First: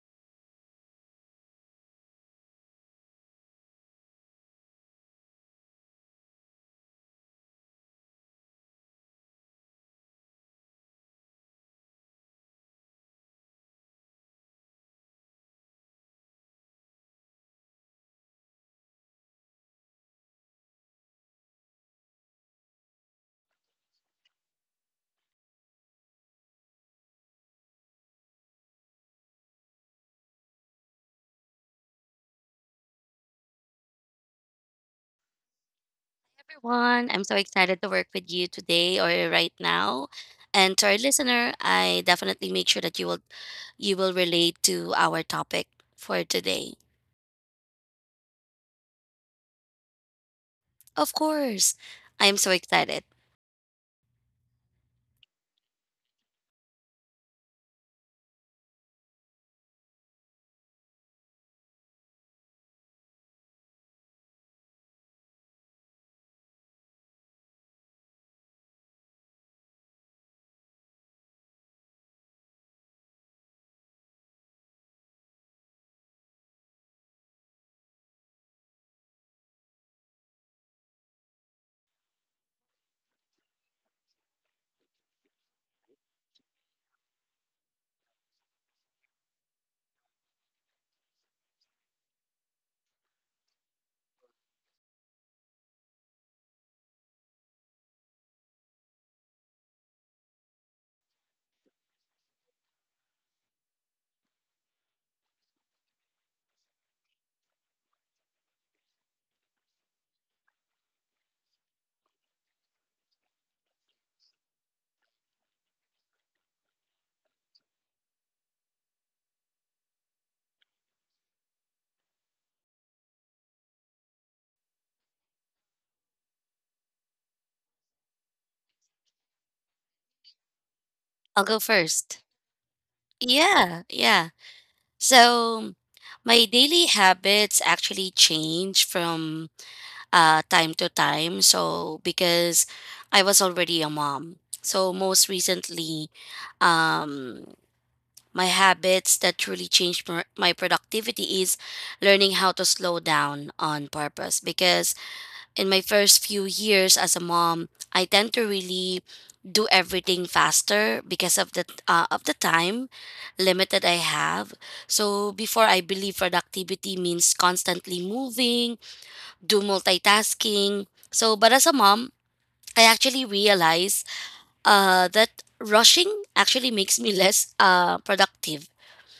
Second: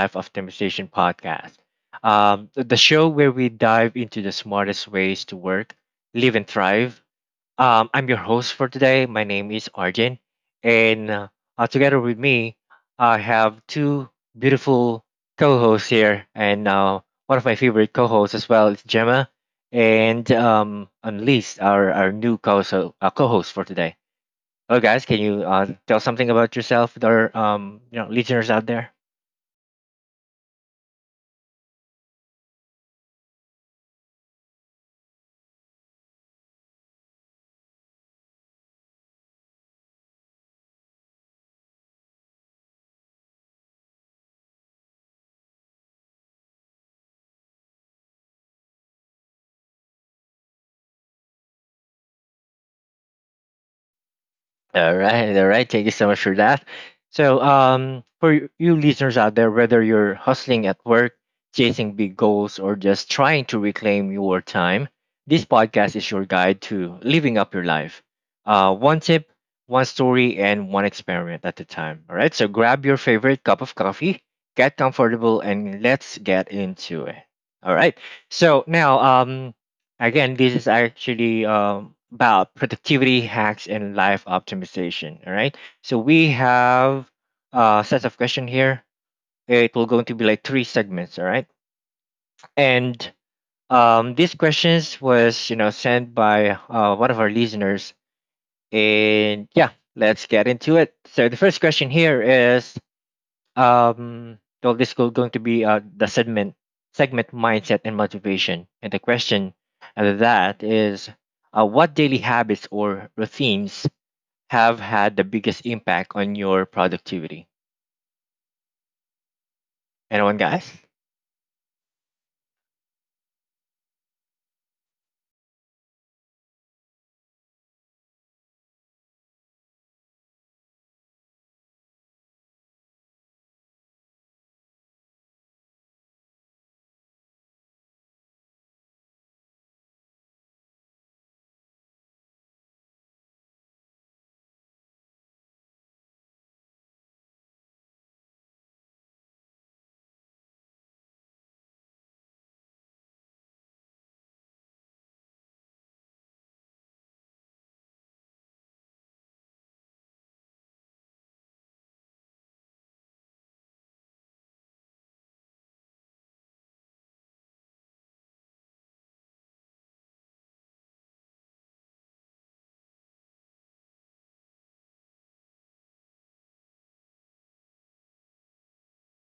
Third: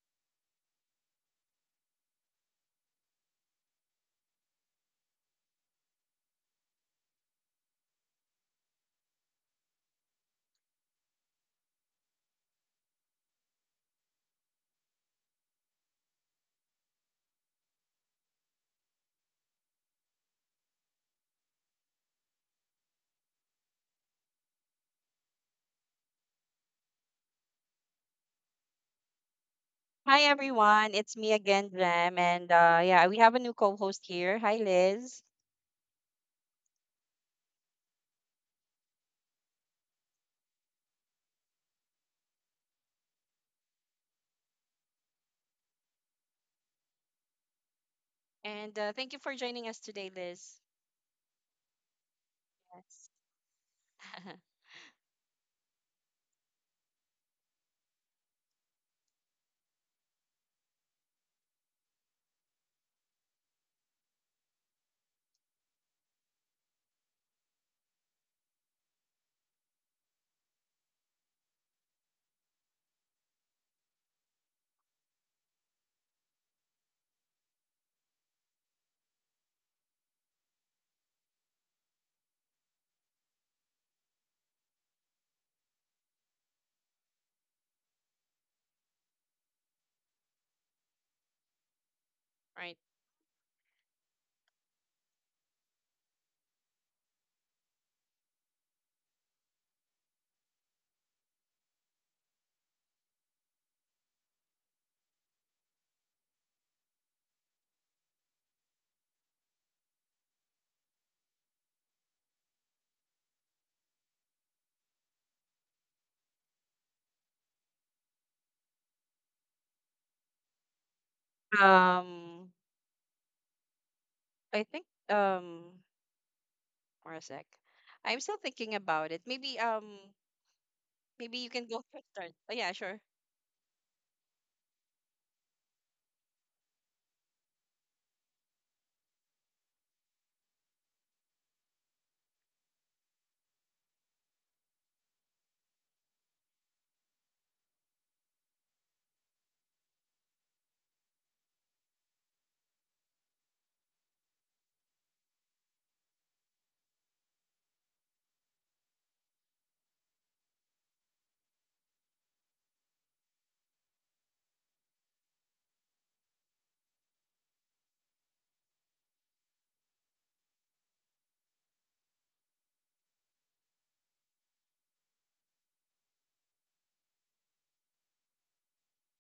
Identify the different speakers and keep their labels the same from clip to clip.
Speaker 1: Life Optimization Podcast, the show where we dive into the smartest ways to work, live, and thrive. I'm your host for today. My name is Arjun, and together with me, I have two beautiful co-hosts here, and one of my favorite co-hosts as well is Gemma, and Unleashed, our new co-host, co-host for today. Well, guys, can you tell something about yourself with our listeners out there?
Speaker 2: Hi everyone, it's me again, Jem, and yeah, we have a new co-host here. Hi, Liz,
Speaker 3: Everyone, I'm so excited to work with you today or right now. And to our listener, I definitely make sure that you will relate to our topic for today.
Speaker 2: and thank you for joining us today, Liz.
Speaker 3: Of course. I'm so excited.
Speaker 2: Yes.
Speaker 1: All right, all right. Thank you so much for that. So, for you listeners out there, whether you're hustling at work, chasing big goals, or just trying to reclaim your time, this podcast is your guide to living up your life. One tip, one story, and one experiment at a time. All right. So, grab your favorite cup of coffee, get comfortable, and let's get into it. All right. So now, again, this is actually about productivity hacks and life optimization. All right. So we have a set of question here. It will going to be like three segments. All right.
Speaker 2: Right.
Speaker 1: And these questions was sent by one of our listeners. And yeah, let's get into it. So the first question here is well, this is going to be the segment mindset and motivation. And the question of that is, what daily habits or routines have had the biggest impact on your productivity? Anyone, guys?
Speaker 2: Um, I think for a sec, I'm still thinking about it. Maybe maybe
Speaker 3: I'll
Speaker 2: you
Speaker 3: go
Speaker 2: can go first.
Speaker 3: first.
Speaker 2: Start. Oh yeah, sure.
Speaker 3: Yeah, yeah. So my daily habits actually change from time to time. So because I was already a mom. So most recently, um, my habits that truly changed my productivity is learning how to slow down on purpose because in my first few years as a mom, I tend to really do everything faster because of the time limited I have. So before I believe productivity means constantly moving, do multitasking. So but as a mom, I actually realize that rushing actually makes me less productive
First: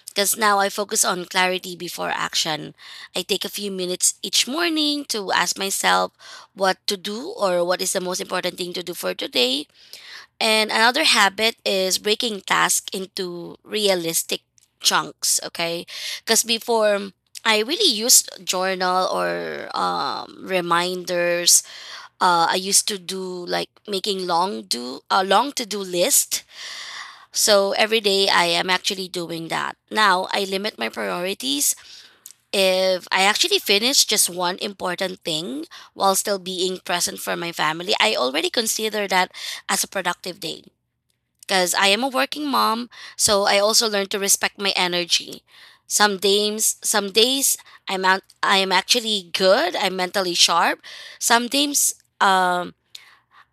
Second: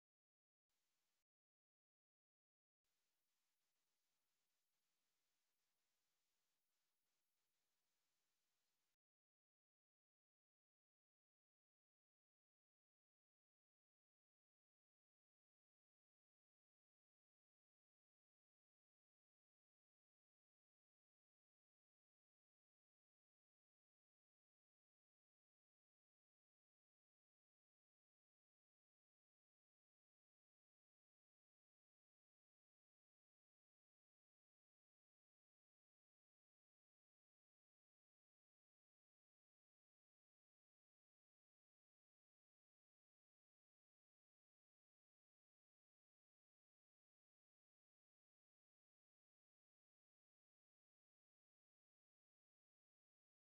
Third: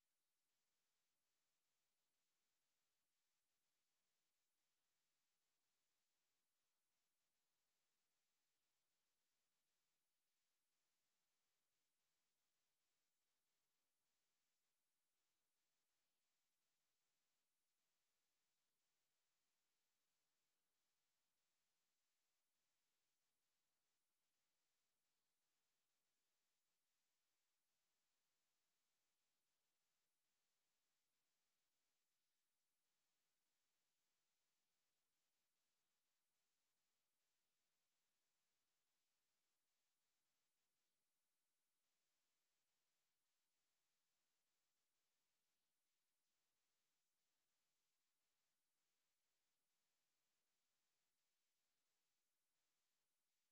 Speaker 3: because now I focus on clarity before action. I take a few minutes each morning to ask myself what to do or what is the most important thing to do for today. And another habit is breaking tasks into realistic chunks, okay? Because before, I really used journal or reminders. I used to do like making long do a long to do list so every day I am actually doing that. Now I limit my priorities. If I actually finish just one important thing while still being present for my family, I already consider that as a productive day. Because I am a working mom, so I also learn to respect my energy. Some days, I'm out, I am actually good. I'm mentally sharp. Some days, um,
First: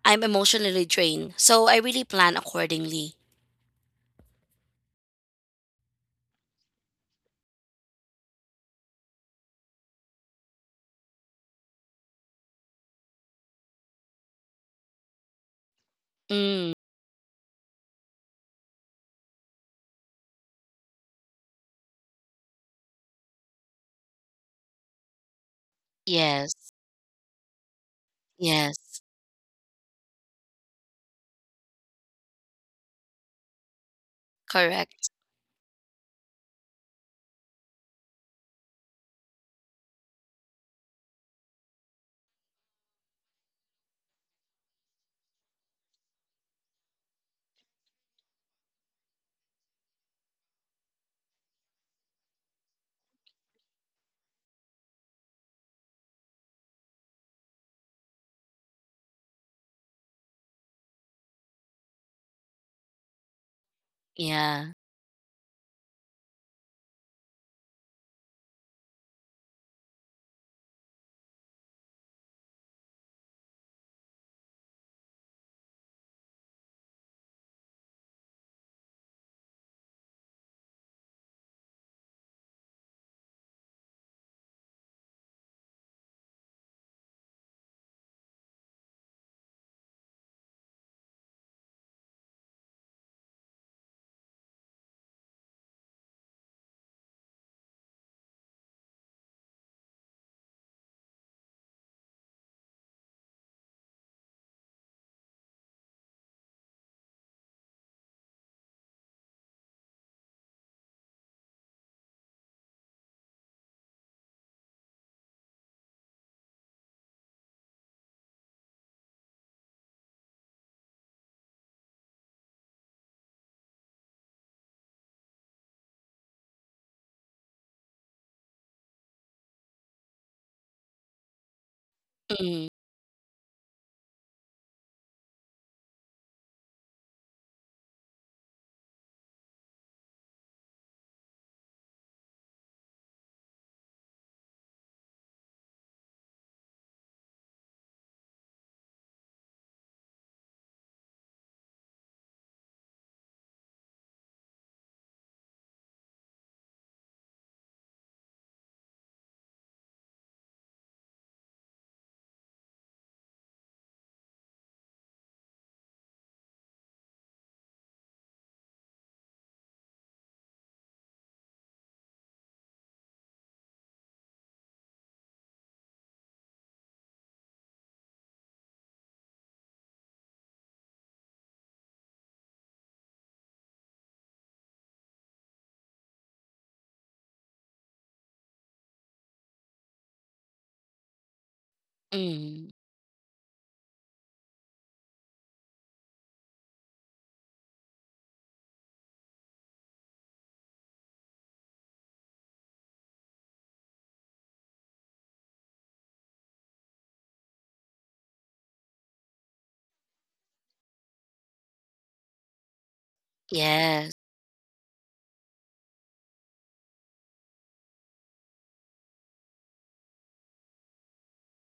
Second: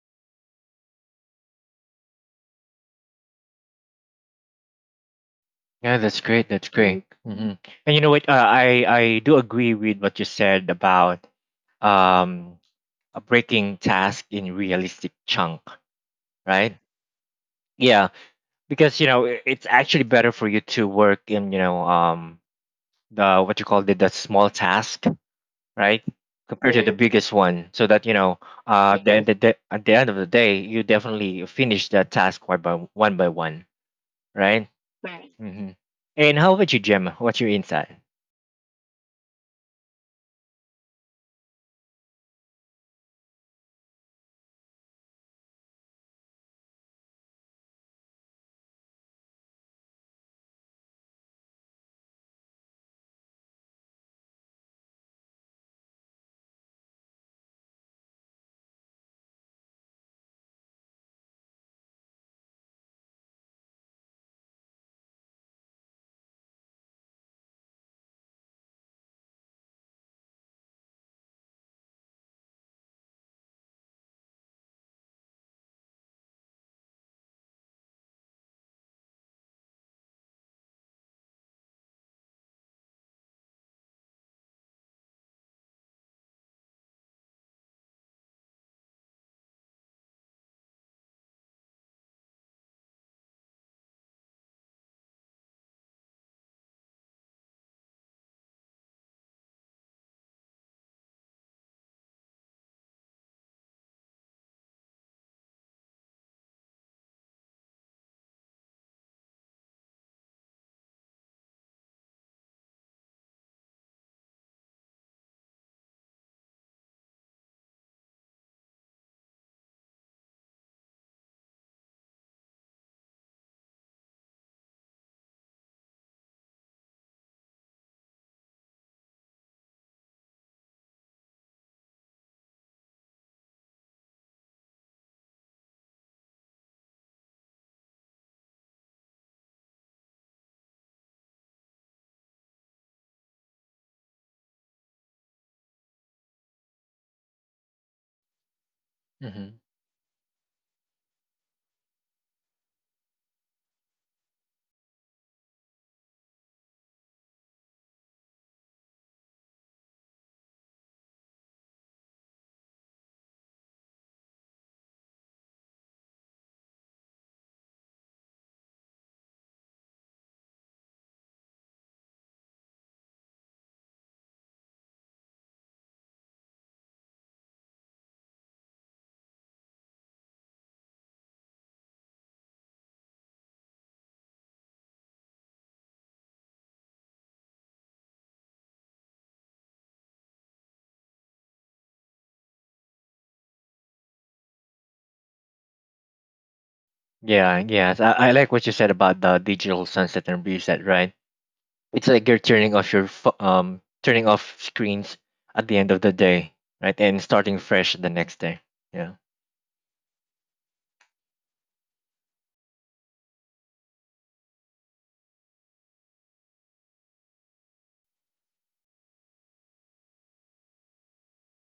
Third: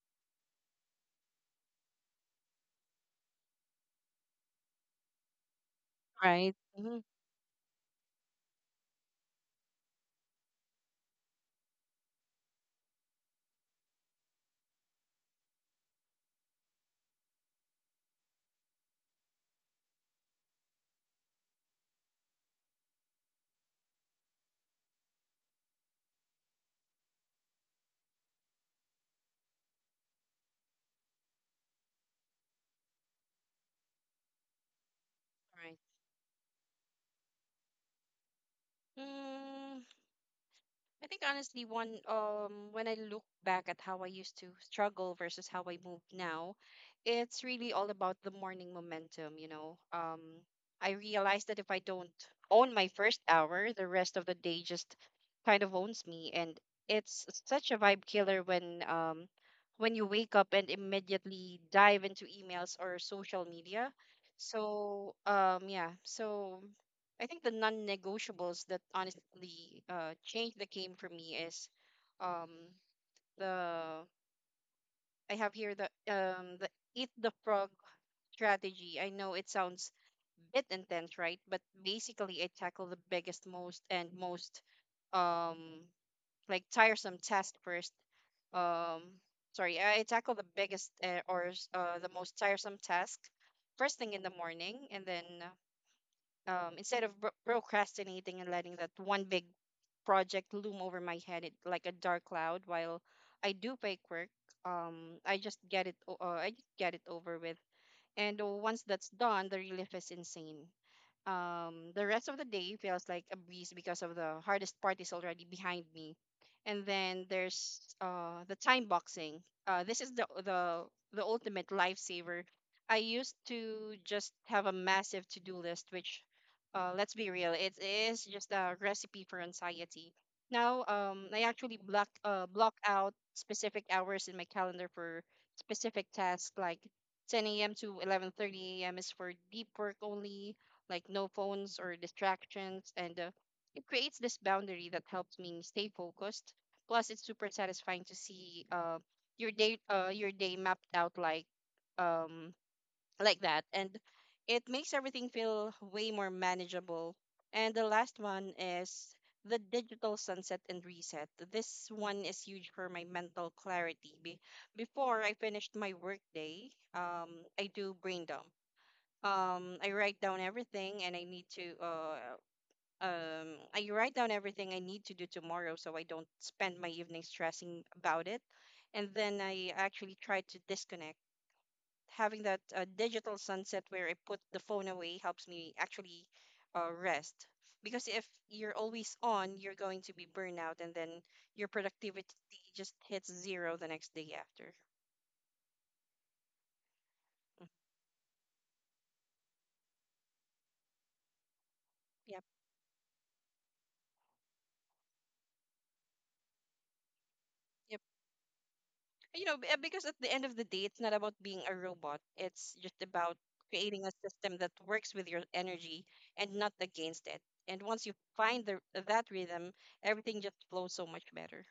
Speaker 3: I'm emotionally drained. So I really plan accordingly.
Speaker 1: Yeah, that's great.
Speaker 2: Right.
Speaker 1: That's
Speaker 2: Mm-hmm.
Speaker 1: great. And you know what? I do agree with what you said about um breaking task in realistic chunk,
Speaker 3: Mm,
Speaker 1: right? Yeah, because it's actually better for you to work in the what you call the small task, right,
Speaker 3: yes.
Speaker 1: compared to the, mm-hmm, biggest one so that you know
Speaker 3: Yes,
Speaker 1: mm-hmm, at the end of the day you definitely finish that task one by one by one, right?
Speaker 3: correct.
Speaker 1: hmm and how about you, Gemma? What's your insight?
Speaker 2: Right. I think honestly, one when I look back at how I used to struggle versus how I move now, it's really all about the morning momentum, you know. I realized that if I don't own my first hour, the rest of the day just kind of owns me, and it's such a vibe killer when when you wake up and immediately dive into emails or social media.
Speaker 3: Yeah.
Speaker 2: So I think the non-negotiables that honestly change the game for me is um the I have here the eat the frog strategy. I know it sounds bit intense, right? But basically I tackle the biggest, most um like tiresome task first. Um I tackle the biggest or s- the most tiresome task first thing in the morning, and then instead of procrastinating and letting that one big project loom over my head it, like a dark cloud while I do fake work, I just get it over with, and once that's done the relief is insane. The rest of the day feels like a breeze because of the hardest part is already behind me. And then there's the time boxing. This is the ultimate lifesaver. I used to just have a massive to-do list, which, let's be real, it is just a recipe for anxiety. Now, I actually
Speaker 3: Mm,
Speaker 2: block out specific hours in my calendar for specific tasks, like 10 a.m. to 11:30 a.m. is for deep work only, like no phones or distractions. And It creates this boundary that helps me stay focused. Plus, it's super satisfying to see
Speaker 1: hmm
Speaker 2: your day mapped out um, like that, and it makes everything feel way more manageable. And the last one is the digital sunset and reset. This one is huge for my mental clarity. Before I finished my workday, i do brain dump i write down everything and i need to um I write down everything I need to do tomorrow so I don't spend my evening stressing about it. And then I actually try to disconnect. Having that digital sunset where I put the phone away helps me actually rest. Because if you're always on, you're going to be burnout, and then your productivity
Speaker 3: mm.
Speaker 2: just hits zero the next day after.
Speaker 1: yeah,
Speaker 2: Mm.
Speaker 1: yes, I like what you said about the digital sunset and reset, right? It's like you're
Speaker 2: Yep.
Speaker 1: turning off your turning off screens at the end of the day, right, and starting fresh
Speaker 2: Yep.
Speaker 1: the next day. Yeah.
Speaker 2: Because at the end of the day, it's not about being a robot. It's just about creating a
Speaker 3: Yes,
Speaker 2: system that works with your energy and not against it. And once you find the that rhythm, everything just flows so much better.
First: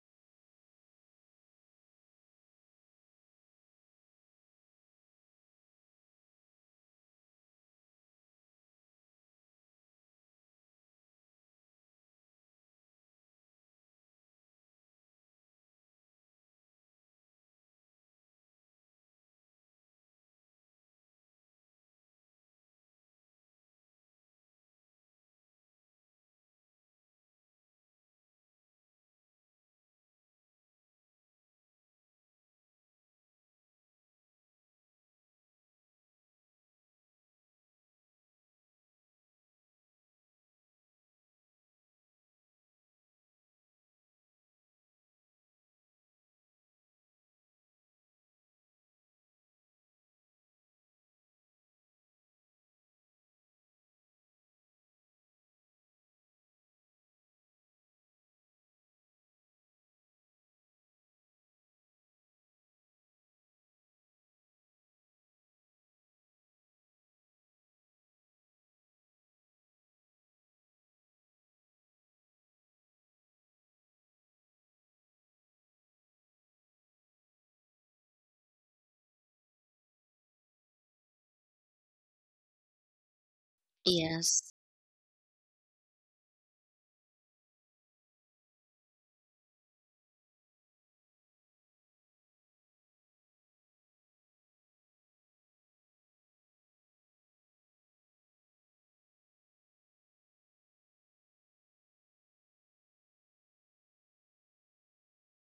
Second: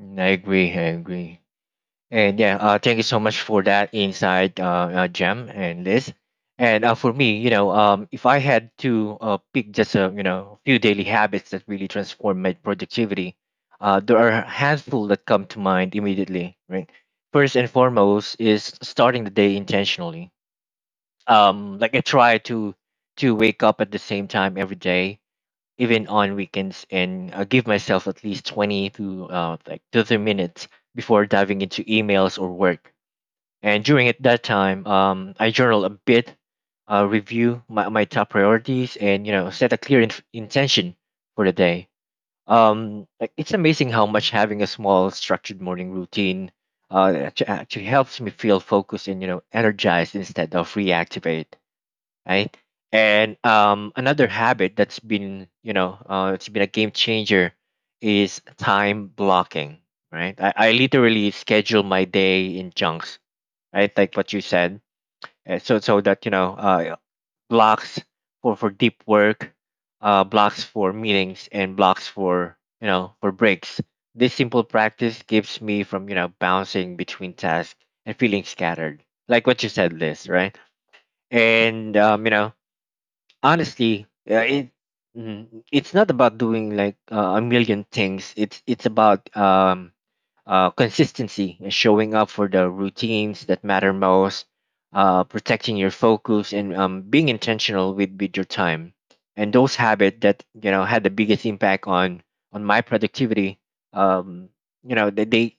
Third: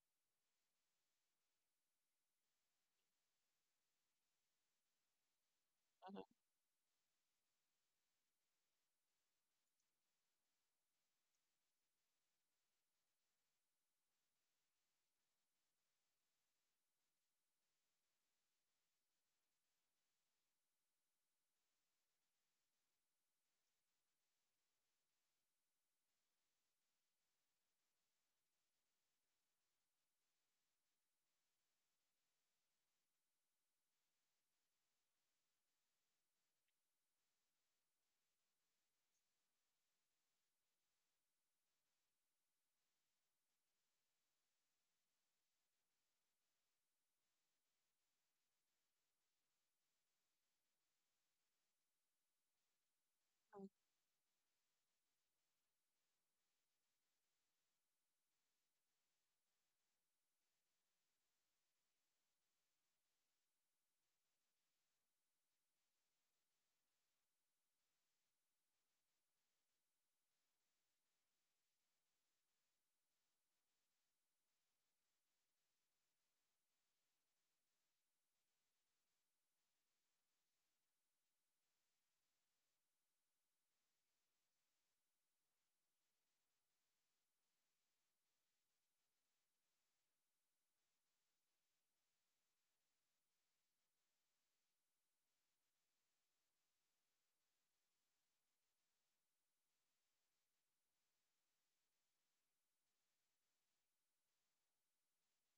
Speaker 1: Mm, I agree. And yeah, thank you so much for that insight, Jem and Liz.
Speaker 2: Mhm.
Speaker 1: And for me, if I had to pick just a few daily habits that really transform my productivity, there are a handful that come to mind immediately. Right, first and foremost is starting the day intentionally. Like I try to wake up at the same time every day, even on weekends, and give myself at least 20 to 30 minutes before diving into emails or work, and during it, that time, I journal a bit, review my top priorities, and set a clear intention for the day. Like it's amazing how much having a small structured morning routine actually helps me feel focused and energized instead of reactivate, right? And another habit that's been it's been a game changer is time blocking, right? I literally schedule my day in chunks, right? Like what you said. So that blocks for deep work, blocks for meetings, and blocks for you know for breaks. This simple practice keeps me from bouncing between tasks and feeling scattered, like what you said, Liz, right? And honestly,
Speaker 3: yes.
Speaker 1: mm, it's not about doing like a million things. It's about consistency and showing up for the routines that matter most, protecting your focus and being intentional with your time. And those habits that had the biggest impact on my productivity. Um, you know they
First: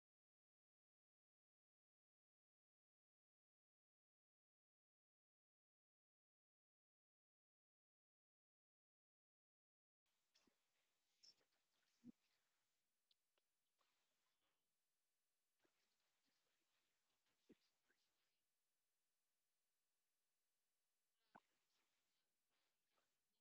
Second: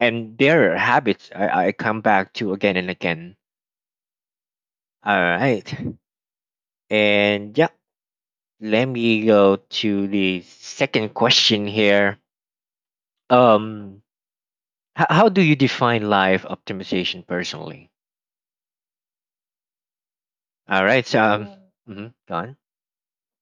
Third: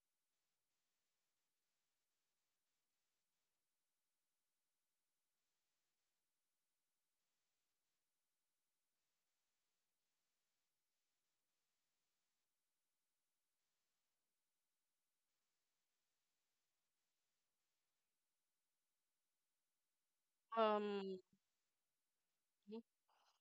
Speaker 1: and their Habits I come back to again and again. All right, and yeah, let me go to the second question here. Um, how do you define life optimization personally? All right.
Speaker 2: Um,
Speaker 1: So, mm, mhm, go on.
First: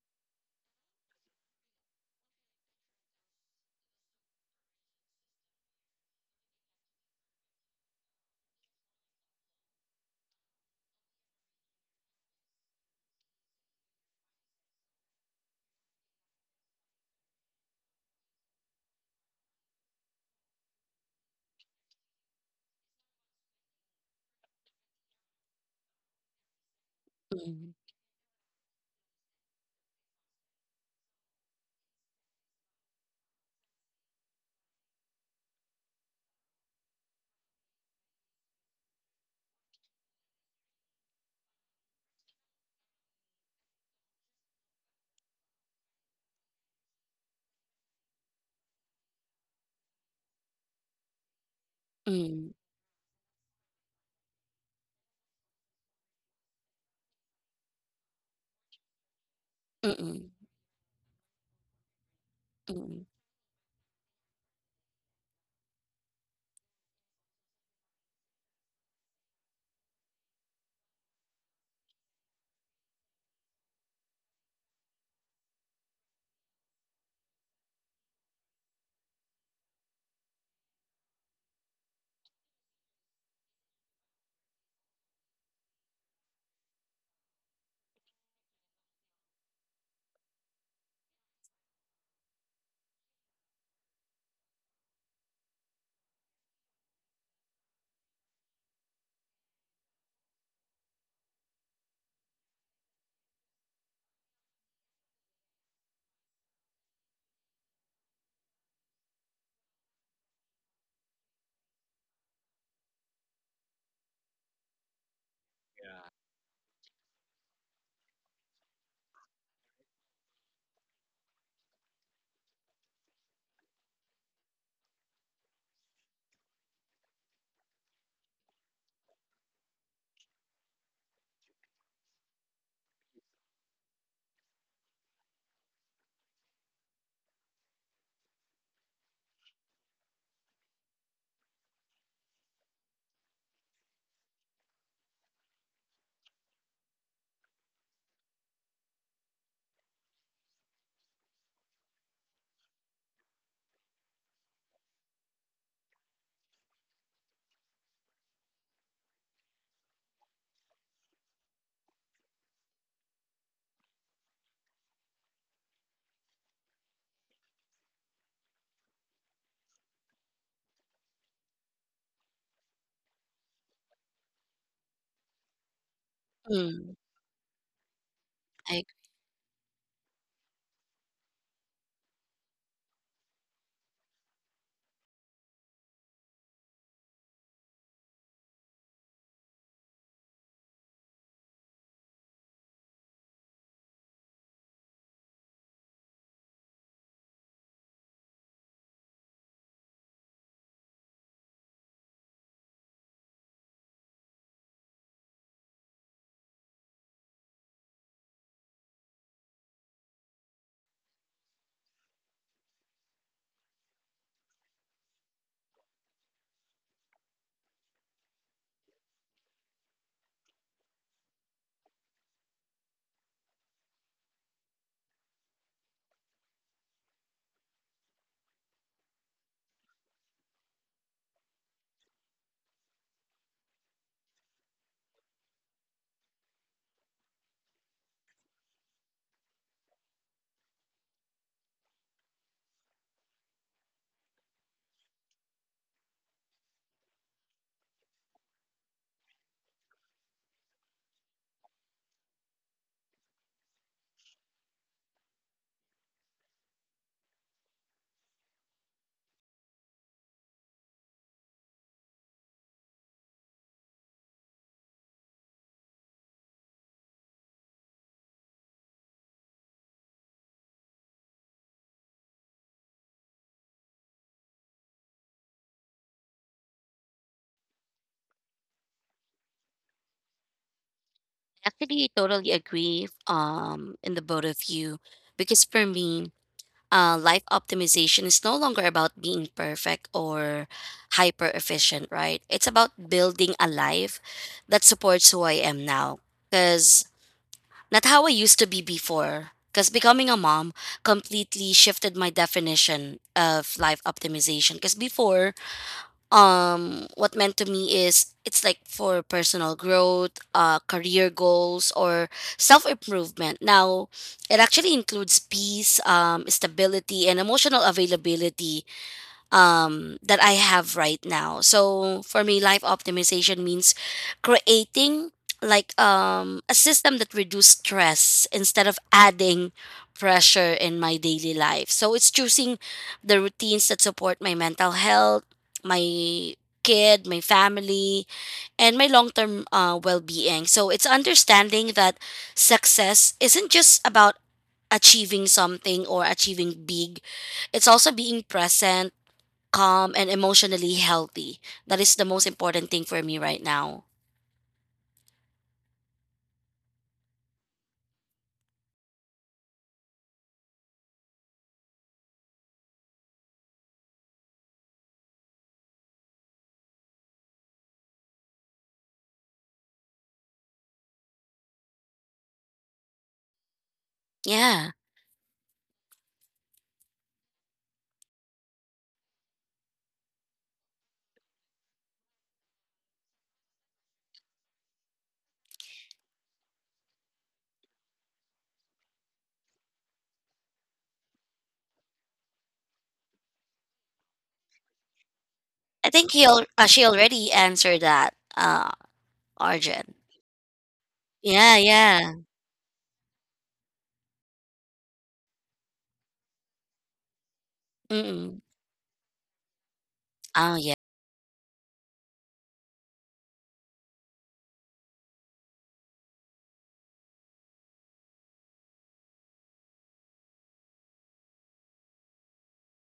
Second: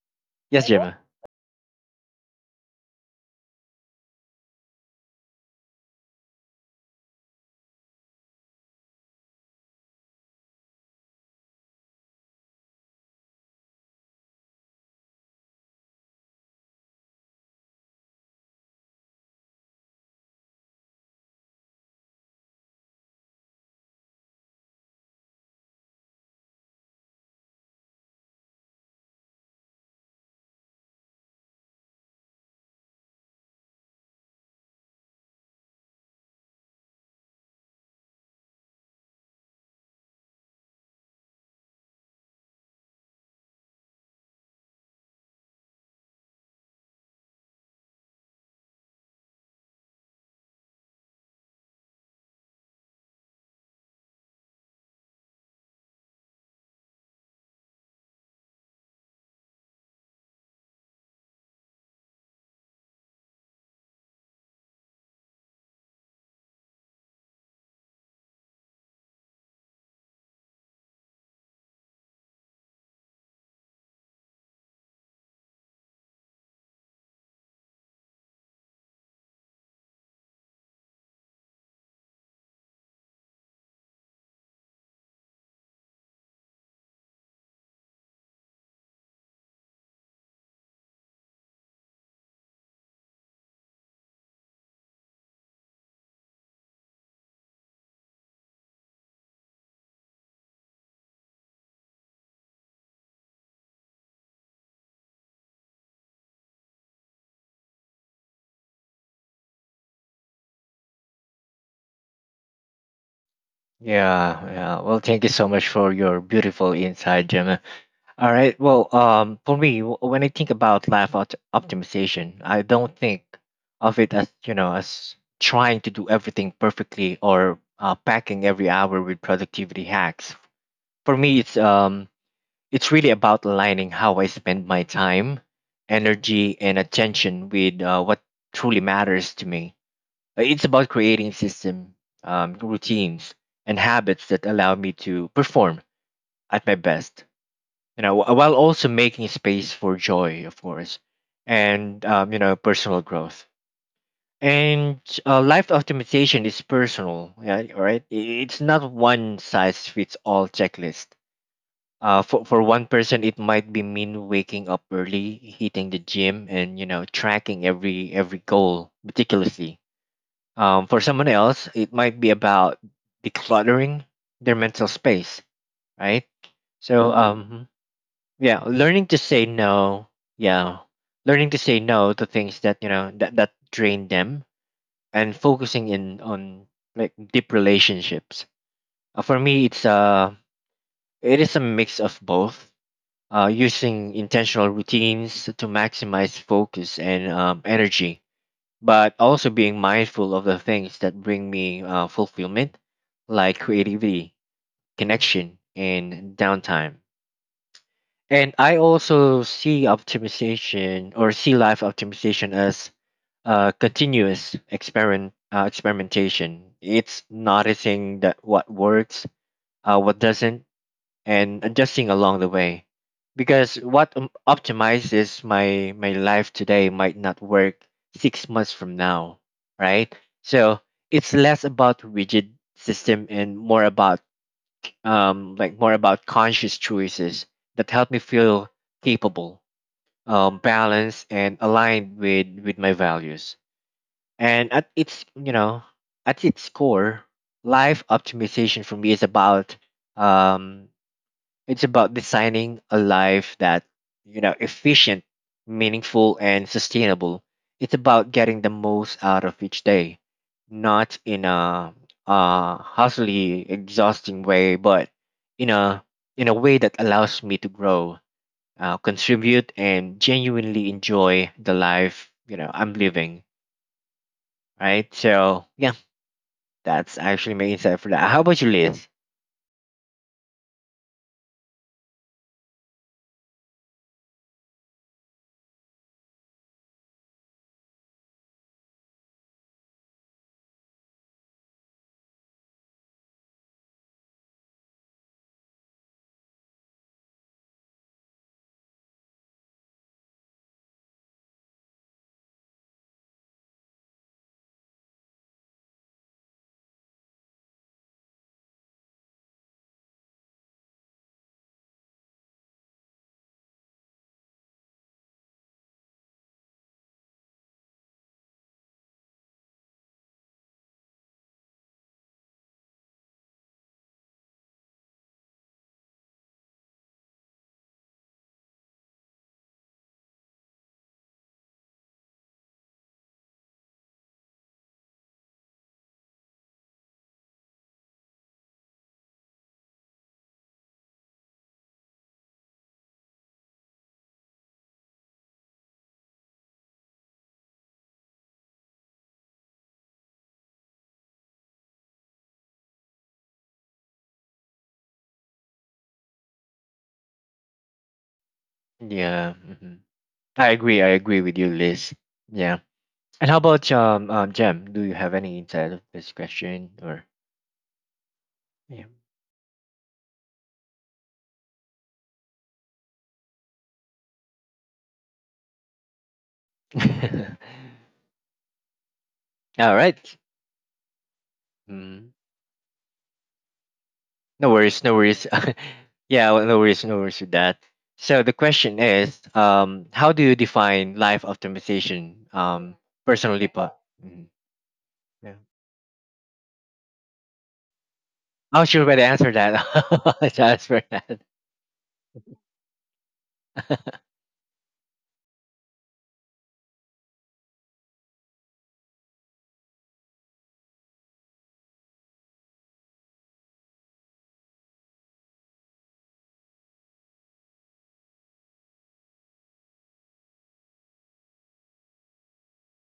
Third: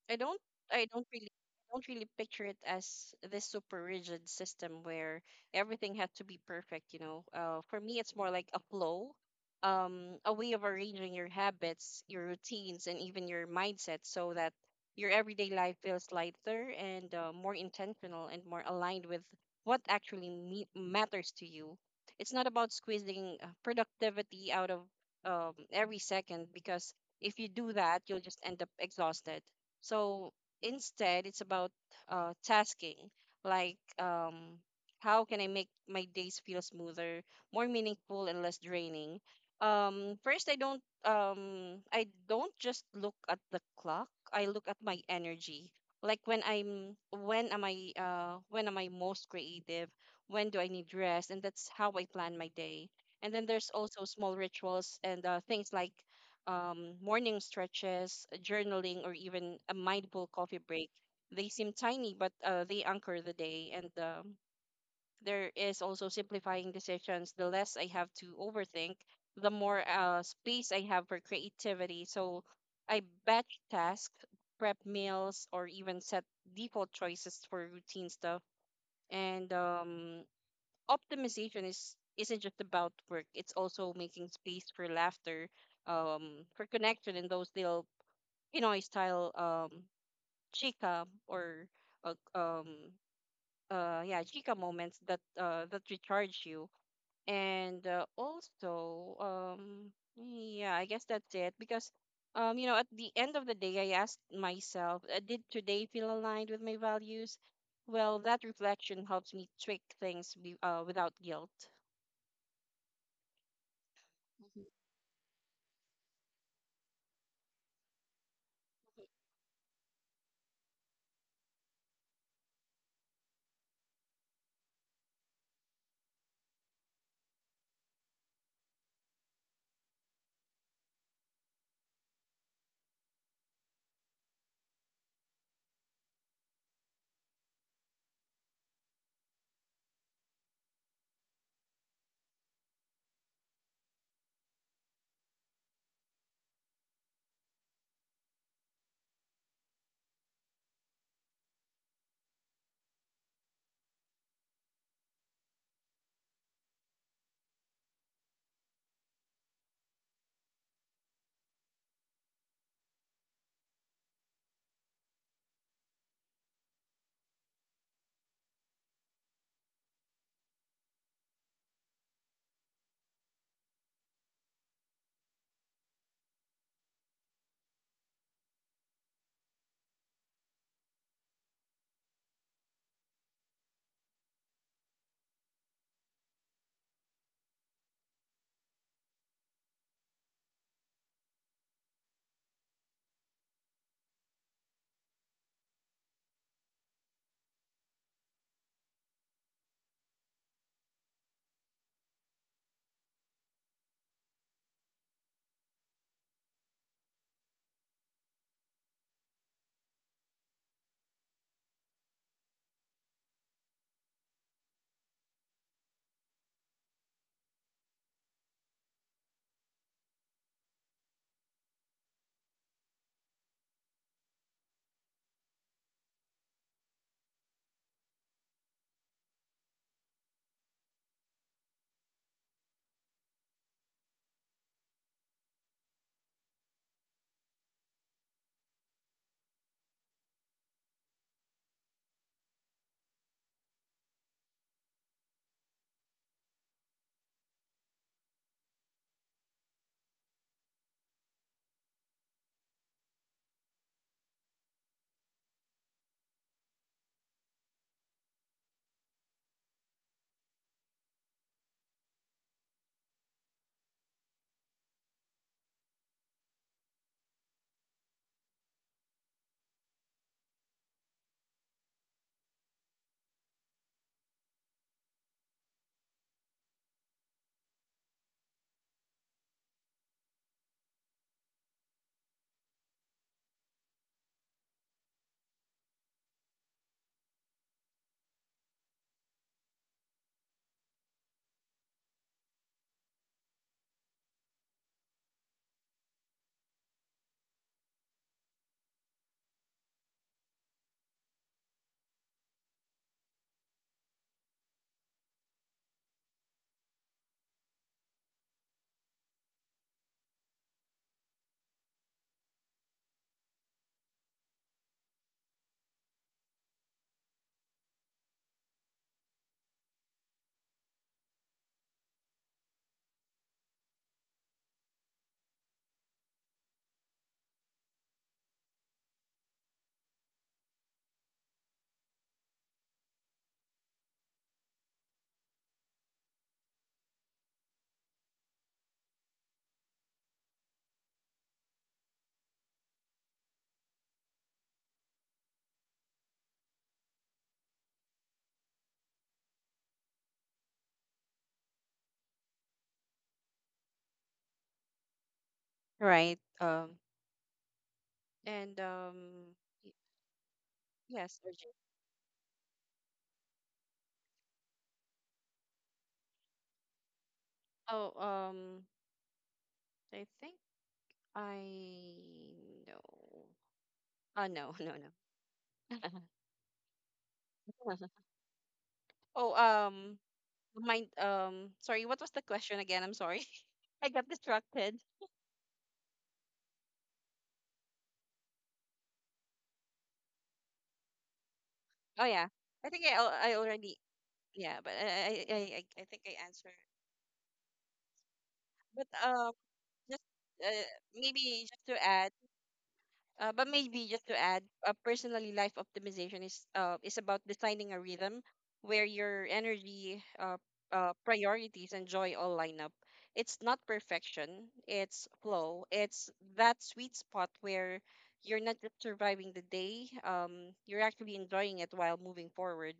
Speaker 2: I don't
Speaker 1: Yes, okay,
Speaker 2: I
Speaker 1: Gemma.
Speaker 2: don't really I don't really picture it as this super rigid system where everything had to be perfect, you know. For me it's more like a flow, a way of arranging your habits, your routines and even your mindset so that your everyday life feels lighter and more intentional and more aligned with what matters to you. It's not about squeezing productivity out of every second, because if you do
Speaker 3: Mm,
Speaker 2: that, you'll just end up exhausted. So instead, it's about tasking, like um, how can I make my days feel smoother, more meaningful, and less draining. First, I don't just look at the clock. I look at my energy. Like when am I, when am I most creative? When do I need rest? And that's how I plan my
Speaker 3: mm,
Speaker 2: day. And then there's also small rituals and things like morning stretches, journaling, or even a mindful
Speaker 3: mm,
Speaker 2: coffee break. They seem tiny, but they
Speaker 3: mm,
Speaker 2: anchor the day. And There is also simplifying decisions. The less I have to overthink, the more space I have for creativity. So I batch tasks, prep meals, or even set default choices for routine stuff. And Optimization is isn't just about work, it's also making space for laughter, for connection and those little pinoy style chica or uh, um yeah, chica moments that that recharge you. And also Yeah, I guess that's it because, you know, at the end of the day I asked myself, did today feel aligned with my values? Well, that reflection helps me tweak things without guilt.
Speaker 1: Yeah, yeah. Well, thank you so much for your beautiful insight, Gemma. All right. Well, for me, when I think about life optimization, I don't think of it as you know as trying to do everything perfectly or packing every hour with productivity hacks. For me, it's really about aligning how I spend my time, energy, and attention with what truly matters to me. It's about creating system, routines, and habits that allow me to perform at my best. While also making space for joy, of course, and personal growth. And life optimization is personal, yeah, all right? It's not one size fits all checklist. For one person, it might be mean waking up early, hitting the gym, and tracking every goal meticulously. For someone else, it might be about decluttering their mental space, right?
Speaker 3: mm.
Speaker 1: So, yeah,
Speaker 3: I
Speaker 1: learning to say no, yeah, learning to say no to things that that drain them, and focusing in on like deep relationships. For me, it is a mix of both. Using intentional routines to maximize focus and energy, but also being mindful of the things that bring me fulfillment, like creativity, connection, and downtime. And I also see optimization or see life optimization as continuous experimentation. It's noticing that what works, what doesn't, and adjusting along the way, because what optimizes my life today might not work 6 months from now, right? So it's less about rigid system and more about more about conscious choices that help me feel capable, balanced, and aligned with my values. And at its core, life optimization for me is about um it's about designing a life that, you know, efficient, meaningful, and sustainable. It's about getting the most out of each day, not in a hustly, exhausting way, but in a way that allows me to grow, contribute, and genuinely enjoy the life I'm living. Right. So yeah, that's actually my insight for that. How about you, Liz?
Speaker 3: actually totally agree in the both of you because for me, life optimization is no longer about being perfect or hyper efficient, right? It's about building a life that supports who I am now. Because not how I used to be before, because becoming a mom completely shifted my definition of life optimization. Because before, what meant to me is it's like for personal growth, career goals, or self improvement. Now, it actually includes peace, stability, and emotional availability that I have right now. So for me, life optimization means creating like a system that reduces stress instead of adding pressure in my daily life. So it's choosing the routines that support my mental health, my kid, my family, and my long term well being. So it's understanding that success isn't just about achieving something or achieving big, it's also being present, calm, and emotionally healthy. That is the most important thing for me right now.
Speaker 2: Right. And
Speaker 1: Yeah,
Speaker 2: y-
Speaker 1: mhm. I agree. I agree
Speaker 2: yes,
Speaker 1: with you,
Speaker 2: urgent.
Speaker 1: Liz. Yeah. And how about Jem? Do you have any insight of this question or
Speaker 2: Oh, um,
Speaker 1: yeah?
Speaker 2: I think I know. No,
Speaker 3: Yeah.
Speaker 2: no, no. Oh,
Speaker 1: All
Speaker 2: um,
Speaker 1: right.
Speaker 2: Sorry, what
Speaker 1: Mm,
Speaker 2: was the question again? I'm sorry. I got
Speaker 1: no
Speaker 2: distracted.
Speaker 1: worries, no worries. Yeah, well, no worries, no worries with that. So the question is, how do you define life
Speaker 2: Oh, yeah.
Speaker 1: optimization?
Speaker 2: I
Speaker 1: Personally, but
Speaker 2: already,
Speaker 1: mm,
Speaker 2: yeah, but
Speaker 1: yeah.
Speaker 2: I
Speaker 3: I
Speaker 2: think
Speaker 3: think
Speaker 2: I answered.
Speaker 3: she already answered that,
Speaker 1: Oh, she
Speaker 2: But
Speaker 1: already answered
Speaker 3: Arjun.
Speaker 2: just
Speaker 1: that.
Speaker 2: uh,
Speaker 1: Just for that.
Speaker 2: Maybe
Speaker 3: Yeah,
Speaker 2: just to add.
Speaker 3: yeah.
Speaker 2: But Maybe just to add, personally, life optimization is about designing a rhythm
Speaker 3: Mm-mm.
Speaker 2: where your energy,
Speaker 3: Oh, yeah.
Speaker 2: priorities, and joy all line up. It's not perfection; it's flow. It's that sweet spot where you're not just surviving the day. You're actually enjoying it while moving forward.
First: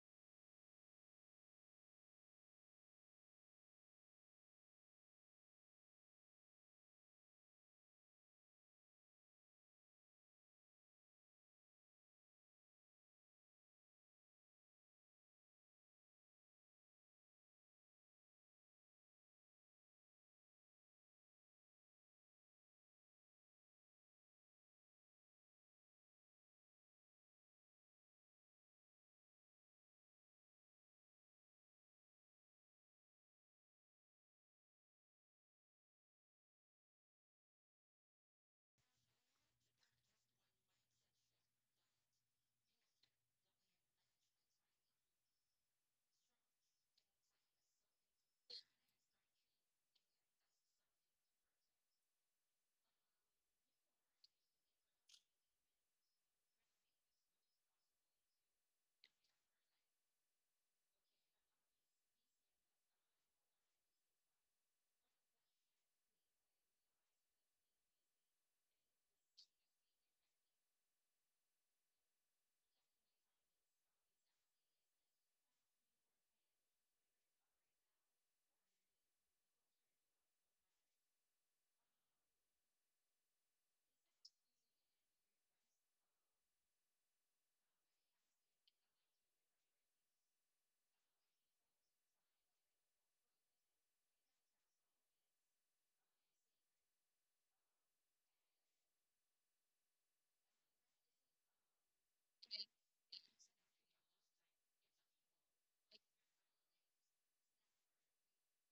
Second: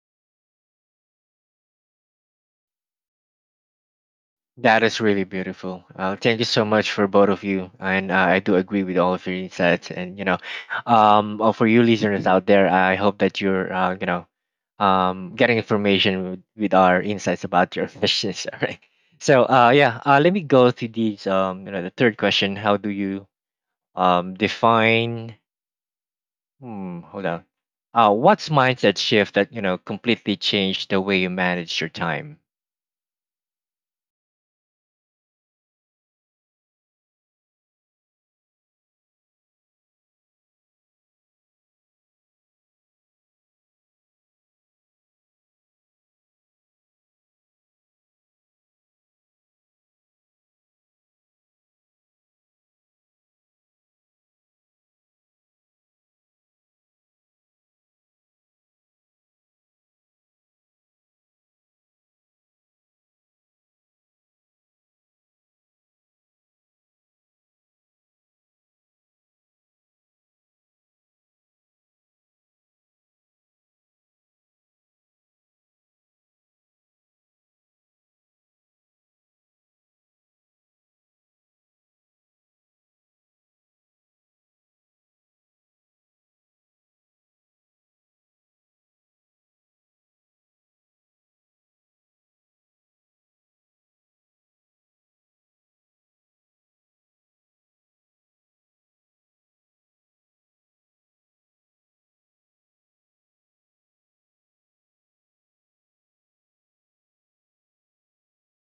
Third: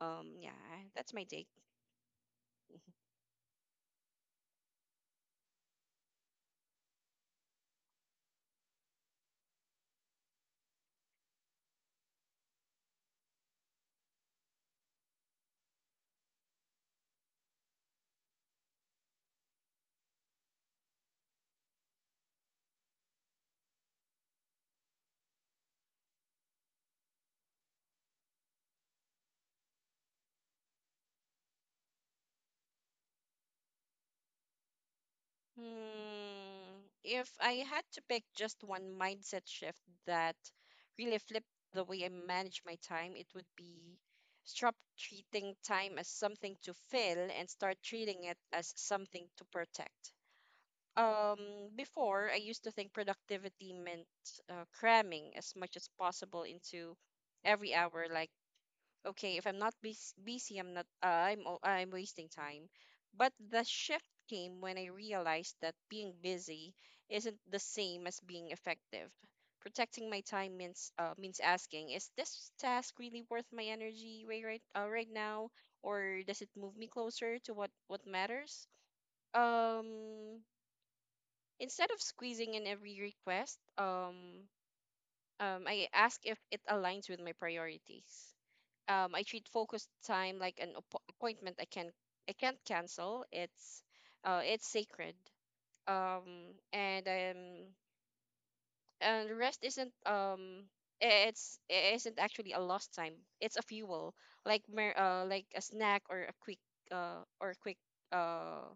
Speaker 2: Yeah, that's my take.
Speaker 1: That is really beautiful. Thank you so much for both of you, and I do agree with all of your insights. And for you listeners out there, I hope that you're, getting information with our insights about your questions. All right. So, yeah, let me go to these. The third question: how do you define? Hmm, hold on. What's mindset shift that completely changed the way you manage your time?
Speaker 2: Hmm. If I had to pick just one mindset shift that really flipped the way I manage my time, it would be stop treating time as something to fill and start treating it as something to protect. Before, I used to think productivity meant cramming as much as possible into every hour, like okay, if I'm not bus- busy I'm not I'm o- I'm wasting time. But the shift came when I realized that being busy isn't the same as being effective. Protecting my time means asking, is this task really worth my energy right now, or does it move me closer to what matters? um Instead of squeezing in every request, I ask if it aligns with my priorities. I treat focused time like an appointment I can't cancel. It's sacred. Um and um and Rest isn't I- it's it isn't actually a lost time. It's a fuel, like like a snack or a quick uh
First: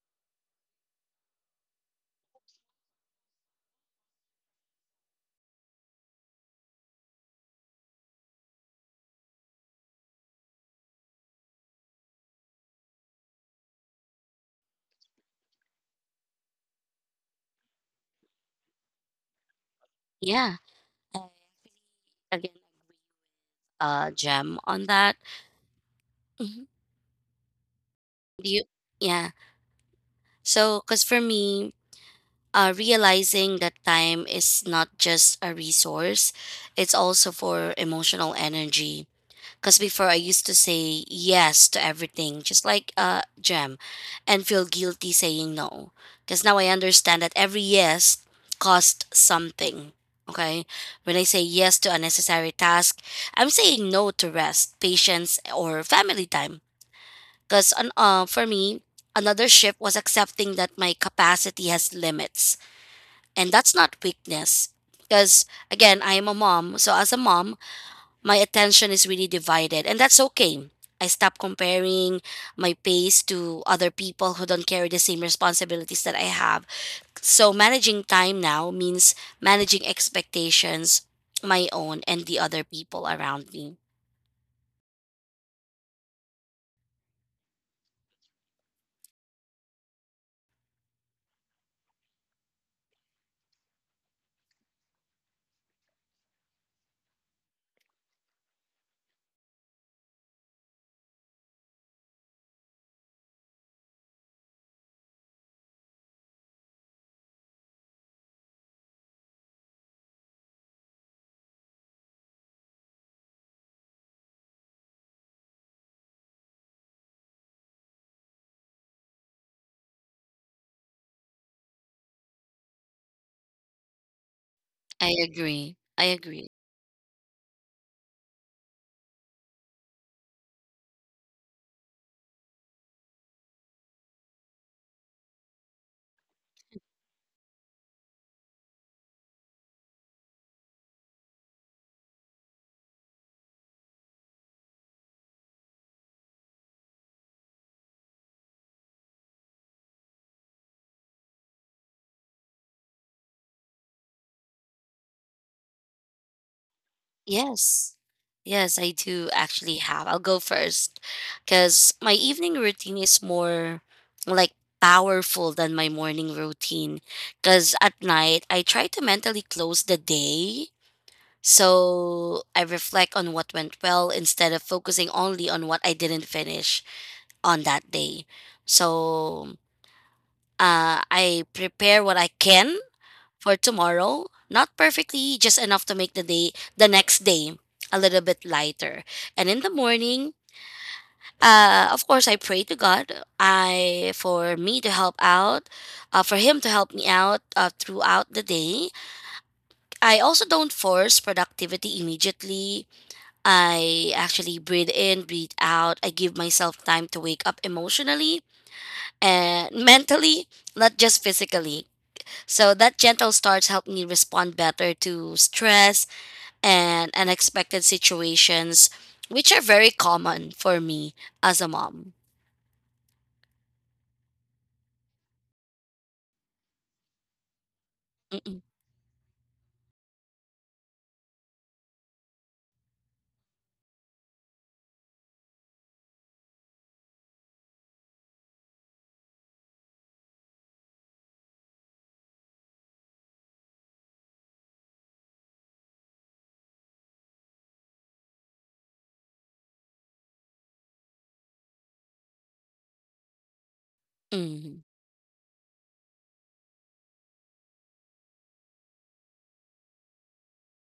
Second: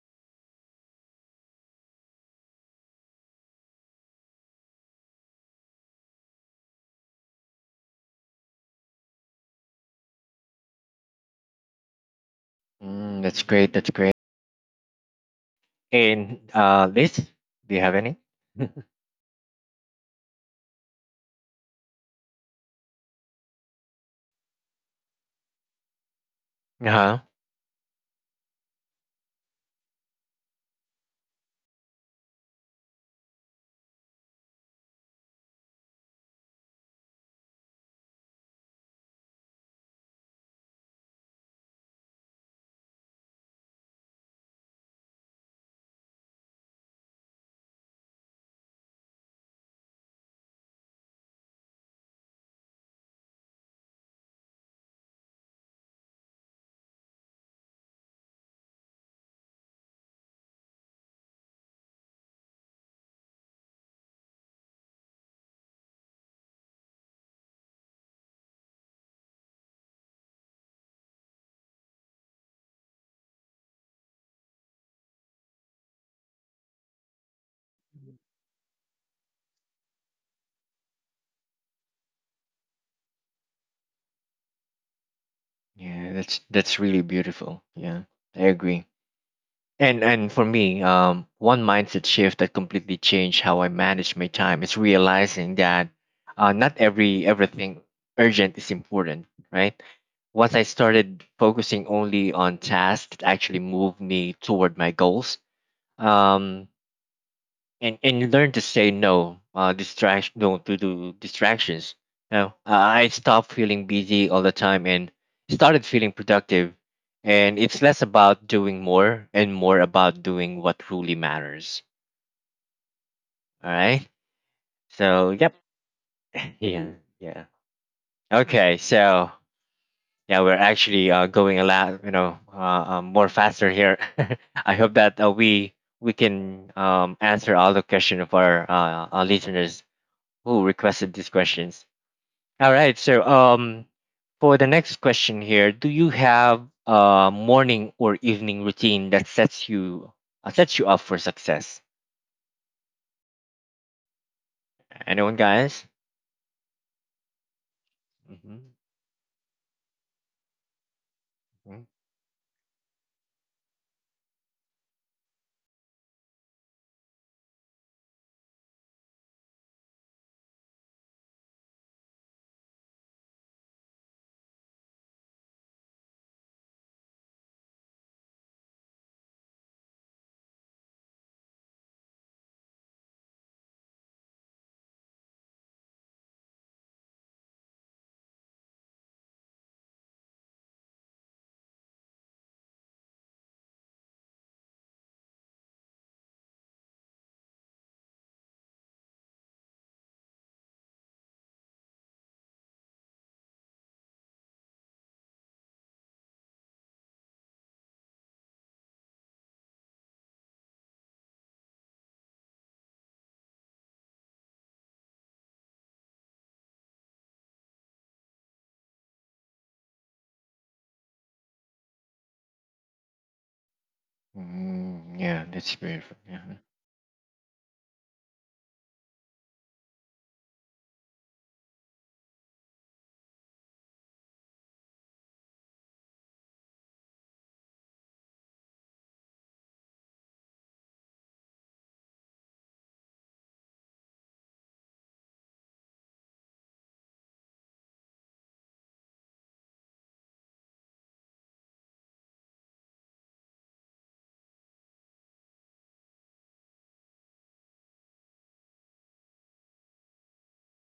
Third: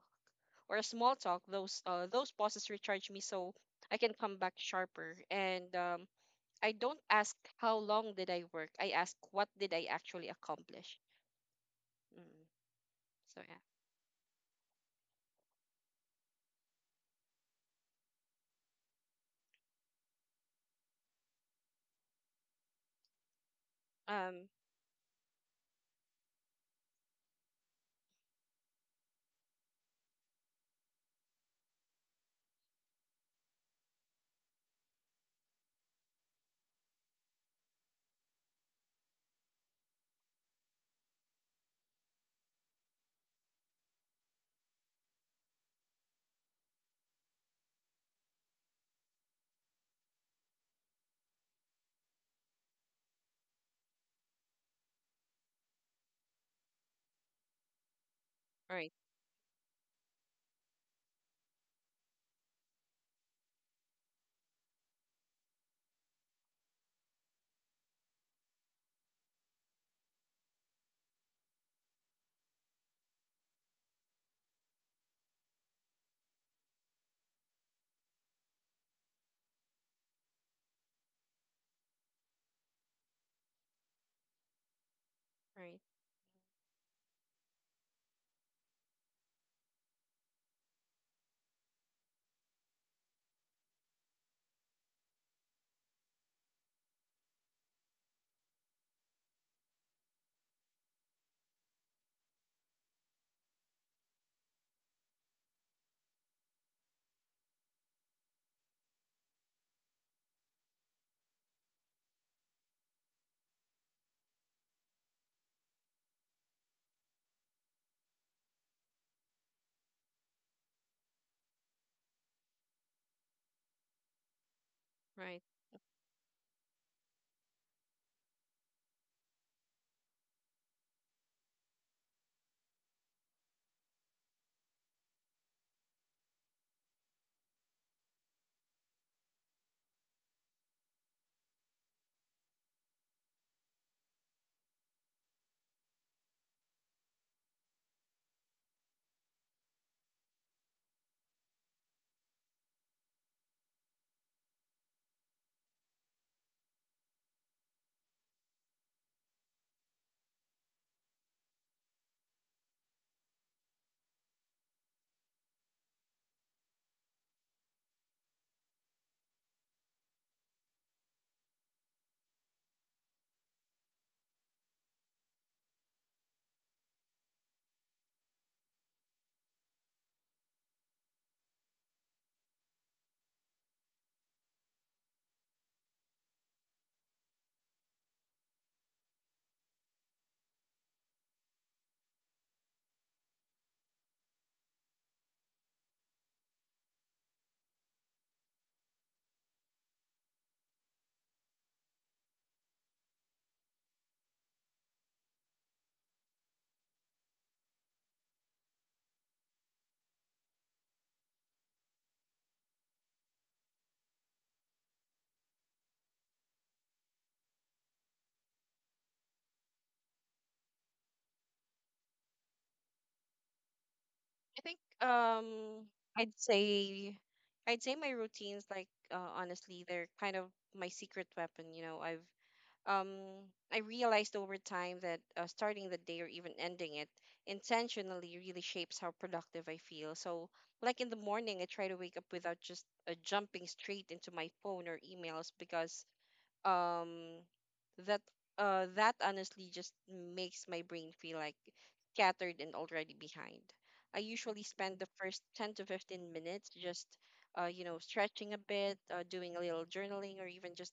Speaker 2: or a small talk. Those pauses recharge me so I can come back sharper. And I don't ask how long did I work. I ask what did I actually accomplish. Mm.
Speaker 1: Mm,
Speaker 2: So
Speaker 1: that's
Speaker 2: yeah.
Speaker 1: great. That's great. And Liz, do you have any?
Speaker 3: Yeah. I Again,
Speaker 2: Um.
Speaker 3: gem on that. Mhm.
Speaker 1: Uh-huh.
Speaker 3: Do you? Yeah. So, because for me, realizing that time is not just a resource, it's also for emotional energy. Because before I used to say yes to everything, just like Jem, and feel guilty saying no. Because now I understand that every yes cost something. Okay? When I say yes to unnecessary task, I'm saying no to rest, patience, or family time. Because for me,
Speaker 2: Right.
Speaker 3: another shift was accepting that my capacity has limits. And that's not weakness. Because again, I am a mom. So as a mom, my attention is really divided and that's okay. I stop comparing my pace to other people who don't carry the same responsibilities that I have. So managing time now means managing expectations, my own and the other people around me.
Speaker 2: Right.
Speaker 1: Yeah, that's really beautiful. Yeah, I agree. And for me, one mindset shift that completely changed how I manage my time is realizing that not everything urgent is important, right? Once I started focusing only on tasks that actually move me toward my goals, um, and you learn to say no to do distractions. I stopped feeling busy all the time and started feeling productive, and it's less about doing more and more about doing what truly matters, all right?
Speaker 3: i
Speaker 1: So
Speaker 2: Right.
Speaker 1: yep.
Speaker 3: agree i agree
Speaker 1: Yeah, yeah, okay. So yeah, we're actually going a lot, more faster here. I hope that we can answer all the question of our listeners who requested these questions. All right. So, for the next question here, do you have a morning or evening routine that sets you up for success? Anyone, guys?
Speaker 3: Yes.
Speaker 1: hmm
Speaker 3: Yes, I do actually have. I'll go first because my evening routine is more like powerful than my morning routine. Because at night, I try to mentally close the day. So I reflect on what went well instead of focusing only on what I didn't finish on that day. So I prepare what I can for tomorrow. Not perfectly, just enough to make the day, the next day, a little bit lighter. And in the morning, of course, I pray to God. I for me to help out, for Him to help me out throughout the day. I also don't force productivity immediately. I actually breathe in, breathe out. I give myself time to wake up emotionally and mentally, not just physically. So that gentle starts help me respond better to stress and unexpected situations, which are very common for me as a mom.
Speaker 2: I think.
Speaker 1: Mm, yeah, that's beautiful.
Speaker 2: I'd
Speaker 1: Yeah.
Speaker 2: say. I'd say my routines,
Speaker 3: Mm-mm,
Speaker 2: like, honestly, they're kind of my secret weapon. You know, um I realized over time that starting the day or even ending it intentionally really shapes how productive I feel. So, like in the morning, I try to wake up without just jumping straight into my phone or emails, because um that that honestly just makes my brain feel like scattered and already behind. I usually
Speaker 3: mm,
Speaker 2: spend the first 10 to 15 minutes just you know stretching a bit, doing a little journaling, or even just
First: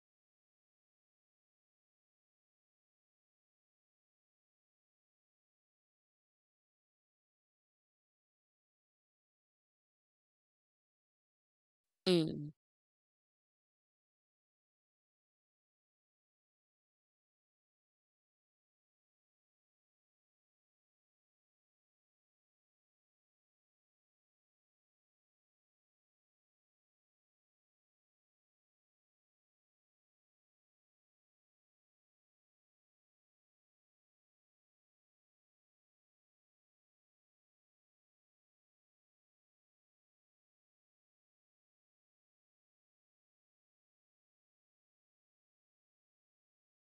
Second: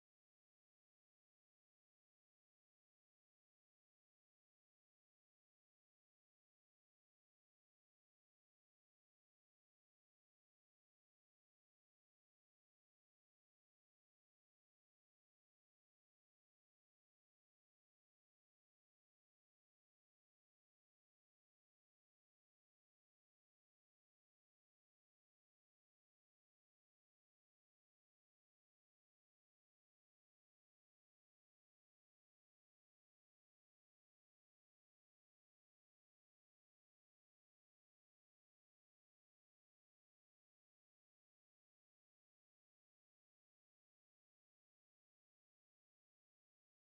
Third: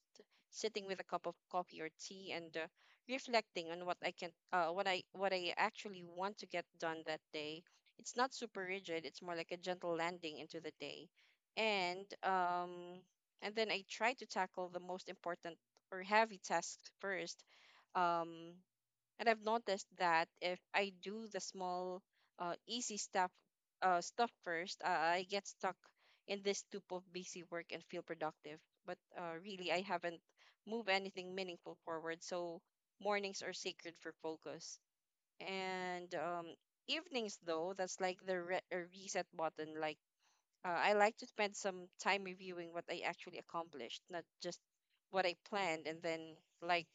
Speaker 2: sitting with a cup of coffee or tea and reflecting on what I can what I actually want to get done that day. It's not super rigid, it's more like a gentle landing into the day. And
Speaker 3: mm.
Speaker 2: um and Then I try to tackle the most important or heavy tasks first. Um, and I've noticed that if I do the small, easy stuff first, I get stuck in this loop of busy work and feel productive. But really, I haven't moved anything meaningful forward. So mornings are sacred for focus. And Evenings, though, that's like the reset button. Like I like to spend some time reviewing what I actually accomplished, not just what I planned, and then like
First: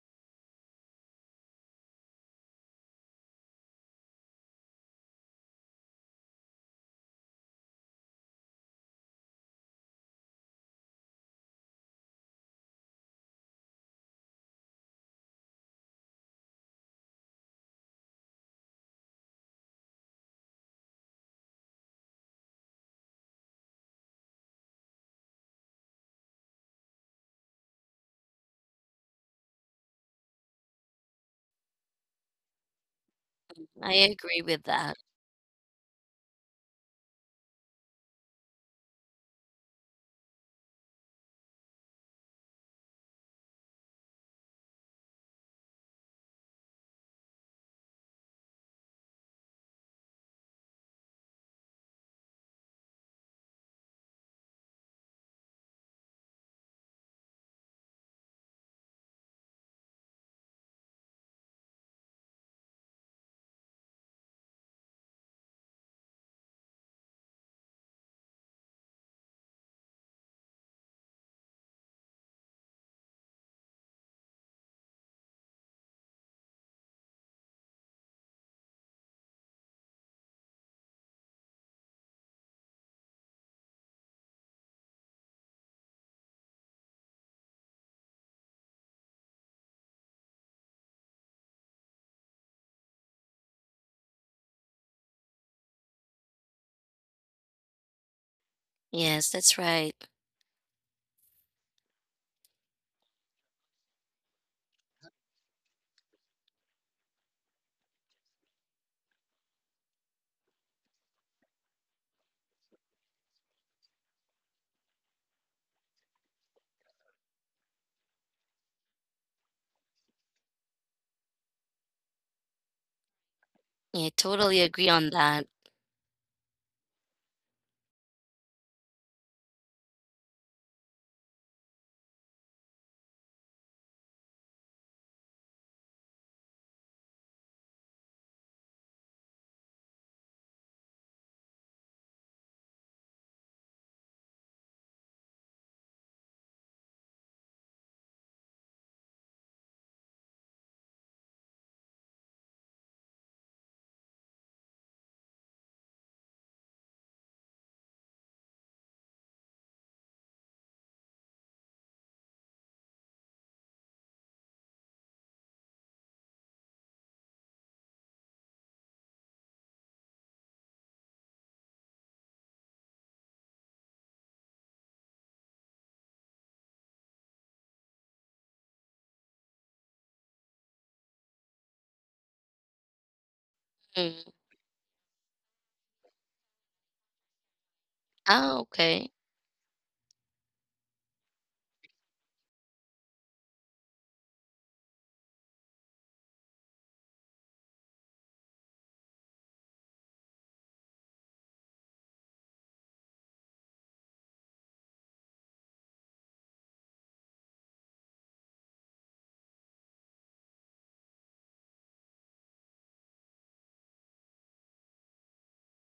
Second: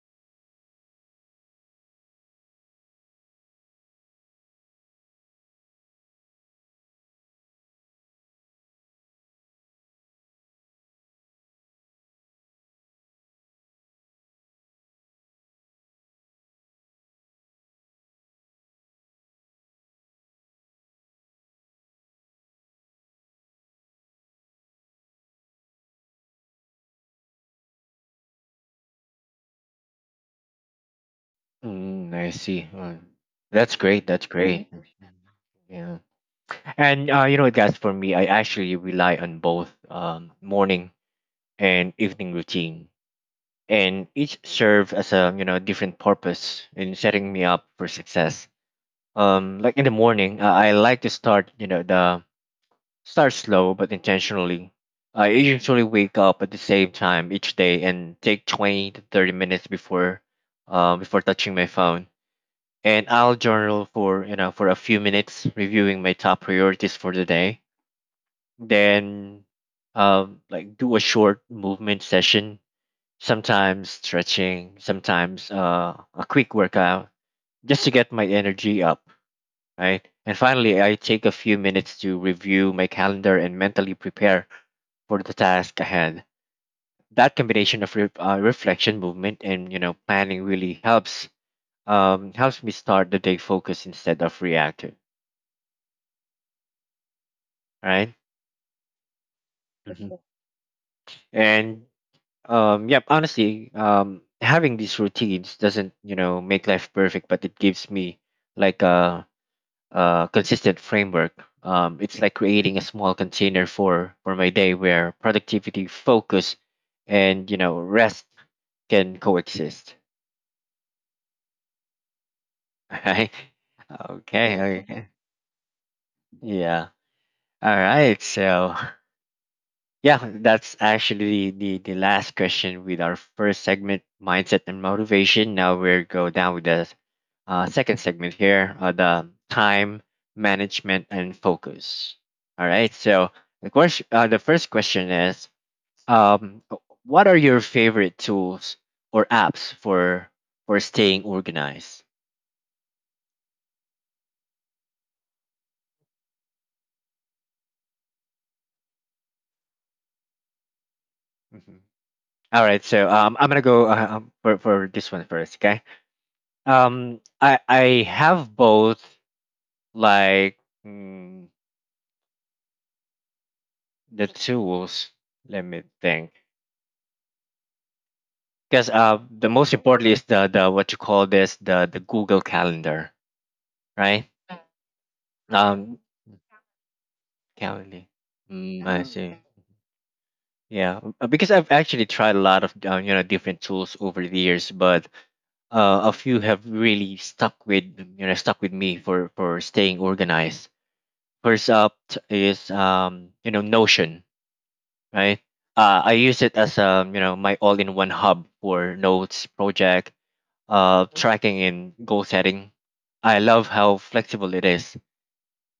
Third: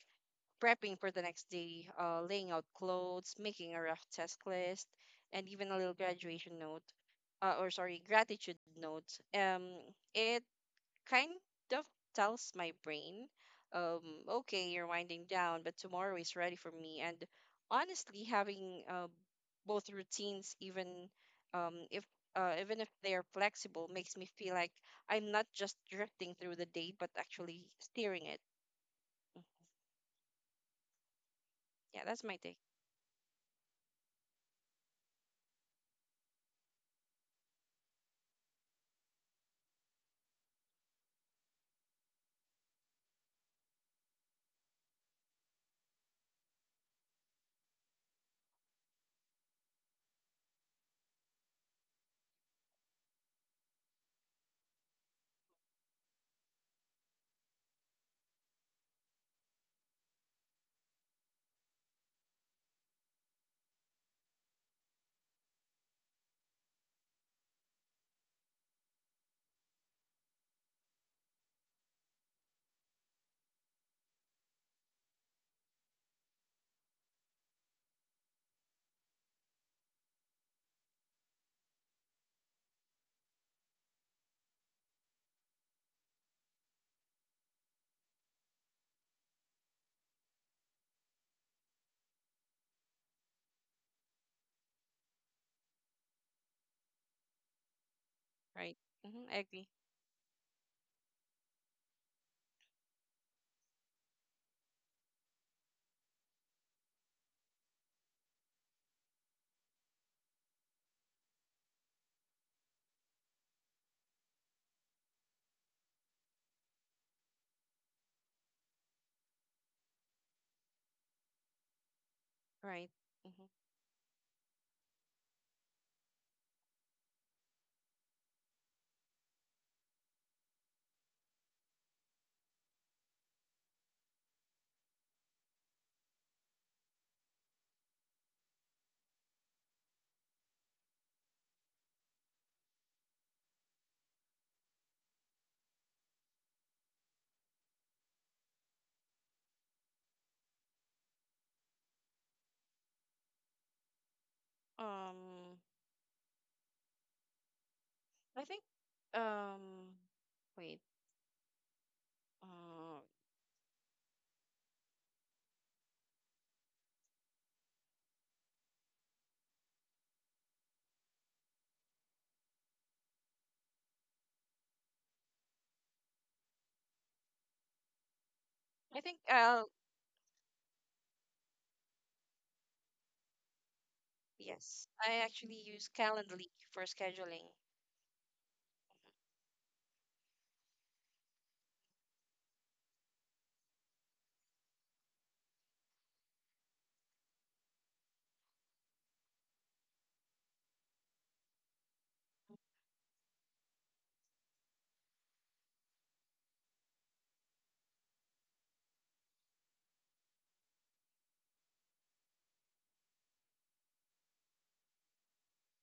Speaker 2: prepping for the next day, laying out clothes, making a rough task list, and even a little graduation note, or sorry, gratitude note. It kind of tells my brain, um, okay, you're winding down, but tomorrow is ready for me. And honestly, having both routines, um, if even if they are flexible, makes me feel like I'm not just drifting through the day, but actually steering it. Mhm. Yeah,
Speaker 1: Mm,
Speaker 2: that's
Speaker 1: I
Speaker 2: my take.
Speaker 1: see. That's
Speaker 3: I
Speaker 1: great. That's
Speaker 3: agree with
Speaker 1: great. Mhm. Mhm.
Speaker 3: that.
Speaker 1: Yeah. And you know what, guys? For me, I actually rely on both morning and evening routine, and each serve as a different purpose in setting me up for success. Like in the morning, I like to start you know the start slow but intentionally. I usually wake up at the same time each day and take 20 to 30 minutes before before touching my phone, and I'll journal for for a few minutes, reviewing my top priorities for the day. Then like do a short movement session, sometimes stretching, sometimes a quick workout, just to get my energy up, right? And finally, I take a few minutes to review my calendar and mentally prepare for the task ahead. That combination of reflection, movement, and planning really helps helps me start the day focused instead of reactive, right?
Speaker 2: Right. Hmm,
Speaker 3: Yes,
Speaker 2: I
Speaker 3: that's
Speaker 2: agree.
Speaker 3: right.
Speaker 1: Mhm. And yep, honestly, having these routines doesn't make life perfect, but it gives me like a consistent framework. It's like creating a small container for my day where productivity, focus, and rest can coexist.
Speaker 2: Right.
Speaker 1: Right?
Speaker 2: Hmm.
Speaker 3: I
Speaker 1: Okay.
Speaker 3: totally agree
Speaker 1: Yes.
Speaker 3: on
Speaker 1: Okay.
Speaker 3: that.
Speaker 1: Yeah. All right. So yeah, that's actually the last question with our first segment, mindset and motivation. Now we will go down with the second segment here, the time management and focus. All right. So the question, the first question is, um, what are your favorite tools or apps for staying organized?
Speaker 2: Um, I think. Um, Wait.
Speaker 1: Mhm. All right.
Speaker 2: Uh,
Speaker 1: So I'm gonna go for this one first. Okay. I have both like mm, the tools, let me think, because
Speaker 2: I think
Speaker 1: the
Speaker 2: I'll
Speaker 1: most important is the what you call this, the Google Calendar,
Speaker 3: Mm.
Speaker 1: right?
Speaker 2: Yes, I actually use
Speaker 1: Um,
Speaker 2: Calendly for scheduling.
Speaker 1: calendar.
Speaker 3: Oh,
Speaker 1: Mm, I
Speaker 3: okay.
Speaker 1: see. Yeah, because I've actually tried a lot of different tools over the years, but a few have really stuck with stuck with me for staying organized. First up is Notion, right? I use it as my all-in-one hub for notes, project, tracking, and goal setting. I love how flexible it is,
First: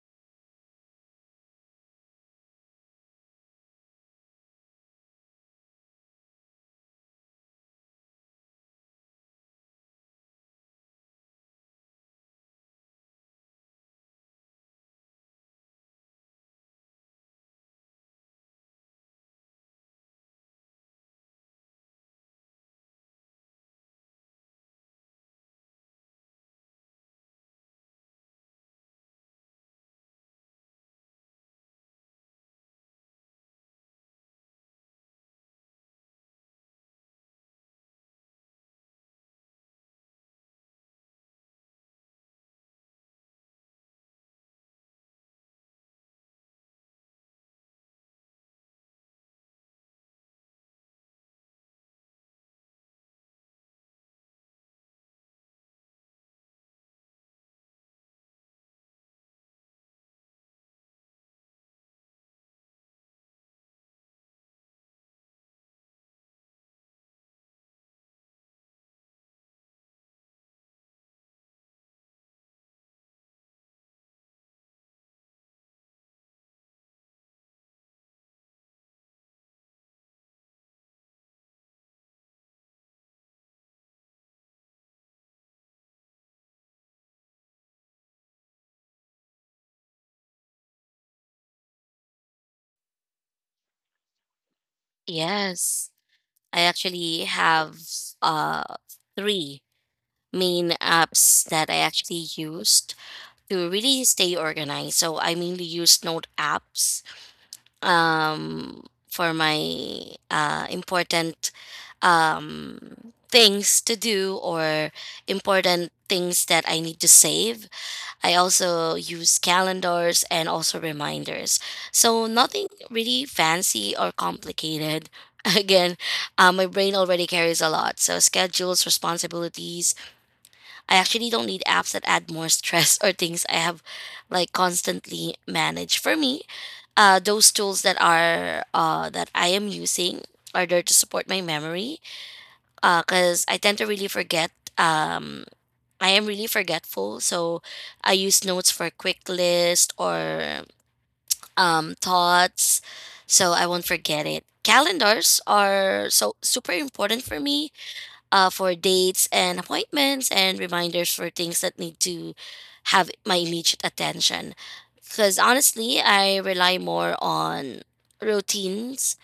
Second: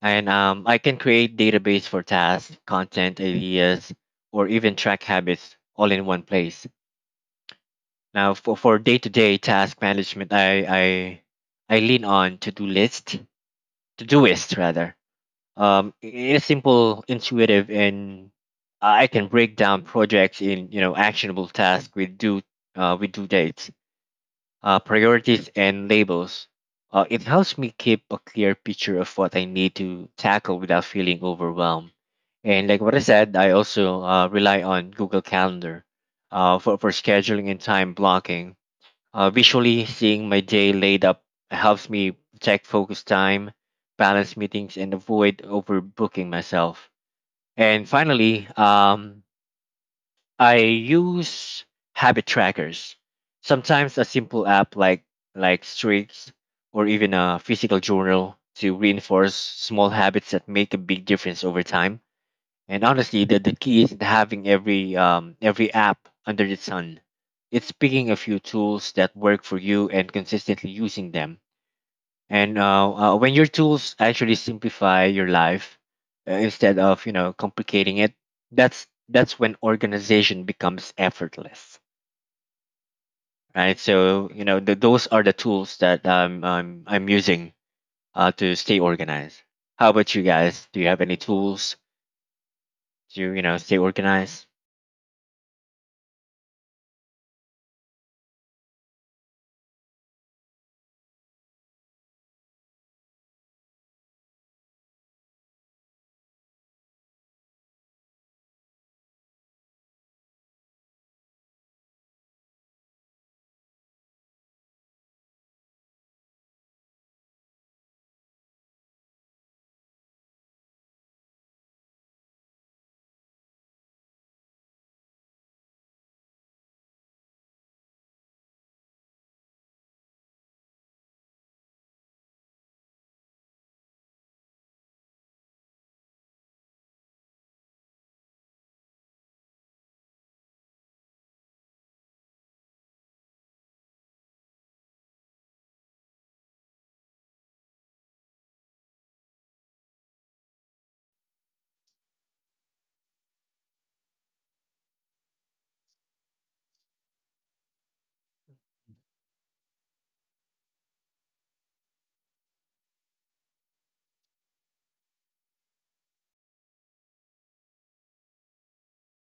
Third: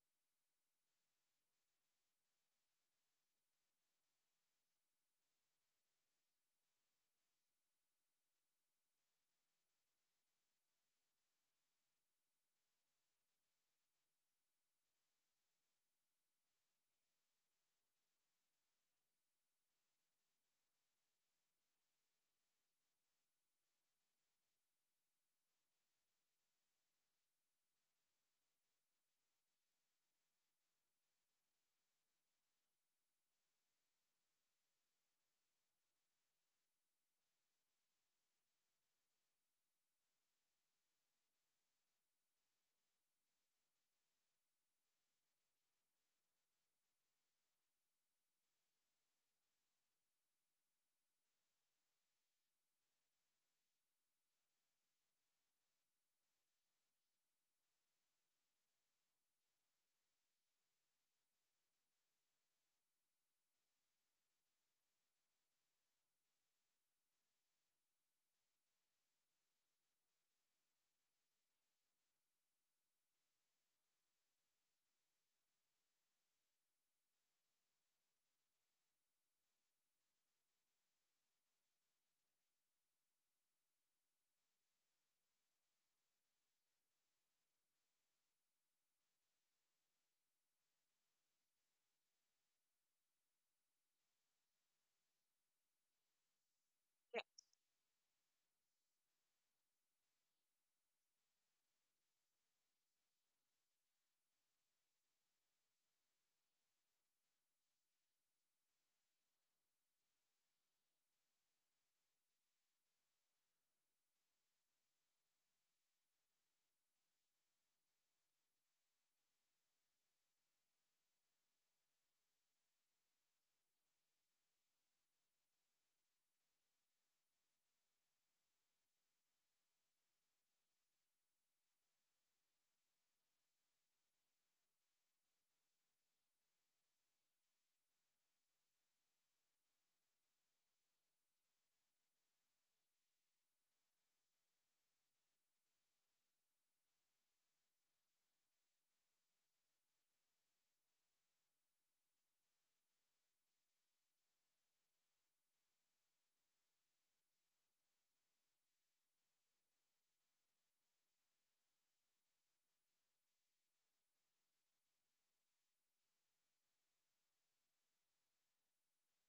Speaker 1: and I can create database for tasks, content, ideas, or even track habits all in one place. Now, for day-to-day task management, I lean on to-do list, to doist rather. It's simple, intuitive, and I can break down projects in actionable tasks with due dates, priorities, and labels. It helps me keep a clear picture of what I need to tackle without feeling overwhelmed. And like what I said, I also rely on Google Calendar for scheduling and time blocking. Uh, visually seeing my day laid up helps me check focus time, balance meetings, and avoid overbooking myself. And finally, I use habit trackers. Sometimes a simple app like Streaks, or even a physical journal to reinforce small habits that make a big difference over time. And honestly, the key isn't having every app under the sun. It's picking a few tools that work for you and consistently using them. And when your tools actually simplify your life instead of complicating it, that's when organization becomes effortless, right? So you know th those are the tools that um, I'm using to stay organized. How about you guys? Do you have any tools to stay organized?
Speaker 3: Yes. I
Speaker 2: Yeah.
Speaker 3: actually have uh three main apps that I actually used to really stay organized. So I mainly use note apps for my important things to do or important things that I need to save. I also use calendars and also reminders. So nothing really fancy or complicated. Again, my brain already carries a lot. So schedules, responsibilities, I actually don't need apps that add more stress or things I have like constantly managed. For me, those tools that are that I am using are there to support my memory because I tend to really forget. Um, I am really forgetful, so I use notes for quick list or thoughts, so I won't forget it. Calendars are so super important for me for dates and appointments and reminders for things that need to have my immediate attention. Because honestly, I rely more on routines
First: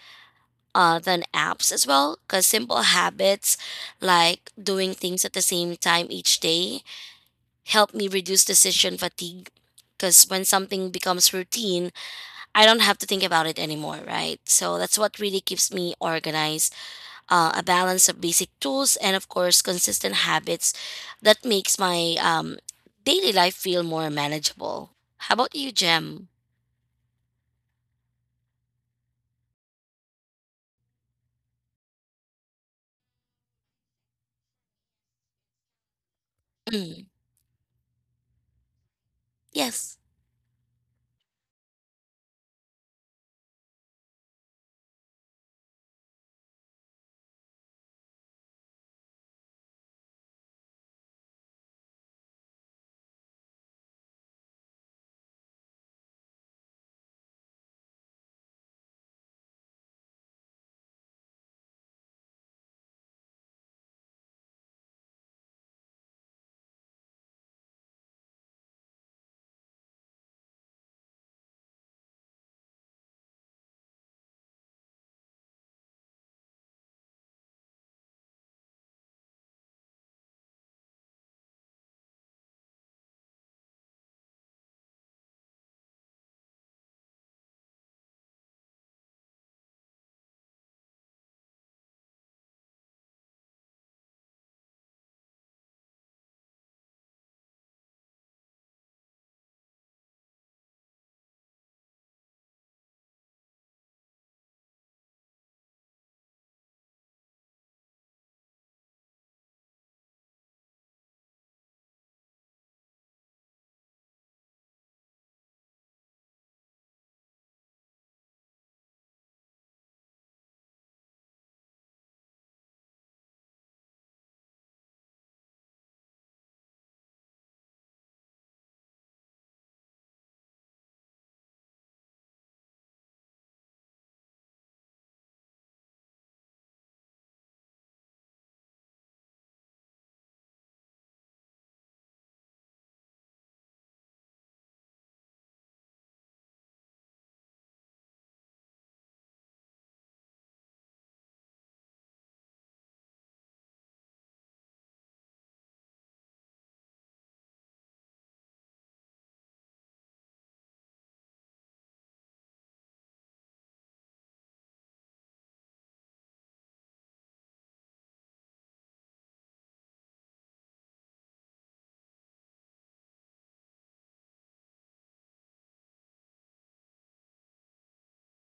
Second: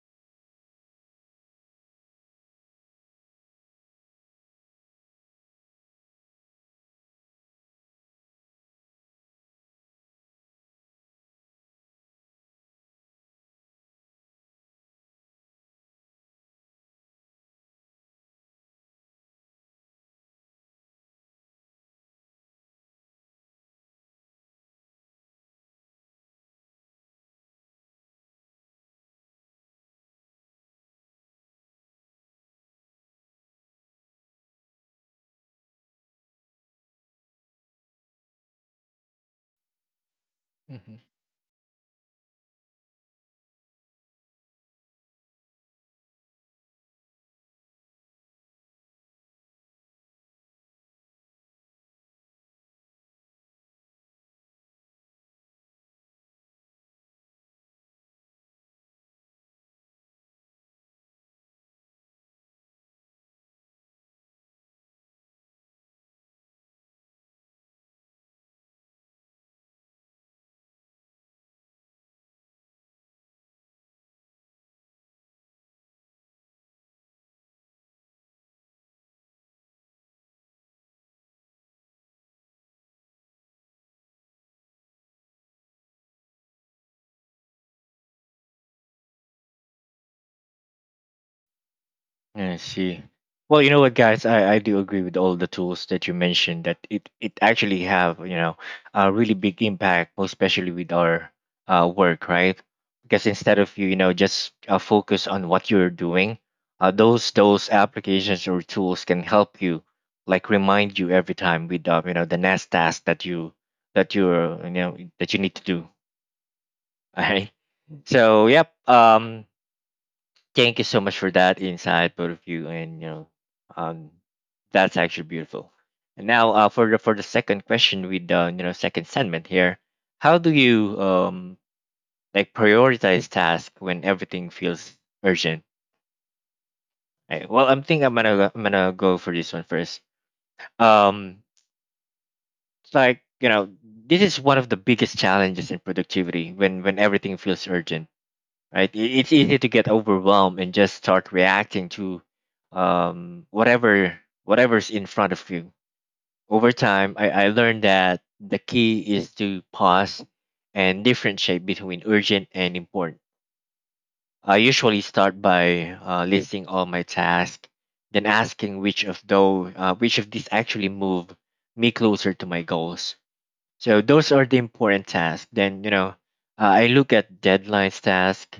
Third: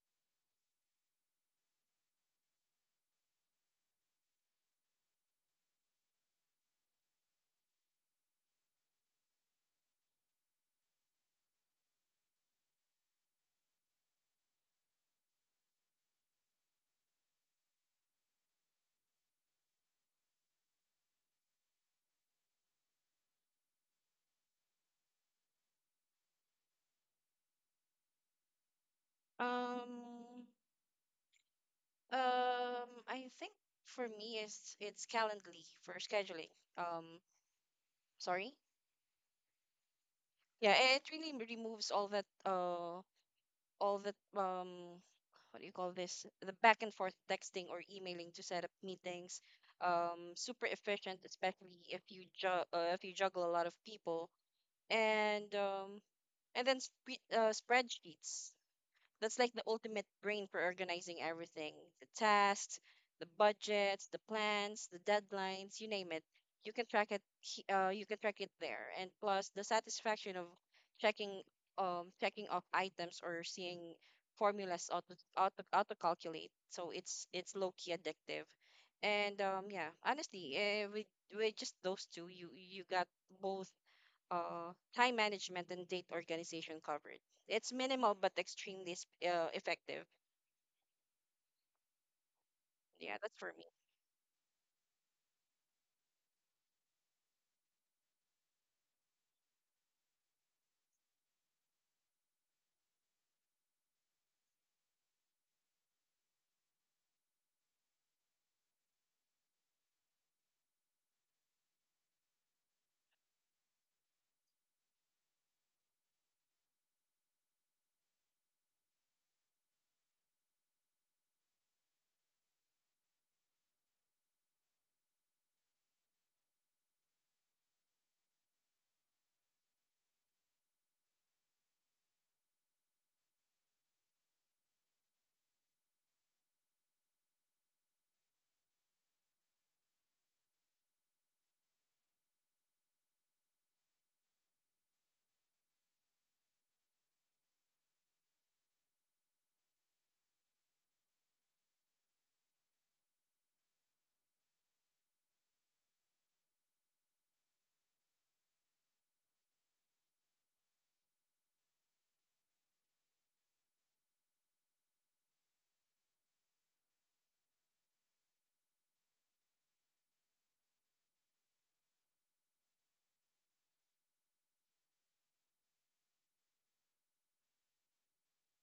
Speaker 3: than apps as well. Because simple habits like doing things at the same time each day help me reduce decision fatigue. Because when something becomes routine, I don't have to think about it anymore, right? So that's what really keeps me organized, a balance of basic tools and of course consistent habits that makes my daily life feel more manageable. How about you, Jem?
Speaker 2: Um, I think For me it's Calendly for scheduling.
Speaker 3: Mm,
Speaker 2: Um, sorry.
Speaker 3: yes,
Speaker 2: Yeah, it really removes all that all that what do you call this? The back and forth texting or emailing to set up meetings. Super efficient, especially if you ju if you juggle a lot of people and and then sp spreadsheets. That's like the ultimate brain for organizing everything, the tasks, the budgets, the plans, the deadlines, you name it. You can track it. You can track it there, and plus the satisfaction of checking, checking off items or seeing formulas auto calculate. So it's low key addictive, and yeah, honestly, with just those two, you got both time management and date organization covered. It's minimal but extremely effective.
Speaker 1: I see.
Speaker 2: Yeah, that's for
Speaker 1: Well,
Speaker 2: me.
Speaker 1: you know what, guys, I do agree with all the tools that you mentioned, that it actually have, you know, a really big impact, most especially with our work, right? Because instead of you know, just focus on what you're doing, those applications or tools can help you, like remind you every time with, you know, the next task that you you know, that you need to do. All right. So, yep. Thank you so much for that insight, both of you, and you know, um, that's actually beautiful. And now, for the second question with the second segment here, how do you like prioritize tasks when everything feels urgent? Right. Well, I'm thinking I'm gonna go for this one first. Um, it's like this is one of the biggest challenges in productivity when everything feels urgent, right? I- It's easy to get overwhelmed and just start reacting to um, whatever whatever's in front of you. Over time, I learned that the key is to pause and differentiate between urgent and important. I usually start by listing all my tasks, then asking which of those, which of these actually move me closer to my goals. So those are the important tasks. Then I look at deadlines task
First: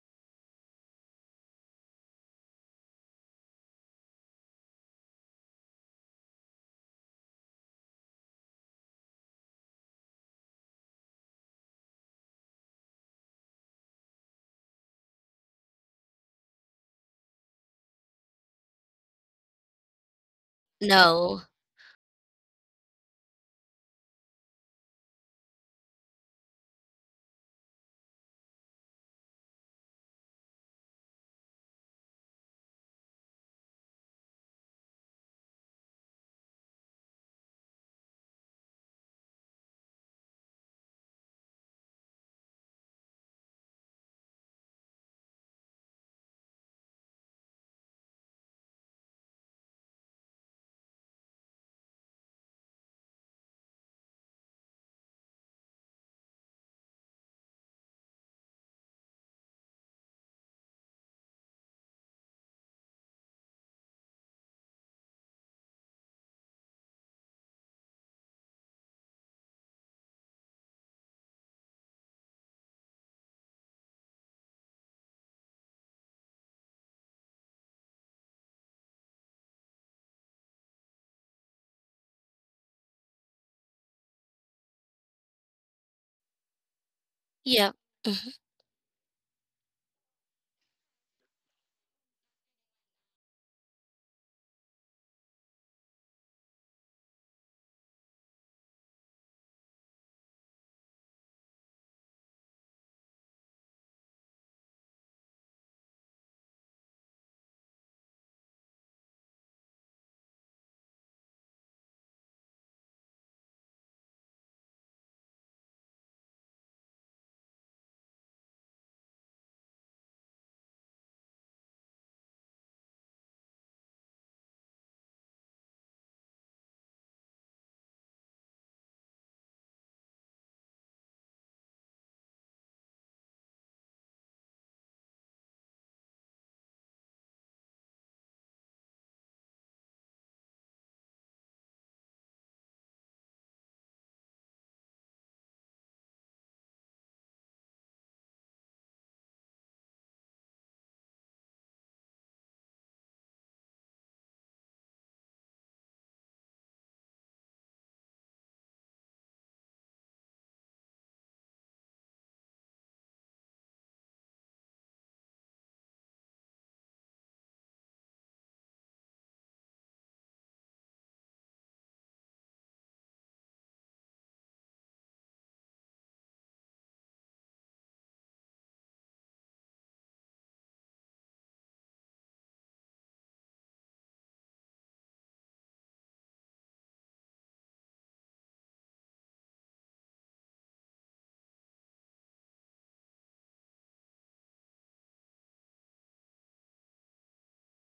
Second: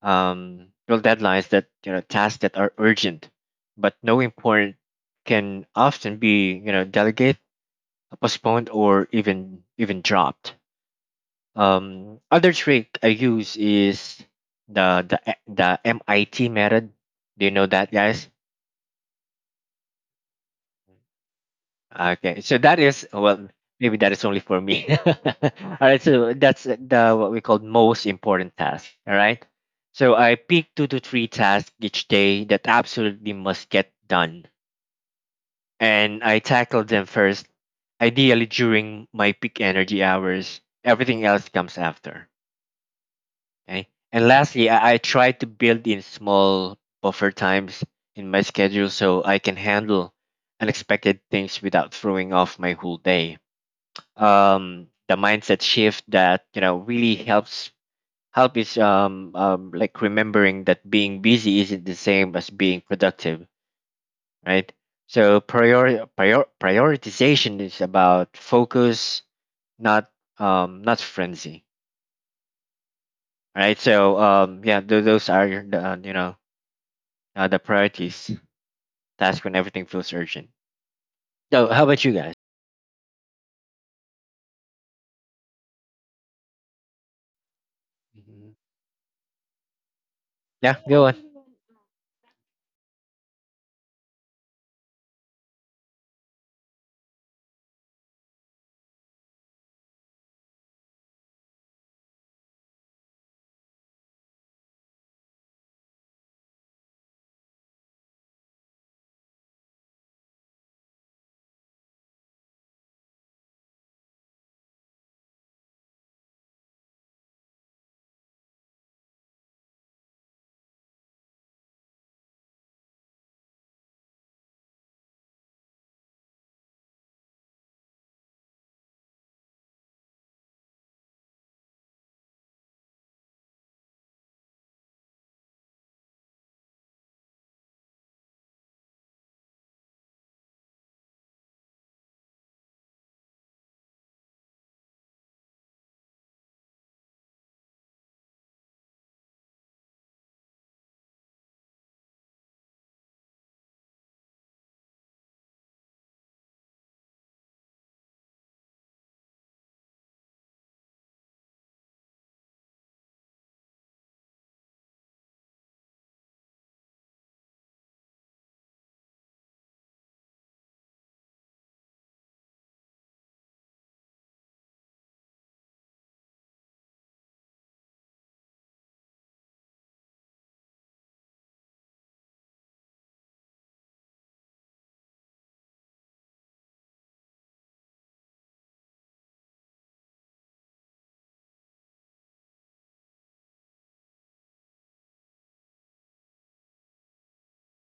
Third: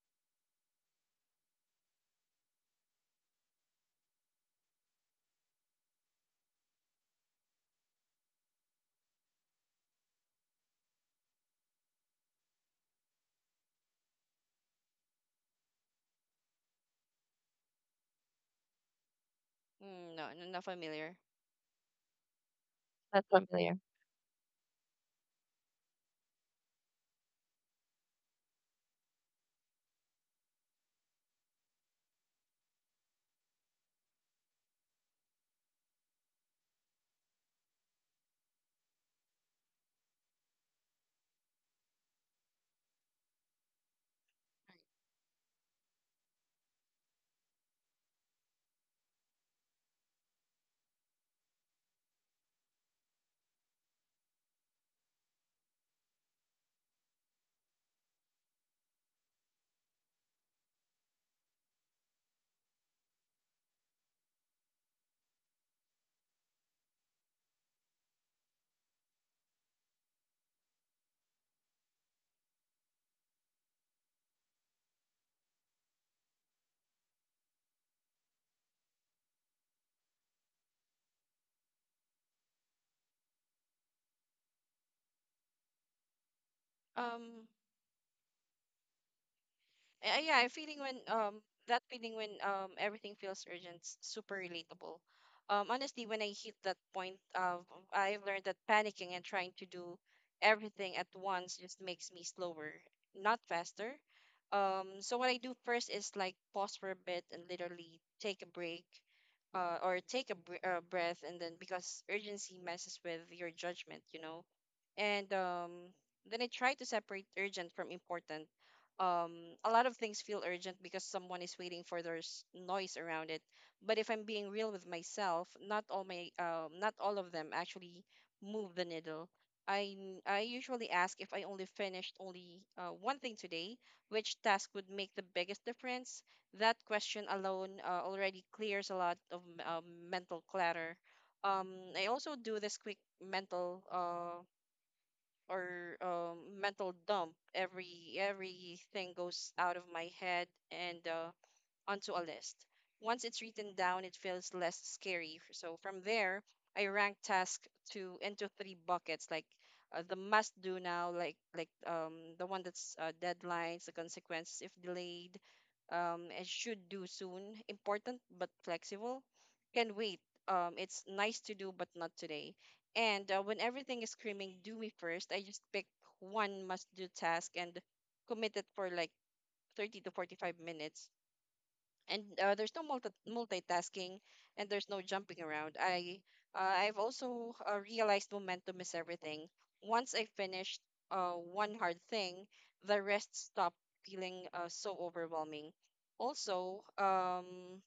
Speaker 1: um, well deadlines that tasks that are urgent but no important can often be delegated, postponed, or even dropped. Um, other trick I use is the the the MIT method. Do you know that, guys?
Speaker 2: Mm, no, no, not familiar.
Speaker 3: no,
Speaker 1: Okay, so that is,
Speaker 2: Not
Speaker 1: well,
Speaker 2: familiar.
Speaker 1: maybe that is only for me. All right, so that's the what we call most important task. All right, so I pick two to three tasks each day that absolutely must get done, and I tackle them first, ideally during my peak energy hours. Everything else comes after. Okay, and lastly, I try to build in small buffer times in my schedule so I can handle unexpected things without throwing off my whole day. Um, the mindset shift that really helps help is like remembering that being busy isn't the same as being productive, right? So prioritization is about focus, not not frenzy, right? So yeah, those are your, the, the priorities task when everything feels urgent. So how about you guys?
Speaker 2: Um,
Speaker 3: yeah. Mhm.
Speaker 1: Mhm.
Speaker 2: Yeah, I am feeling
Speaker 1: Yeah,
Speaker 2: when
Speaker 1: go on.
Speaker 2: that feeling when everything feels urgent, super relatable. Honestly, when I hit that point, I have learned that panicking and trying to do everything at once just makes me slower, not faster. So what I do first is like pause for a bit and literally take a break, or take a breath, and then because urgency messes with your judgment, you know, and then I try to separate urgent from important. A lot of things feel urgent because someone is waiting for there's noise around it. But if I'm being real with myself, not all of them actually move the needle. I usually ask if I only finished only one thing today, which task would make the biggest difference. That question alone already clears a lot of mental clutter. um I also do this quick mental dump. Everything goes out of my head, and onto a list. Once it's written down, it feels less scary. So from there, I rank task to into three buckets, like the must do now, like the one that's deadlines, the consequences if delayed, and should do soon, important but flexible, can wait. It's nice to do but not today. And when everything is screaming, do me first, I just pick one must do task and commit it for like 30 to 45 minutes, and there's no multitasking, and there's no jumping around. I've also realized momentum is everything. Once I finished one hard thing, the rest stopped feeling so overwhelming. Also,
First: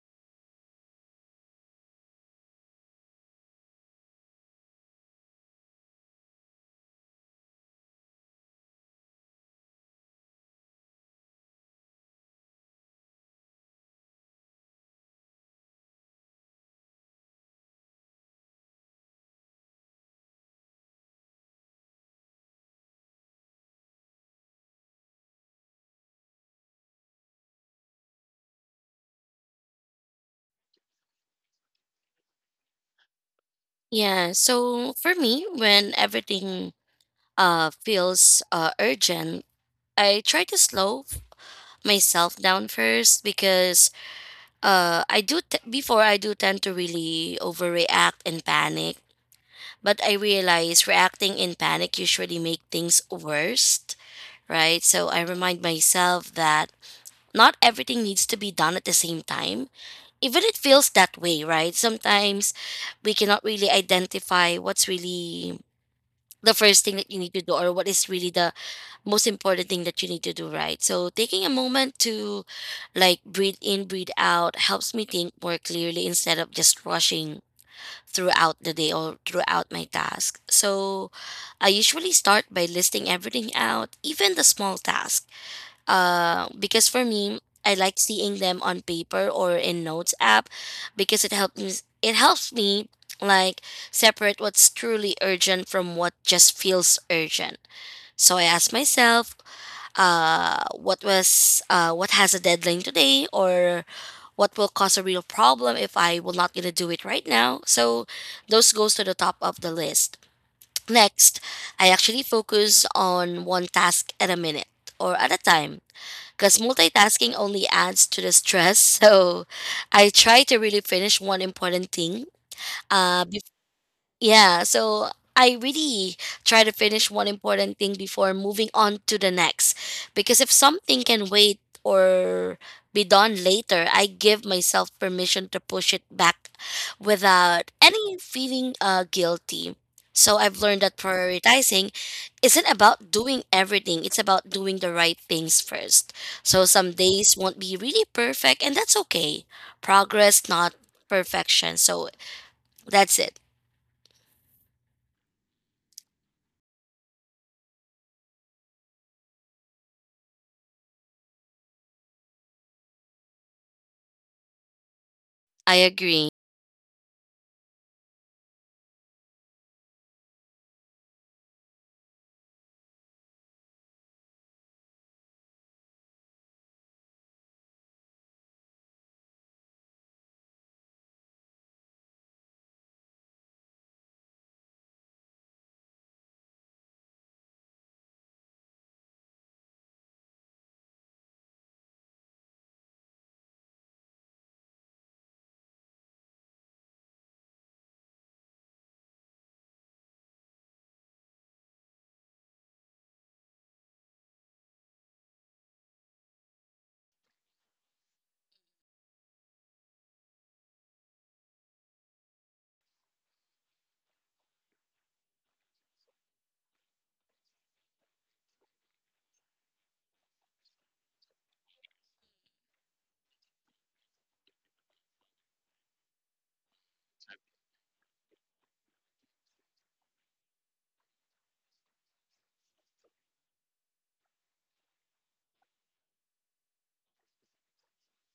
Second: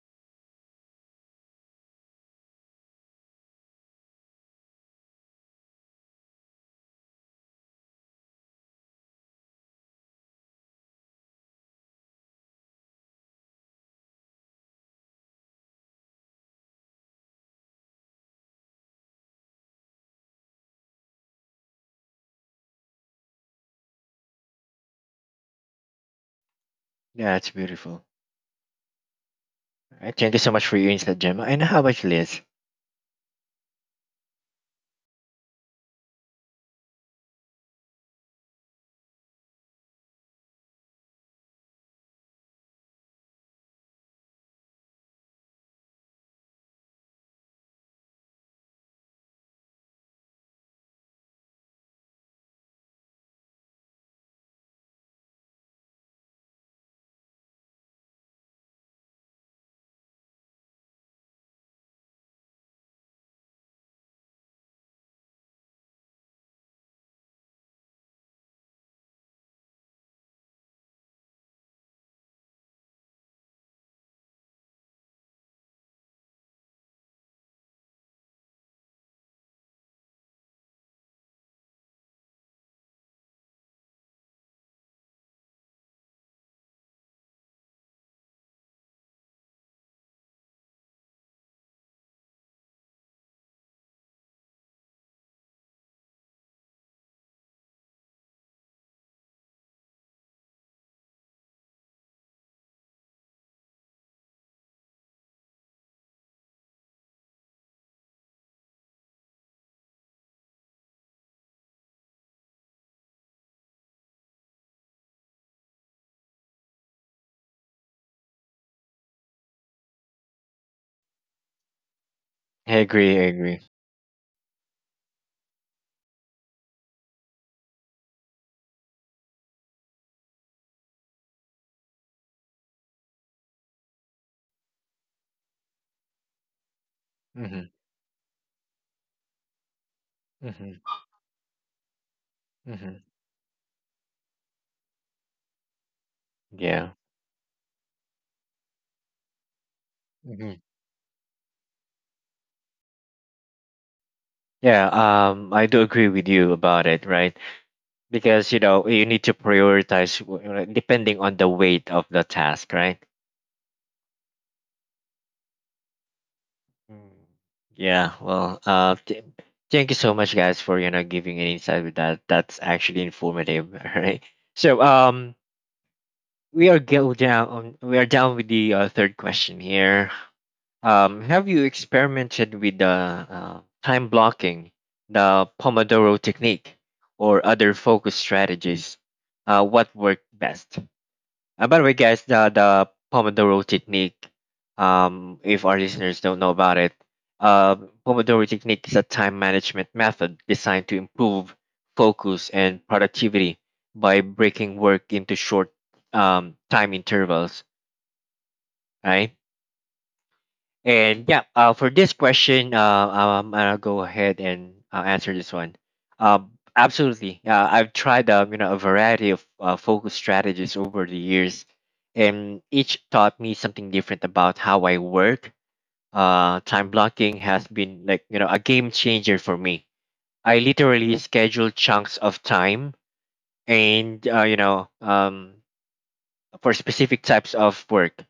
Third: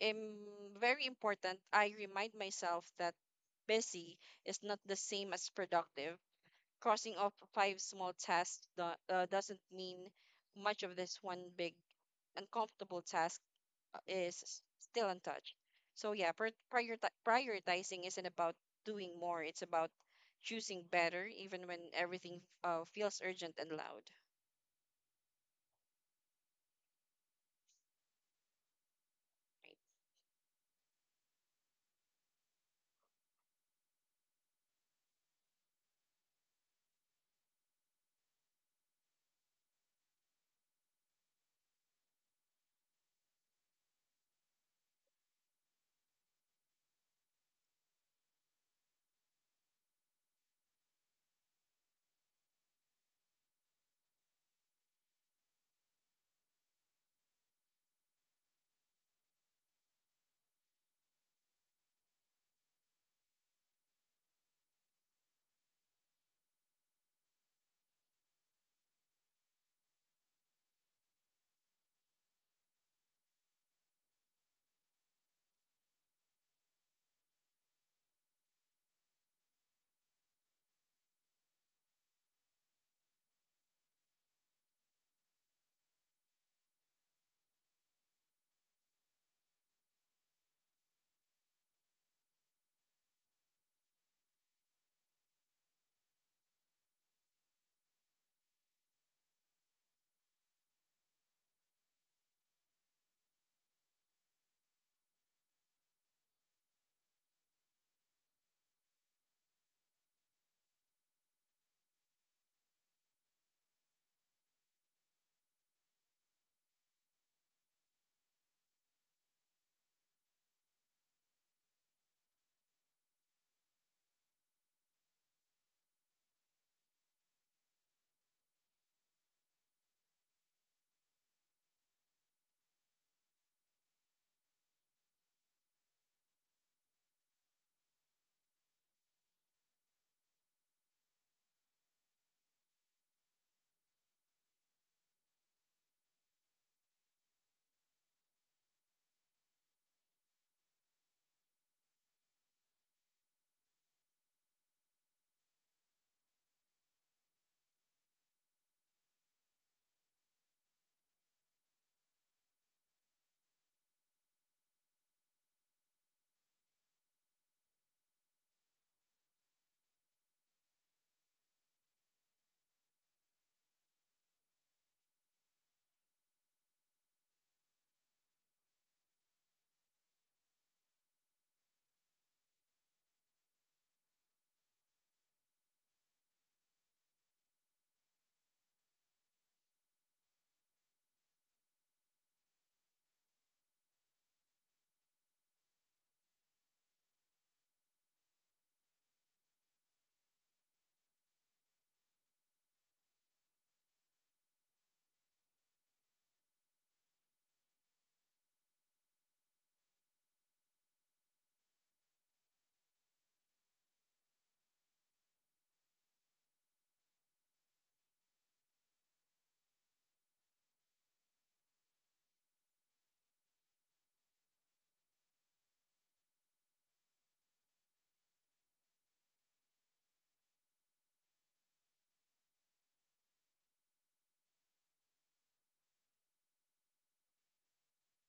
Speaker 2: im- very important, I remind myself that busy is not the same as productive. Crossing off five small tasks doesn't mean much of this one big uncomfortable task is still untouched. So yeah, prioritizing isn't about doing more. It's about choosing better, even when everything feels urgent and loud.
Speaker 1: Yeah, it's beautiful. All right, thank you so much for your insight, Gemma. And how about you, Liz?
Speaker 3: Yeah, so for me when everything feels urgent, I try to slow myself down first because before I do tend to really overreact and panic. But I realize reacting in panic usually make things worse, right? So I remind myself that not everything needs to be done at the same time. Even it feels that way, right? Sometimes we cannot really identify what's really the first thing that you need to do or what is really the most important thing that you need to do, right? So taking a moment to like breathe in, breathe out helps me think more clearly instead of just rushing throughout the day or throughout my task. So I usually start by listing everything out, even the small tasks. Because for me, I like seeing them on paper or in notes app because it helps me like separate what's truly urgent from what just feels urgent. So I ask myself, what has a deadline today or what will cause a real problem if I will not gonna do it right now. So those goes to the top of the list. Next, I actually focus on one task at a minute or at a time because multitasking only adds to the stress. So I try to really finish one important thing
Speaker 1: I agree.
Speaker 3: uh,
Speaker 1: I agree.
Speaker 3: yeah, so I really try to finish one important thing before moving on to the next. Because if something can wait or be done later, I give myself permission to push it back without
Speaker 1: Hmm.
Speaker 3: any feeling guilty. So I've learned
Speaker 1: Hmm.
Speaker 3: that prioritizing isn't
Speaker 1: Hmm.
Speaker 3: about doing everything, it's about doing the right things first. So some
Speaker 1: Yeah.
Speaker 3: days won't be really perfect, and that's okay. Progress,
Speaker 1: Hmm.
Speaker 3: not perfection. So that's it.
Speaker 1: Yeah. I do agree with you about it, right? Because you know you need to prioritize right, depending on the weight of the task, right?
Speaker 3: I agree.
Speaker 1: Mm. Yeah. Well, thank you so much, guys, for giving an insight with that. That's actually informative, right? So, we are go down. We are down with the third question here. Have you experimented with the time blocking, the Pomodoro technique, or other focus strategies? What worked best? By the way, guys, the Pomodoro technique, if our listeners don't know about it, uh, Pomodoro technique is a time management method designed to improve focus and productivity by breaking work into short time intervals, right? And yeah, for this question, I'll go ahead and answer this one. Absolutely. I've tried a variety of focus strategies over the years, and each taught me something different about how I work. Time blocking has been like a game changer for me. I literally schedule chunks of time and for specific types of work,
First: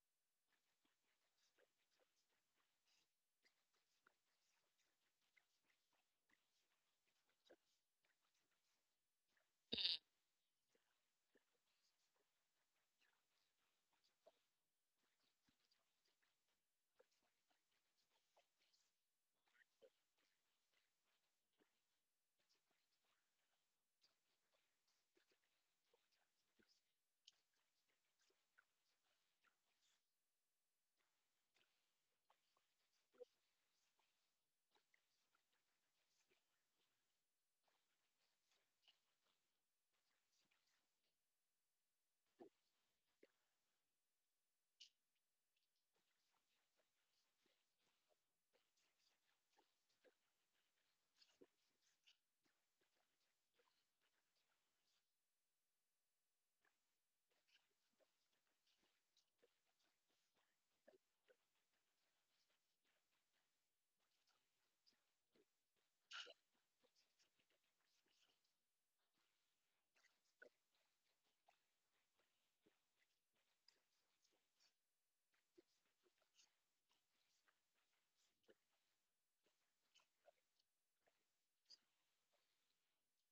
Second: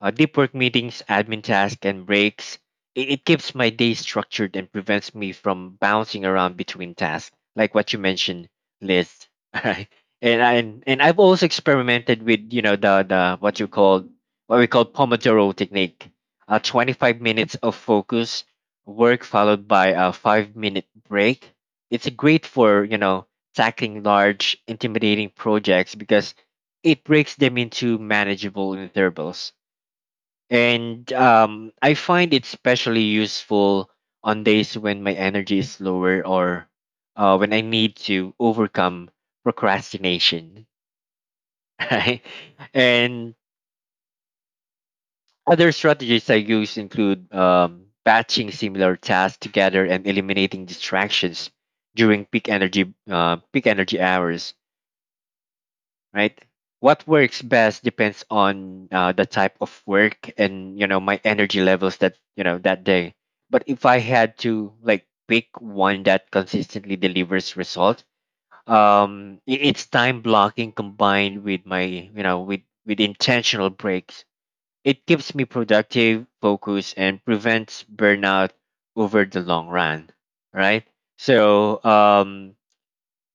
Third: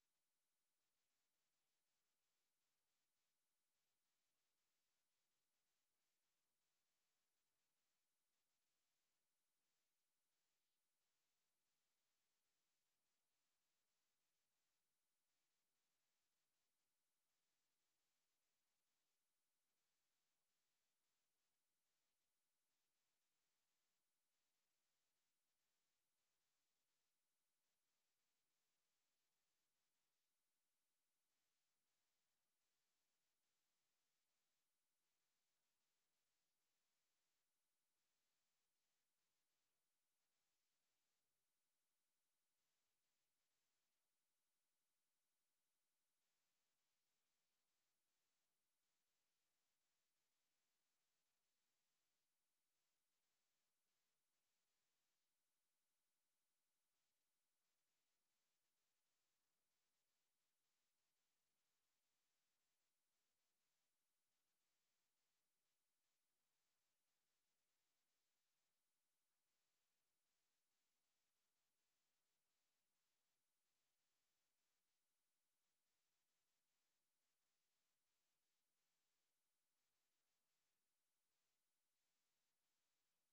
Speaker 1: deep work, meetings, admin tasks, and breaks. It keeps my day structured and prevents me from bouncing around between tasks, like what you mentioned, Liz. Right? And I and I've also experimented with you know the what you call what we call Pomodoro technique. 25 minutes of focus work followed by a 5 minute break. It's great for tackling large, intimidating projects because it breaks them into manageable intervals, and I find it especially useful on days when my energy is lower, or when I need to overcome procrastination. Right? And other strategies I use include batching similar tasks together and eliminating distractions during peak energy hours, right? What works best depends on the type of work and my energy levels that you know that day. But if I had to like pick one that consistently delivers results, it's time blocking combined with my with intentional breaks. It keeps me productive, focused, and prevents burnout over the long run, right? So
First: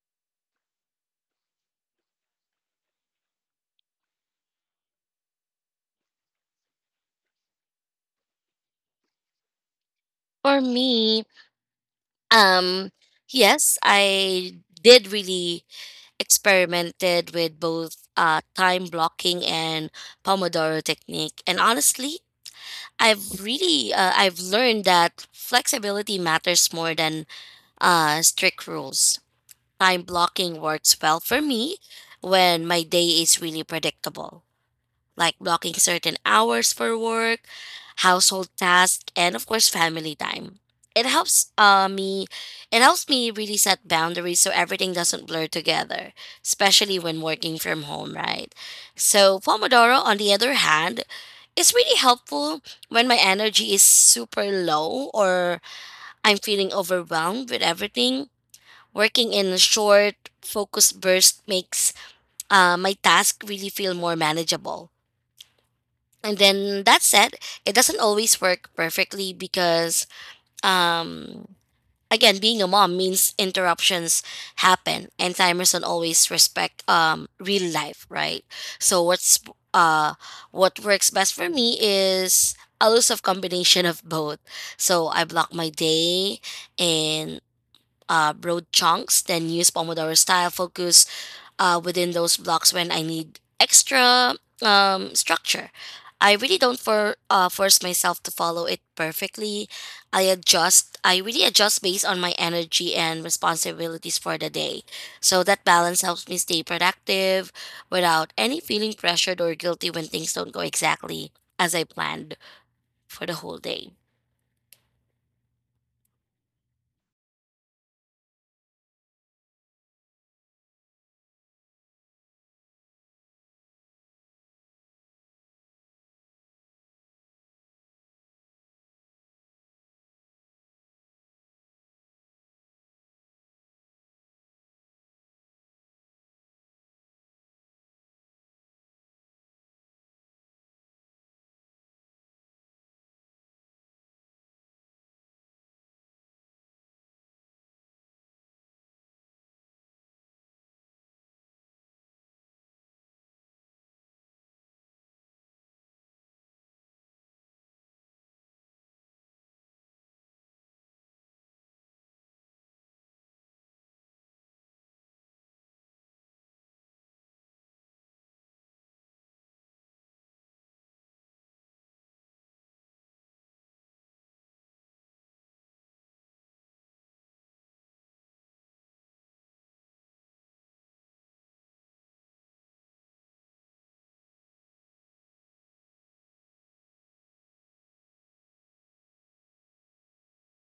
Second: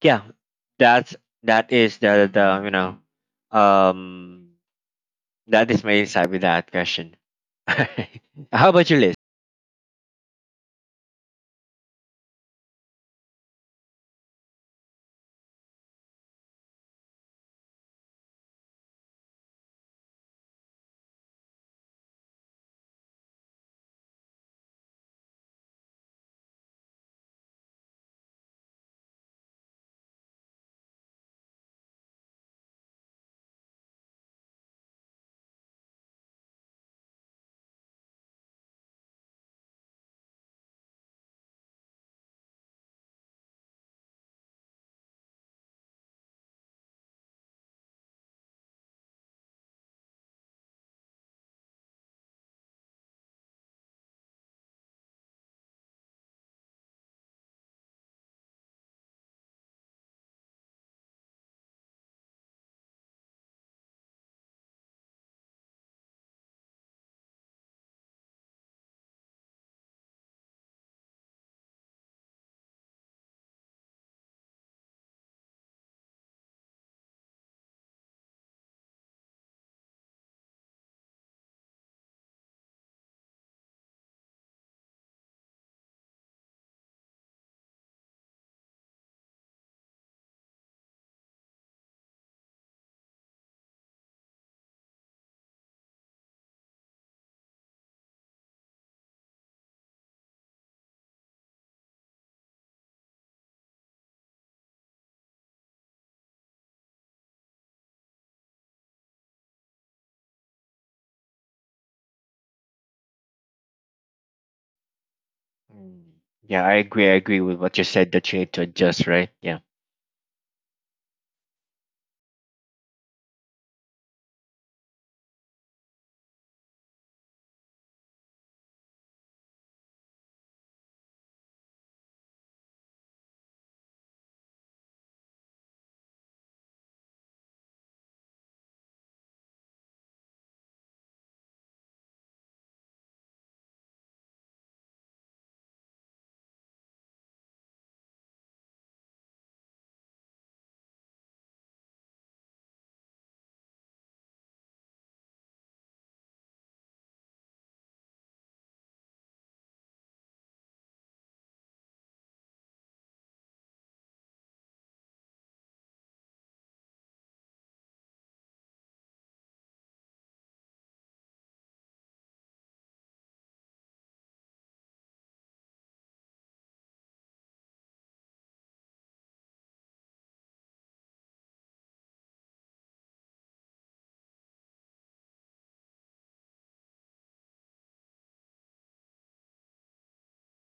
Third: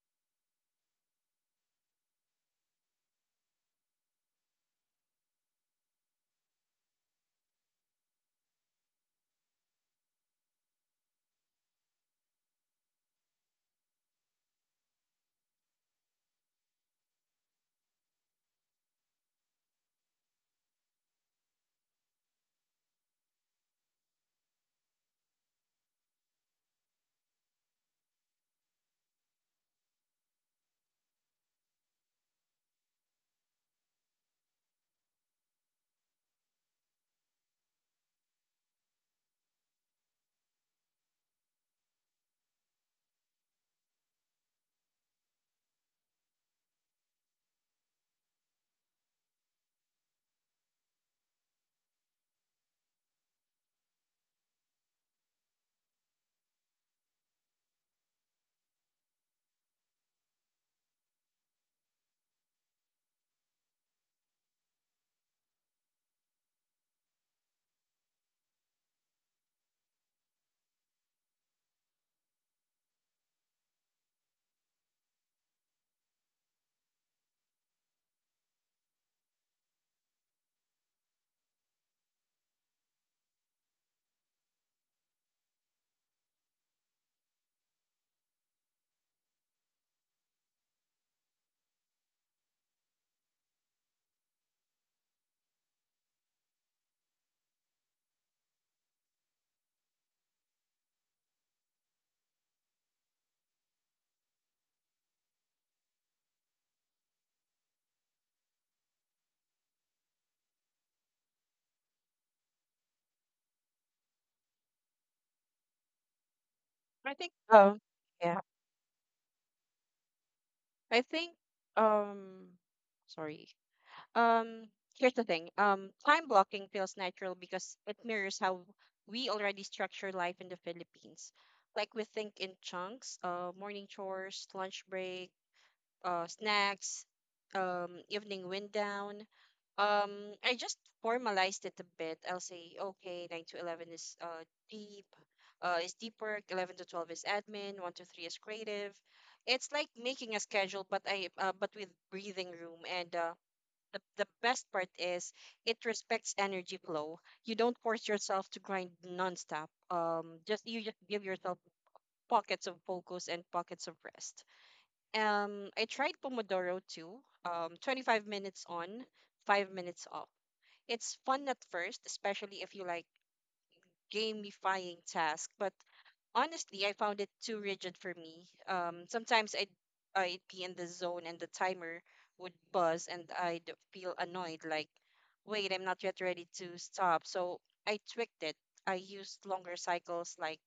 Speaker 1: yeah, that's that is the you know um that is my insight with that question. How about your list?
Speaker 3: For me, um, yes, I did really experimented with both time blocking and Pomodoro technique, and honestly, I've learned that flexibility matters more than strict rules. Time blocking works well for me when my day is really predictable, like blocking certain hours for work, household tasks, and of course, family time. It helps uh, me. It helps me really set boundaries so everything doesn't blur together, especially when working from home, right? So Pomodoro, on the other hand, is really helpful when my energy is super low or I'm feeling overwhelmed with everything. Working in a short, focus burst makes my task really feel more manageable. And then that said, it doesn't always work perfectly because, um, again, being a mom means interruptions happen, and timers don't always respect real life, right? So uh what works best for me is a loose combination of both. So I block my day in broad chunks, then use Pomodoro style focus within those blocks when I need extra structure. I really don't force myself to follow it perfectly. I adjust. I really adjust based on my energy and responsibilities for the day. So that balance helps me stay productive without any feeling pressured or guilty when things don't go exactly as I planned for the whole day.
Speaker 1: Mm. Yeah, I agree. I
Speaker 2: Right. I think
Speaker 1: agree with what you said, that you
Speaker 2: yeah.
Speaker 1: need to adjust, right? Yeah.
Speaker 2: I think um sorry. Um Here's the thing. Time blocking feels natural because it mirrors how we already structure life in the Philippines. Like we think in chunks, morning chores, lunch break, snacks, evening wind down. I just formalized it a bit. I'll say, okay, 9 to 11 is deep, is deep work, 11 to 12 is admin, 1 to 3 is creative. It's like making a schedule, but I but with breathing room. And the best part is it respects energy flow. You don't force yourself to grind nonstop. Just You just give yourself pockets of focus and pockets of rest. I tried Pomodoro too. 25 minutes on, 5 minutes off. It's fun at first, especially if you like gamifying tasks, but honestly, I found it too rigid for me. Sometimes I'd be in the zone and the timer would buzz and I'd feel annoyed, like, wait, I'm not yet ready to stop. So I tweaked it. I used longer cycles, like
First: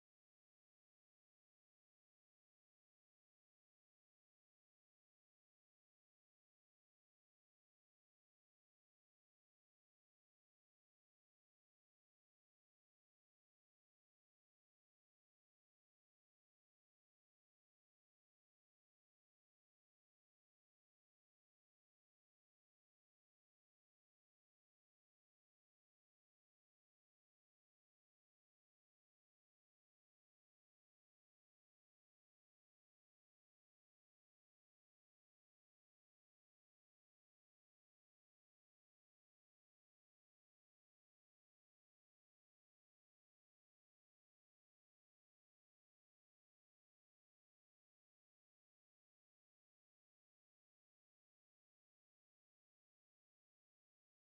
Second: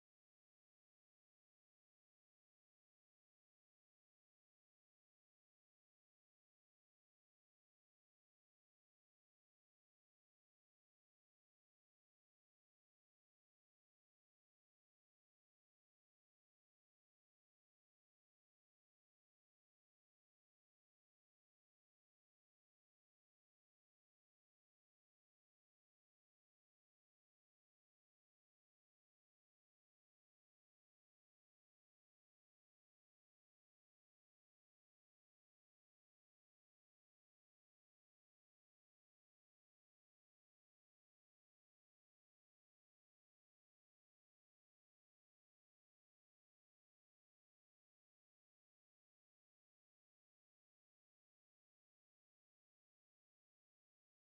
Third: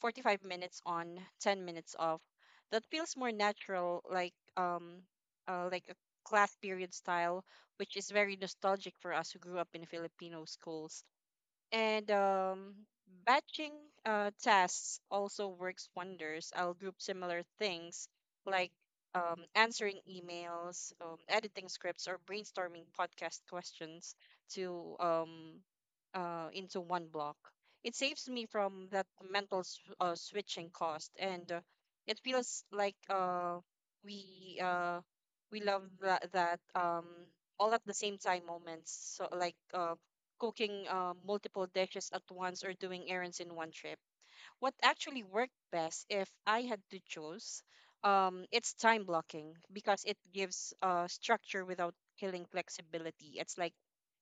Speaker 2: 45 minutes on, 10 minutes off. That feels more natural, like a class period style, which is very nostalgic for us who grew up in Filipino schools. And batching tasks also works wonders. I'll group similar things like answering emails, editing scripts, or brainstorming podcast questions to into one block. It saves me from that mental switching cost, and it feels like we uh, we love that, all at the same time moments. So like cooking multiple dishes at once or doing errands in one trip. What actually worked best, if I had to choose, it's time blocking because it gives structure without killing flexibility. It's like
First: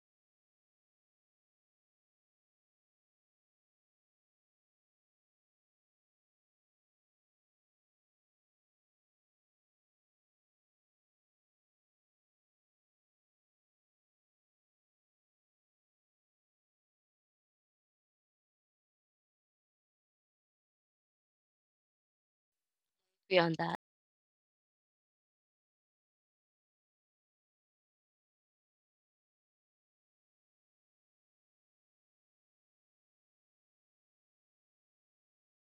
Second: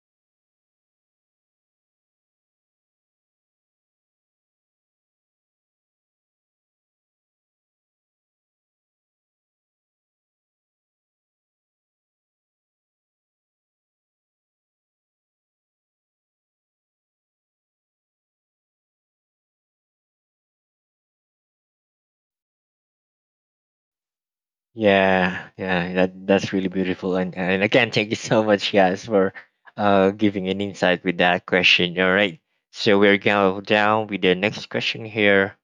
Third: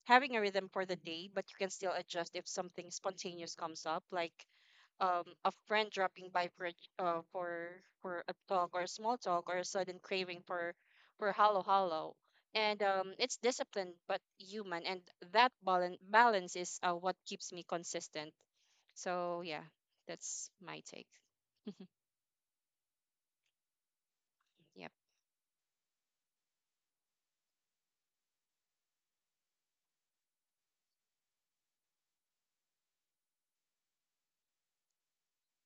Speaker 2: having a rhythm for the day, but you can still adjust if something spontaneous comes up, like a friend dropping by for for a talk or a small talk or a sudden craving for hollow hollow, and it's disciplined but human, and that balance is what keeps me consistent. So yeah, that's my take.
Speaker 3: Beyond that,
Speaker 2: yep
Speaker 1: Yeah, yeah, that that's really beautiful, and again thank you so much guys for giving an insight with that question. All right, so we're going to down with the next question here.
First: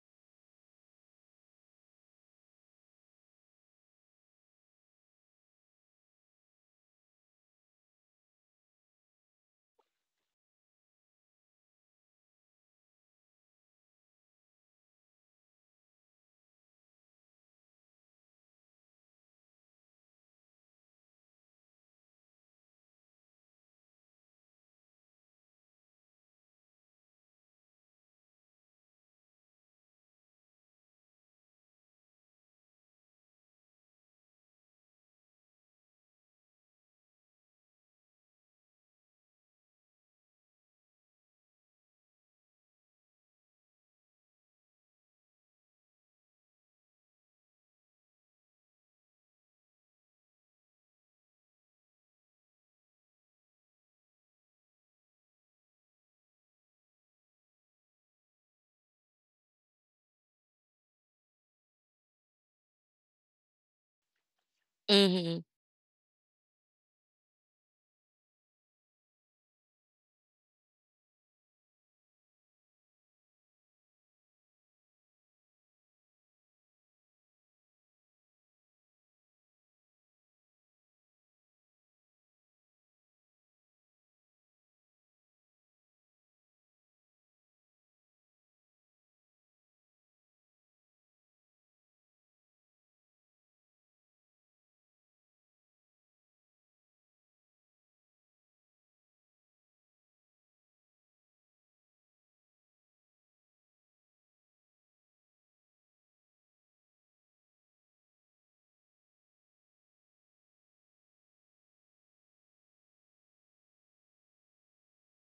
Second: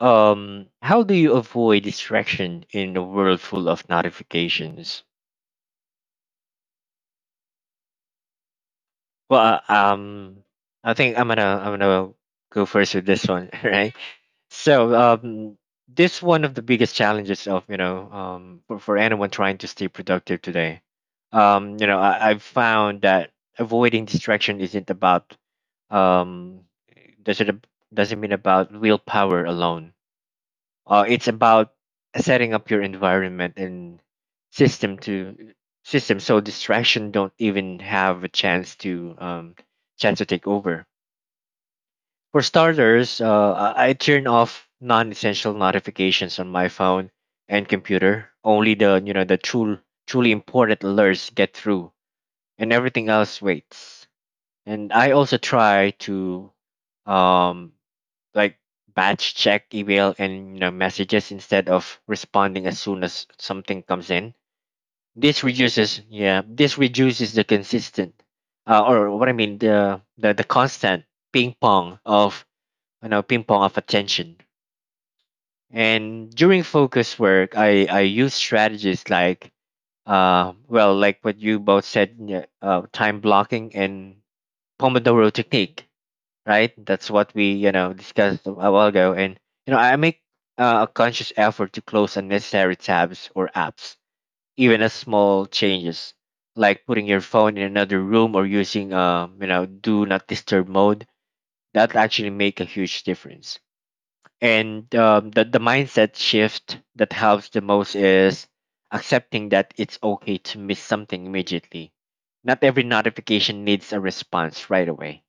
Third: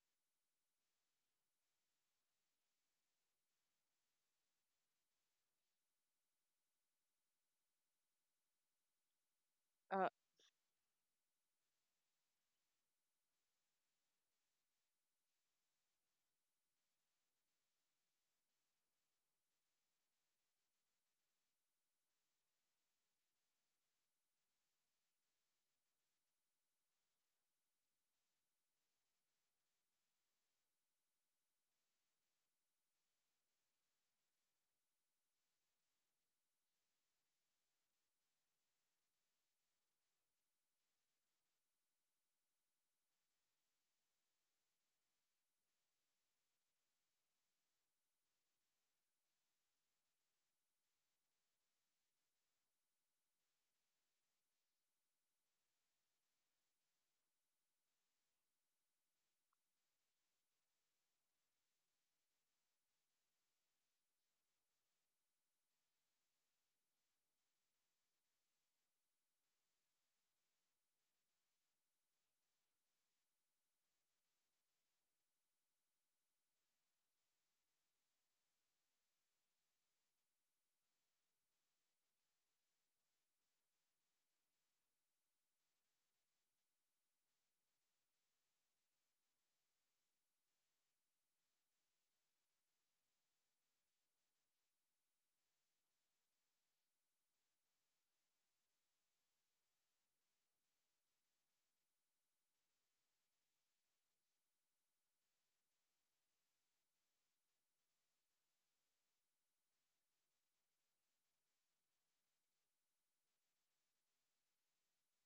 Speaker 1: Um, how do you avoid distraction in a world full of notifications? Well,
Speaker 2: uh,
Speaker 1: I think I'm gonna go first with this one, right? So, um, this one of the biggest challenges of you know for anyone trying to stay productive today. I've found that avoiding distraction isn't about um does it ab- doesn't mean about willpower alone. It's about setting up your environment and system to system so distraction don't even have a chance to take over. For starters, I turn off non-essential notifications on my phone and computer. Only the you know the true truly important alerts get through, and everything else waits. And I also try to um, like batch check email and messages instead of responding as soon as something comes in.
Speaker 3: mm-hmm.
Speaker 1: This reduces the consistent or what I mean the constant ping pong of you know ping pong of attention. And during focus work I use strategies like like what you both said, yeah, uh, time blocking and pomodoro technique, right? That's what we, you know, discussed a while ago. And, you know, I make a conscious effort to close unnecessary tabs or apps, even as small changes, like putting your phone in another room or using, you know, do not disturb mode. That actually make a huge difference. And the mindset shift that helps the most is accepting that it's okay to miss something immediately. Not every notification needs a response right away.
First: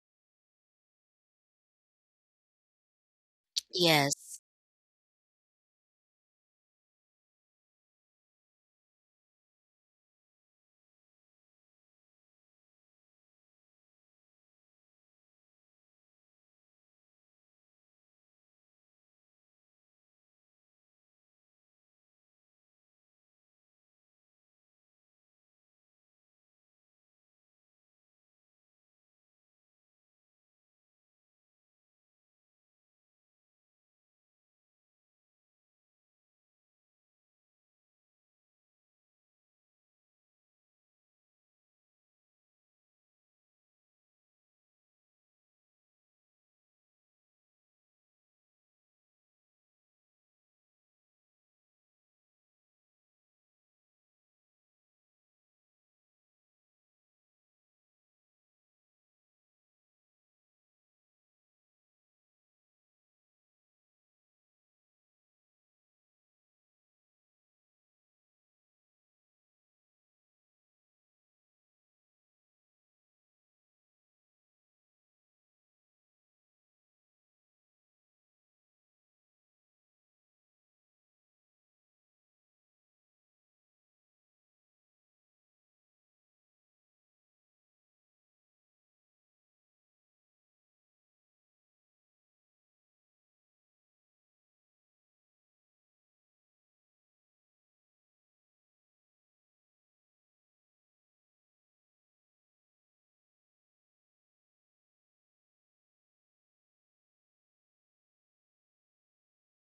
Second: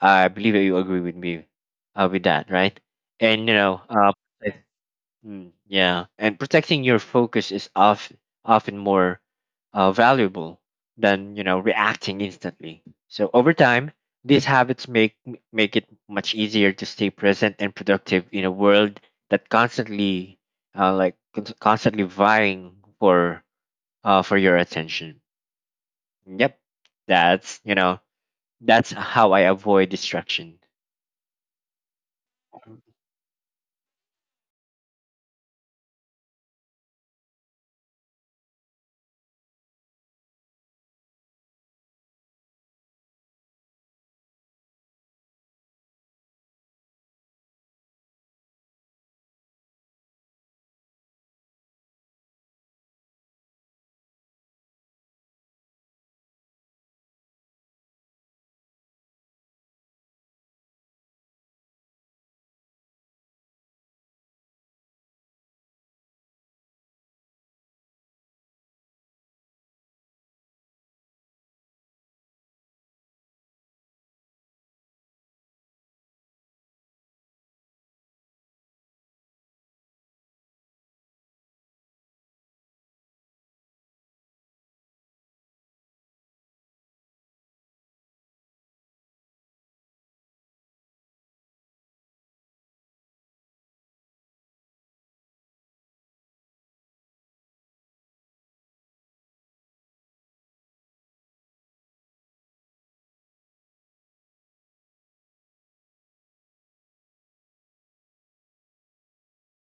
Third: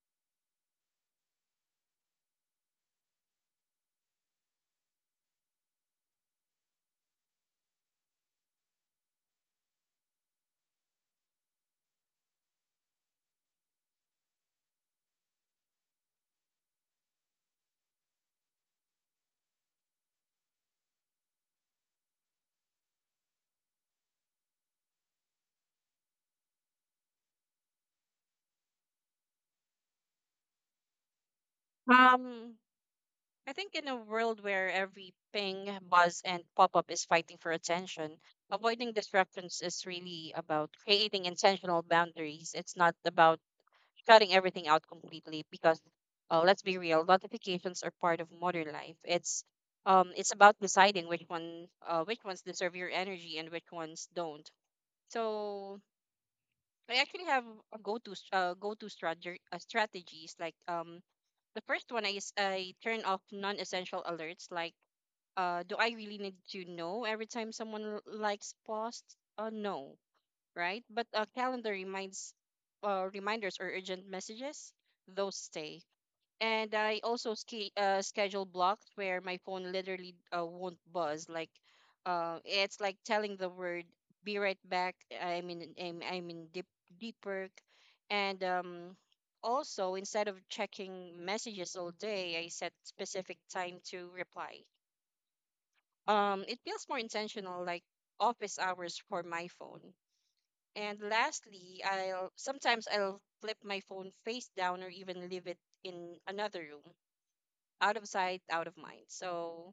Speaker 1: I believe that you agree with me, with that, right? And
Speaker 3: Yes,
Speaker 1: protect- yeah, and protecting your focus is, of, often more valuable than reacting instantly. So over time, these habits make it much easier to stay present and productive in a world that constantly, constantly vying for for your attention. Yep, that's you know that's how I avoid distraction.
Speaker 2: um I think in a world where every ping, buzz, and pop-up is fighting for attention, avoiding distractions is really about creating intentional boundaries. It's not about shutting everything out completely because, let's be real, notifications are part of modern life. It's about deciding which one which ones deserve your energy and which ones don't. So I actually have a go-to strategy strategies like, the first one is I turn off non-essential alerts like, do I really need to know every time someone likes posts? Uh, no, right? But calendar reminds reminders or urgent messages, those stay. And I also schedule blocks where my phone literally won't buzz. Like, it's like telling the word "be right back." I'm in deep work, and also instead of checking messages all day, I set specific time to reply. It feels more intentional, like office hours for my phone. And lastly, I'll sometimes I'll flip my phone face down or even leave it in another room, out of sight, out of mind. So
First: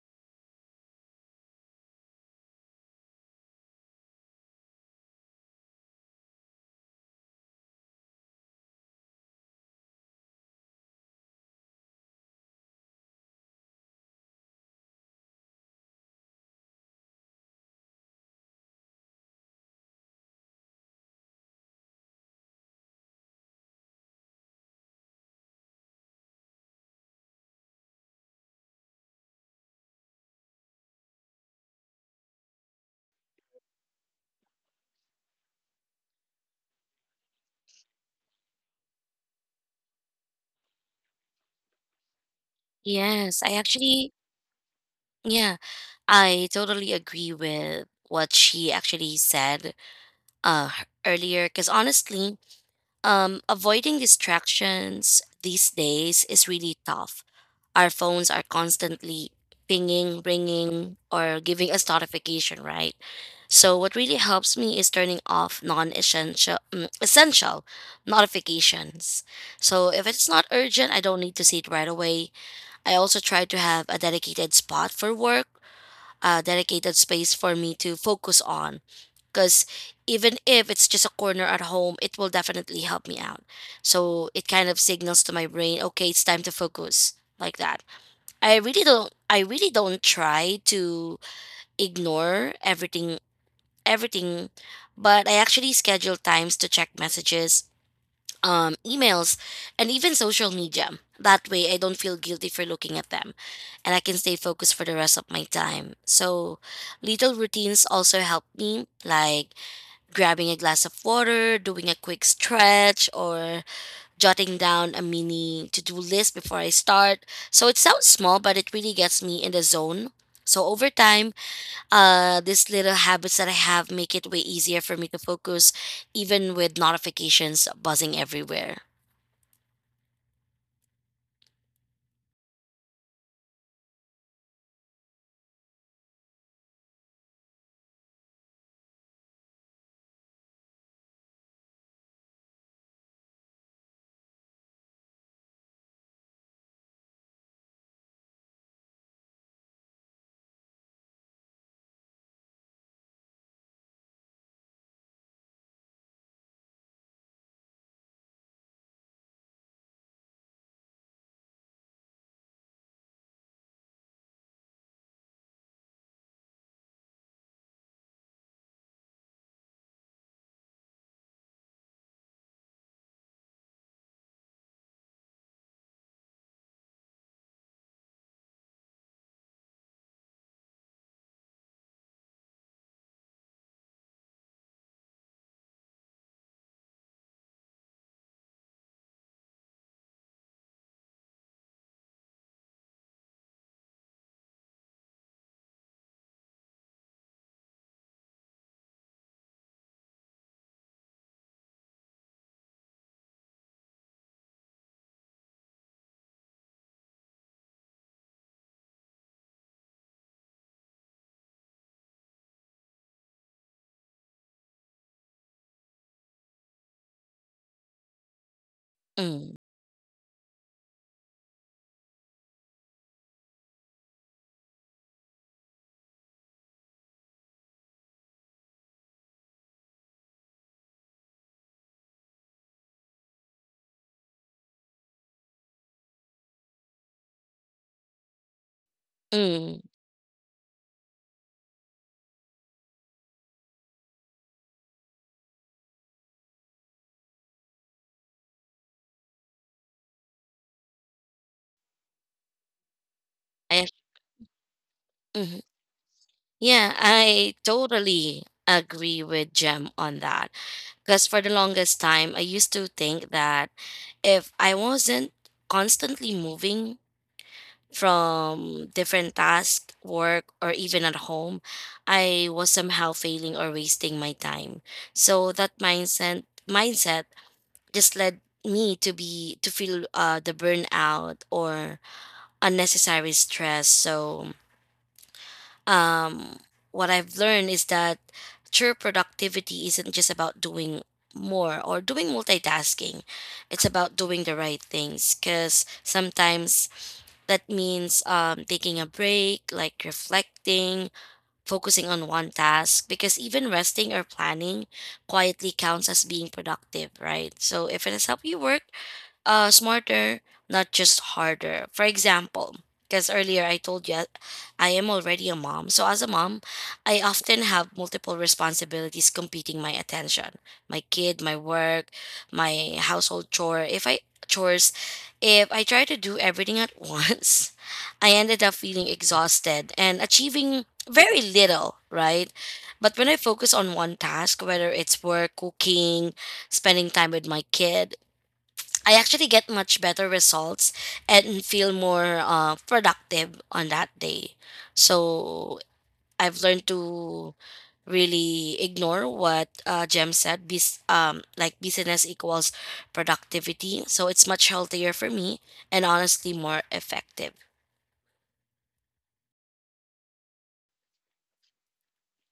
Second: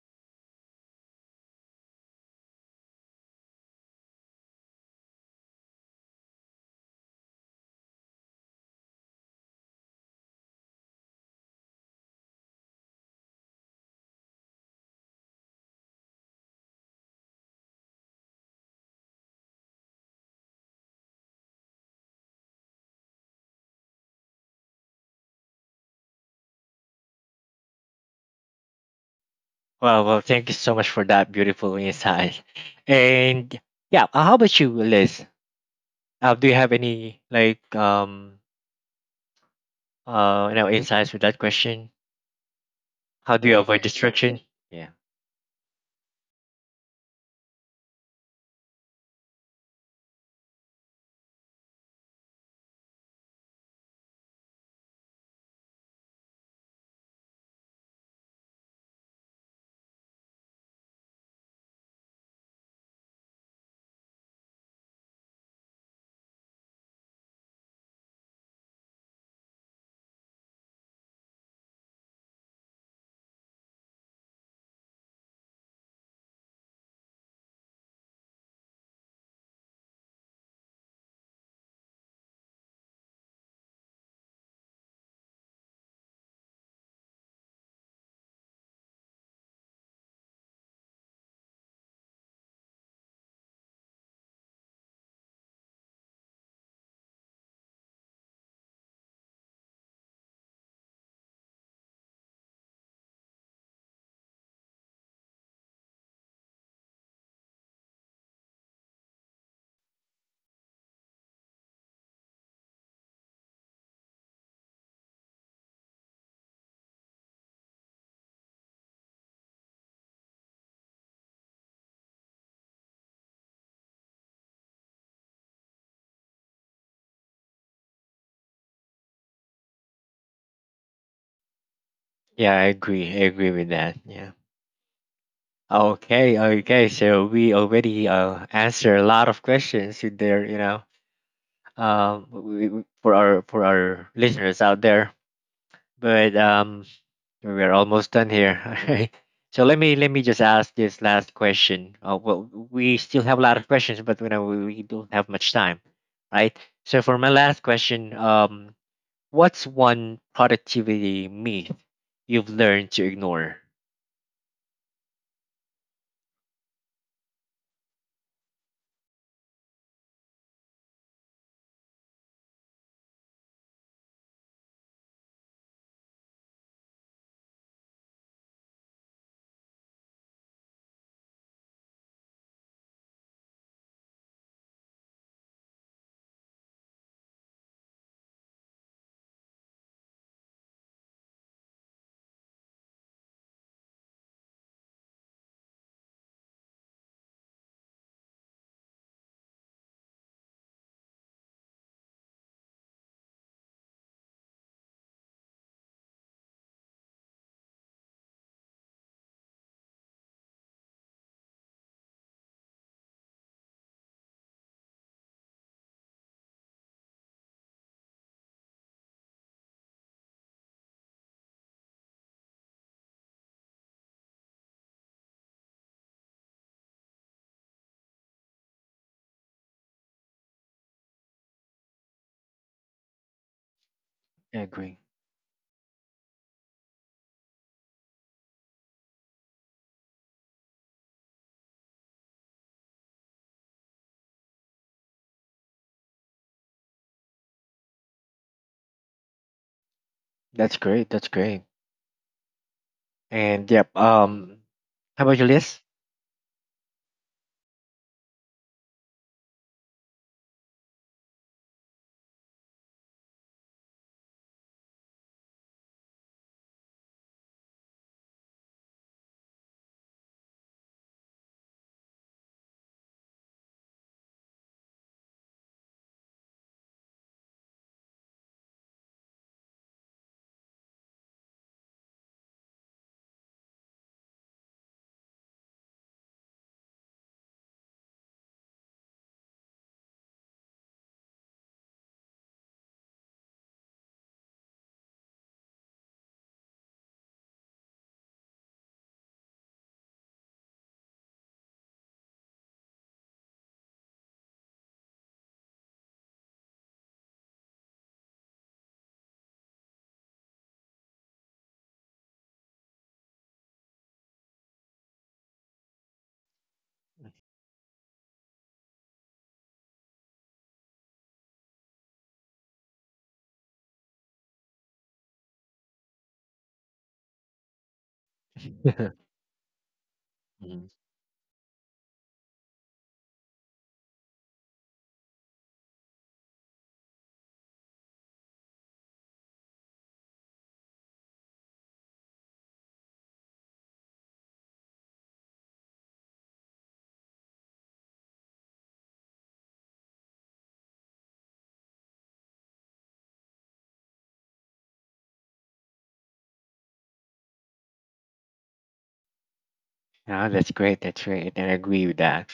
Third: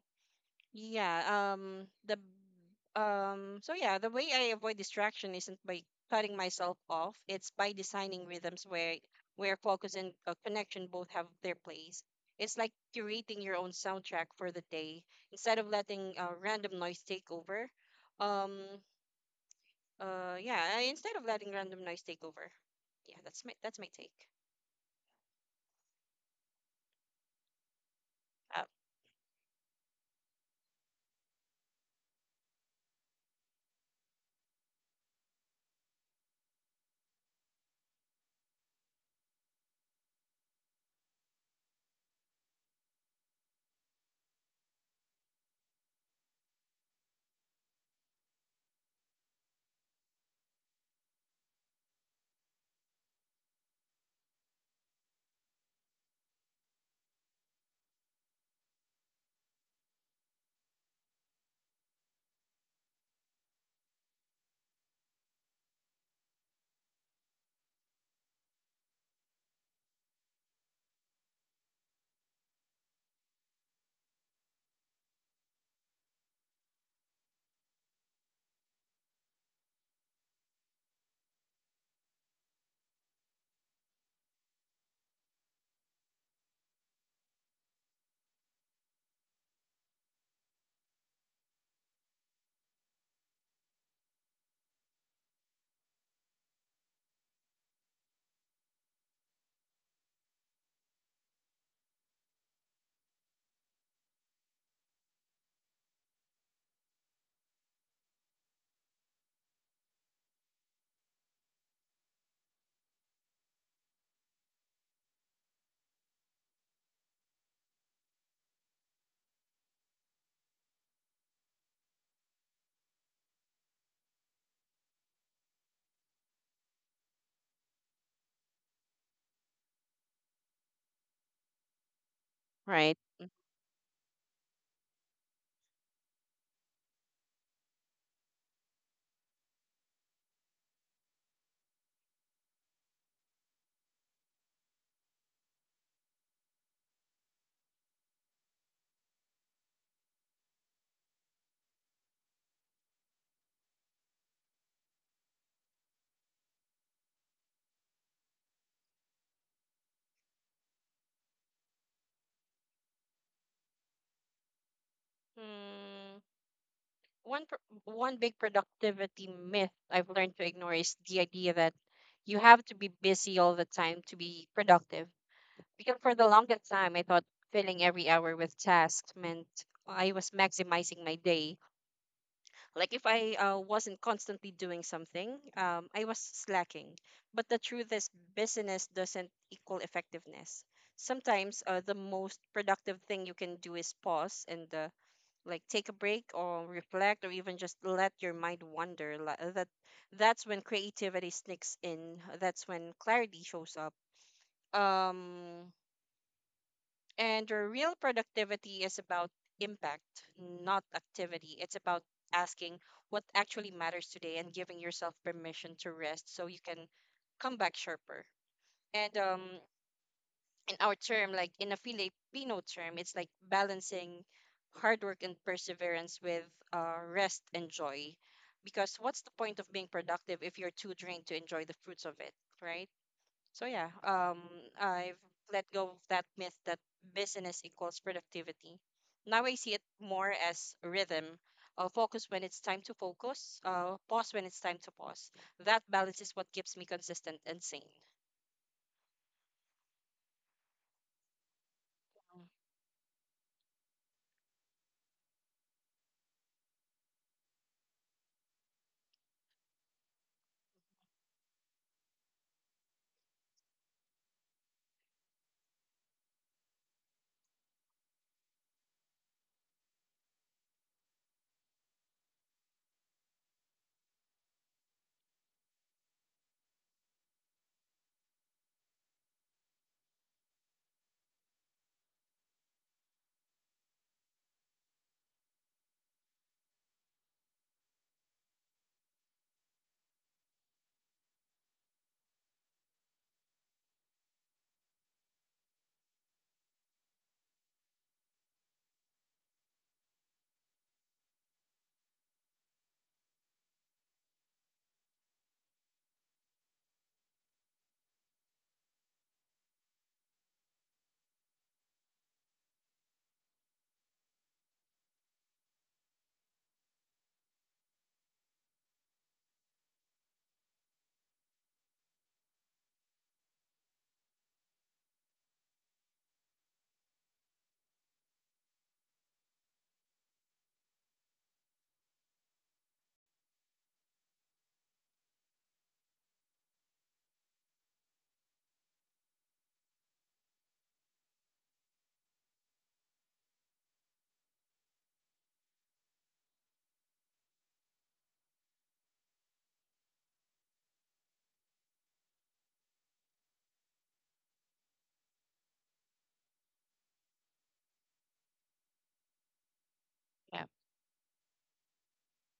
Speaker 2: yeah, the way I avoid distraction isn't by cutting myself off. It's by designing rhythms where focus and connection both have their place. It's like curating your own soundtrack for the day instead of letting random noise take over. Um, yeah, instead of letting random noise take over. Yeah, that's my take. Uh,
Speaker 1: Well, well, thank you so much for that beautiful insight. And yeah, how about you, Liz? Do you have any like insights with that question? How
Speaker 3: yes,
Speaker 1: do
Speaker 3: I
Speaker 1: you avoid
Speaker 3: actually,
Speaker 1: distraction? Yeah,
Speaker 3: yeah. I totally agree with what she actually said uh, earlier because honestly, avoiding distractions these days is really tough. Our phones are constantly pinging, ringing, or giving us notification, right? So what really helps me is turning off non-essential essential notifications. So if it's not urgent, I don't need to see it right away. I also try to have a dedicated spot for work, dedicated space for me to focus on. Because even if it's just a corner at home, it will definitely help me out. So it kind of signals to my brain, okay, it's time to focus like that. I really don't try to ignore everything, but I actually schedule times to check messages, emails, and even social media. That way, I don't feel guilty for looking at them and I can stay focused for the rest of my time. So, little routines also help me, like grabbing a glass of water, doing a quick stretch, or jotting down a mini to do list before I start. So, it sounds small, but it really gets me in the zone. So, over time, these little habits that I have make it way easier for me to focus, even with notifications buzzing everywhere.
Speaker 1: yeah, I
Speaker 2: right?
Speaker 1: agree. I agree with that. Yeah. Okay, okay. So we already answered a lot of questions with their you know w- w- for our listeners out there. But um, we're almost done here. All right. So let me just ask this last question. Well, we still have a lot of questions, but we don't have much time, right? So for my last question, what's one productivity myth you've learned to ignore?
Speaker 2: One one big productivity myth I've learned to ignore is the idea that you have to be busy all the time to be productive. Because for the longest time, I thought filling every hour with tasks meant I was maximizing my day. Like if I wasn't constantly doing something, I was slacking. But the truth is, busyness doesn't equal effectiveness. Sometimes the most productive thing you can do is pause and, like, take a break or reflect or even just let your mind wander. That that's when creativity sneaks in. That's when clarity shows up. um and your real productivity is about impact, not activity. It's about asking what actually matters today and giving yourself permission to rest so you can come back sharper. And
Speaker 3: Mm,
Speaker 2: In our term, like in a Filipino term, it's like balancing hard work and perseverance with rest and joy. Because what's the point of being productive if you're too drained to enjoy the fruits of it, right? So yeah,
Speaker 1: I agree.
Speaker 2: I've let go of that myth that business equals productivity. Now I see
Speaker 3: mm,
Speaker 2: it more as rhythm. Focus when it's time to focus. Pause when it's time to pause. That balance is what keeps me consistent and sane.
Speaker 1: That's great. That's great. And
Speaker 3: I
Speaker 1: yep. How about your
Speaker 3: Mhm.
Speaker 1: list?
Speaker 3: Yeah, I totally agree with Jem on that. Because for the longest time, I used to think that if I wasn't constantly moving from different tasks, work, or even at home, I was somehow failing or wasting my time. So that mindset just led me to be to feel the burnout or unnecessary stress. So um, what I've learned is that true productivity isn't just about doing more or doing multitasking. It's about doing the right things, because sometimes that means taking a break, like reflecting, focusing on one task, because even resting or planning quietly counts as being productive, right? So if it has helped you work smarter, not just harder. For example, because earlier I told you I am already a mom. So, as a mom, I often have multiple responsibilities competing my attention, my kid, my work, my household chores, if I try to do everything at once, I ended up feeling exhausted and achieving
Speaker 1: Mhm.
Speaker 3: very little, right? But when I focus on one task, whether it's work, cooking, spending time with my kid, I actually get much better results and feel more productive on that day. So I've learned to really ignore what Jem said. Like, business equals productivity. So it's much healthier for me and honestly more effective.
Speaker 1: Yeah,
Speaker 2: Yeah.
Speaker 1: that's great. That's great. And I agree with that.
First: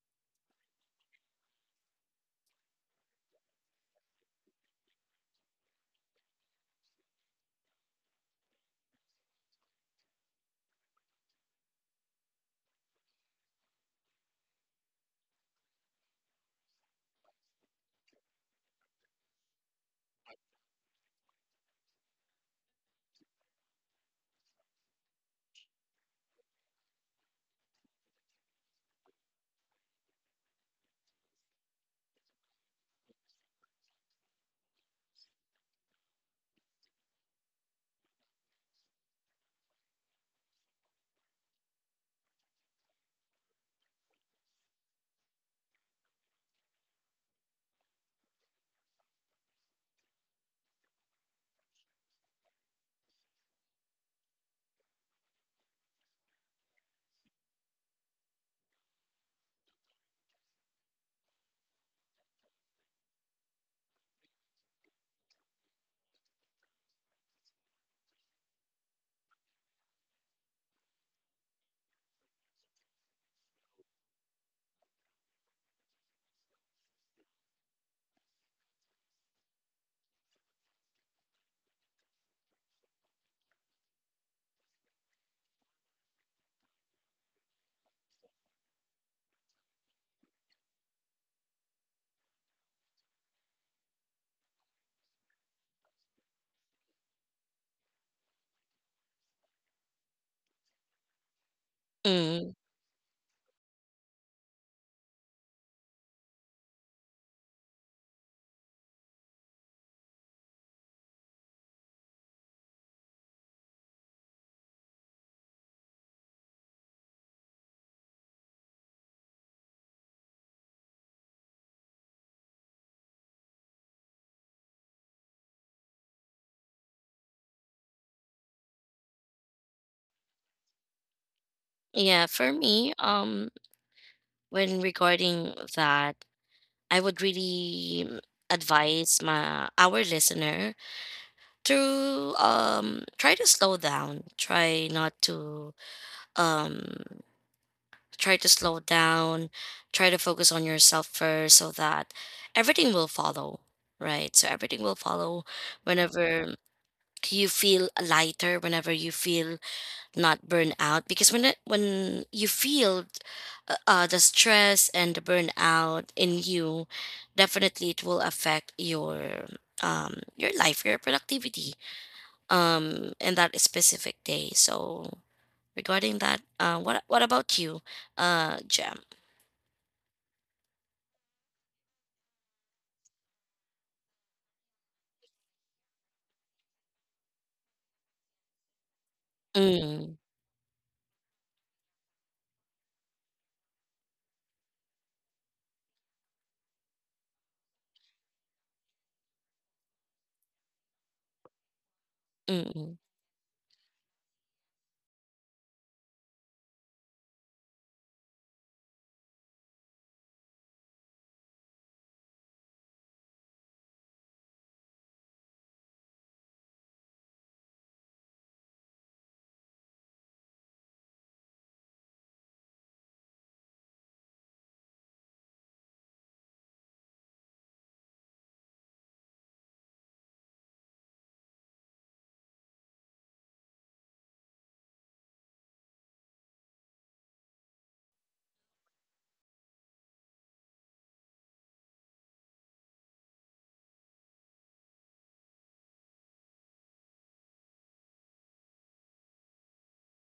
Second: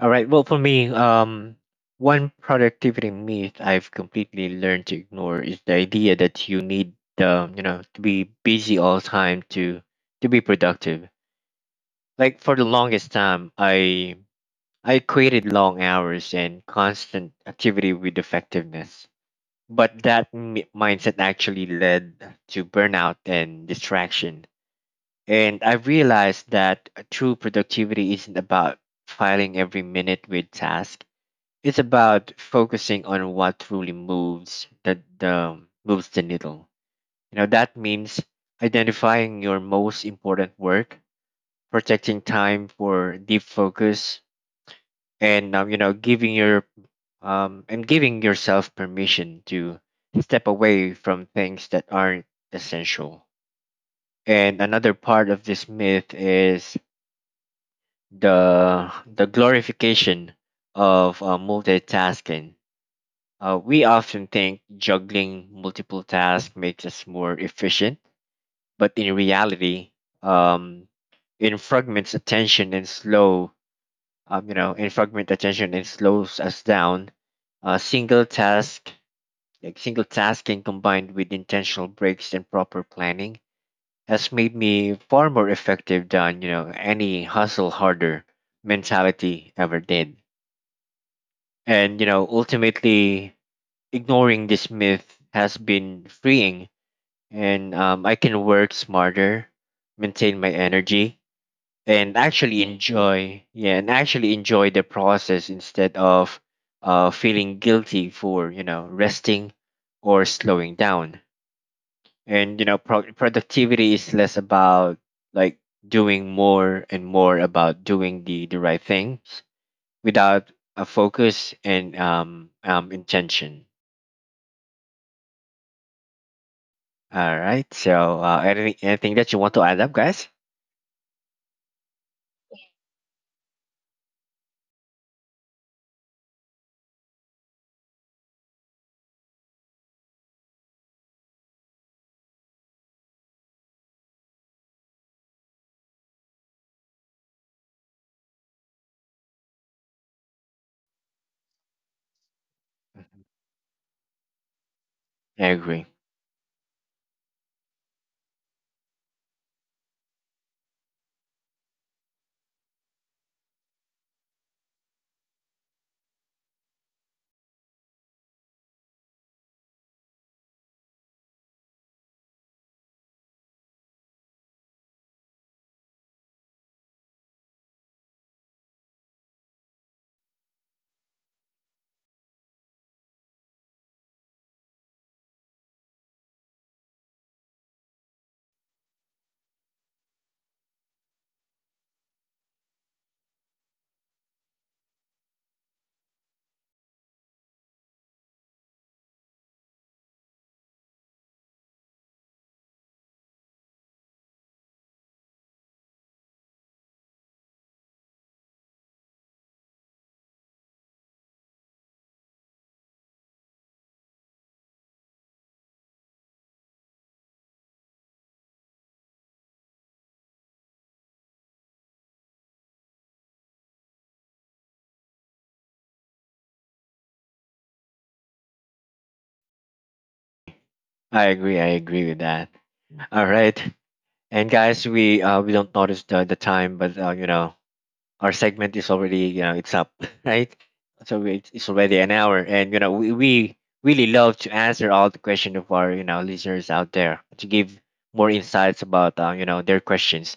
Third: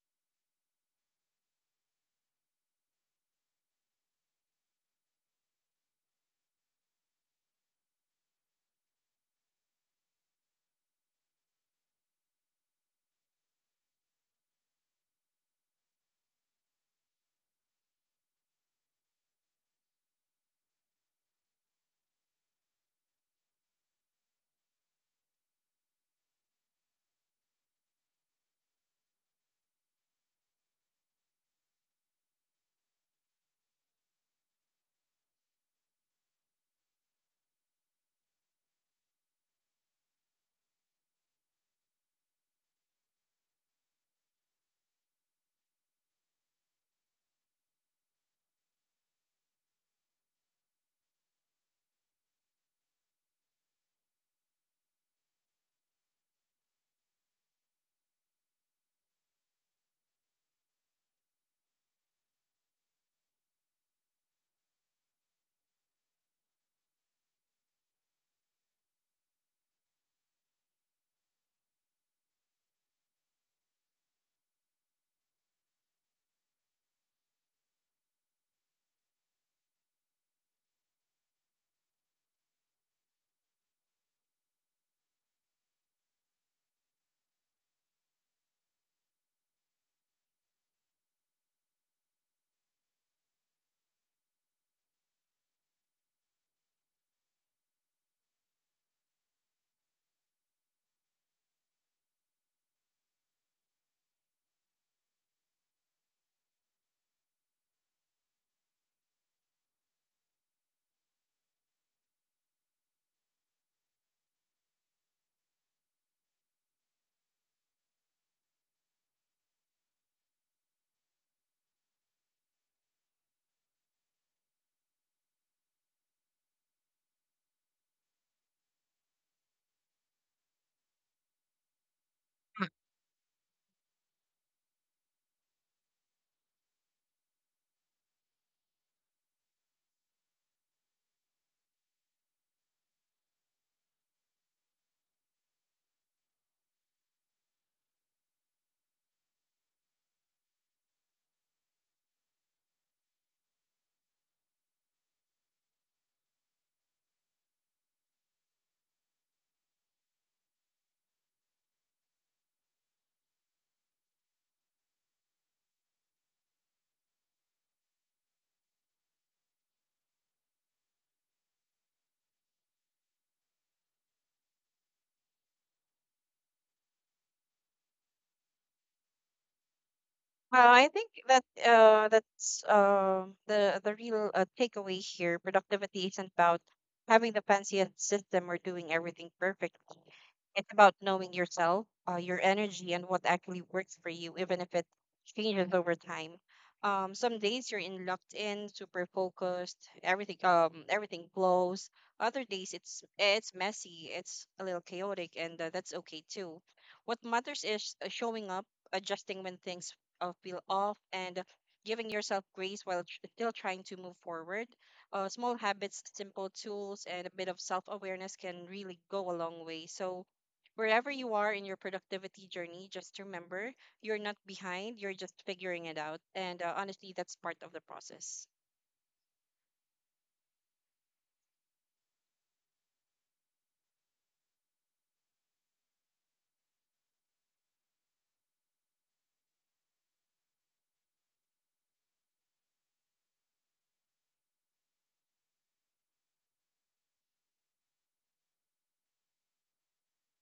Speaker 1: All right. Well, for me, one productivity myth I've completely learned to ignore is the idea that you need, you know, to be busy all the time to be productive. Like for the longest time, I equated long hours and constant activity with effectiveness, but that mindset actually led to burnout and distraction. And I realized that true productivity isn't about filing every minute with tasks. It's about focusing on what truly moves the moves the needle. You know that means identifying your most important work, protecting time for deep focus, and giving yourself permission to step away from things that aren't essential. And another part of this myth is the glorification of multitasking. We often think juggling multiple tasks makes us more efficient, but in reality, um, in fragments attention and slow, you know, in fragment attention and slows us down. A single task, like Single tasking combined with intentional breaks and proper planning, has made me far more effective than any hustle harder mentality ever did. And you know, ultimately, ignoring this myth has been freeing, and I can work smarter, maintain my energy, and
Speaker 3: Mm,
Speaker 1: actually enjoy the process instead of feeling guilty for resting or slowing down. And you know, productivity is less about like doing more and more about doing the right things without a focus and intention. All right. So, anything that you want to add up, guys?
Speaker 3: yeah, for me, when regarding that, I would really advise my our listener to try to slow down, try not to um try to slow down try to focus on yourself first so that everything will
Speaker 1: Mhm.
Speaker 3: follow, right? So everything will
Speaker 1: I
Speaker 3: follow
Speaker 1: agree.
Speaker 3: whenever you feel lighter, whenever you feel not burnt out, because when when you feel the stress and the burnout in you, definitely it will affect your life, your productivity in that specific day. So regarding that, what about you, Jem?
Speaker 2: Well, I think that that's the real takeaway here. Productivity isn't about having the fanciest system or doing everything perfectly.
Speaker 3: Mm,
Speaker 2: It's about knowing yourself, your energy, and what actually works for you, even if it changes over time. Some days you're in locked in, super focused, everything everything flows. Other days it's
Speaker 3: mm.
Speaker 2: it's messy, it's a little chaotic, and that's okay too. What matters is showing up, adjusting when things feel off, and giving yourself grace while still trying to move forward. Small habits, simple tools, and a bit of self awareness can really go a long way. So, wherever you are in your productivity journey, just remember you're not behind, you're just figuring it out. And honestly, that's part of the process.
Speaker 1: I agree. I agree with that. All right. And guys, we don't notice the time, but our segment is already it's up, right? So we, it's already an hour, and you know we really love to answer all the question of our listeners out there to give more insights about you know their questions.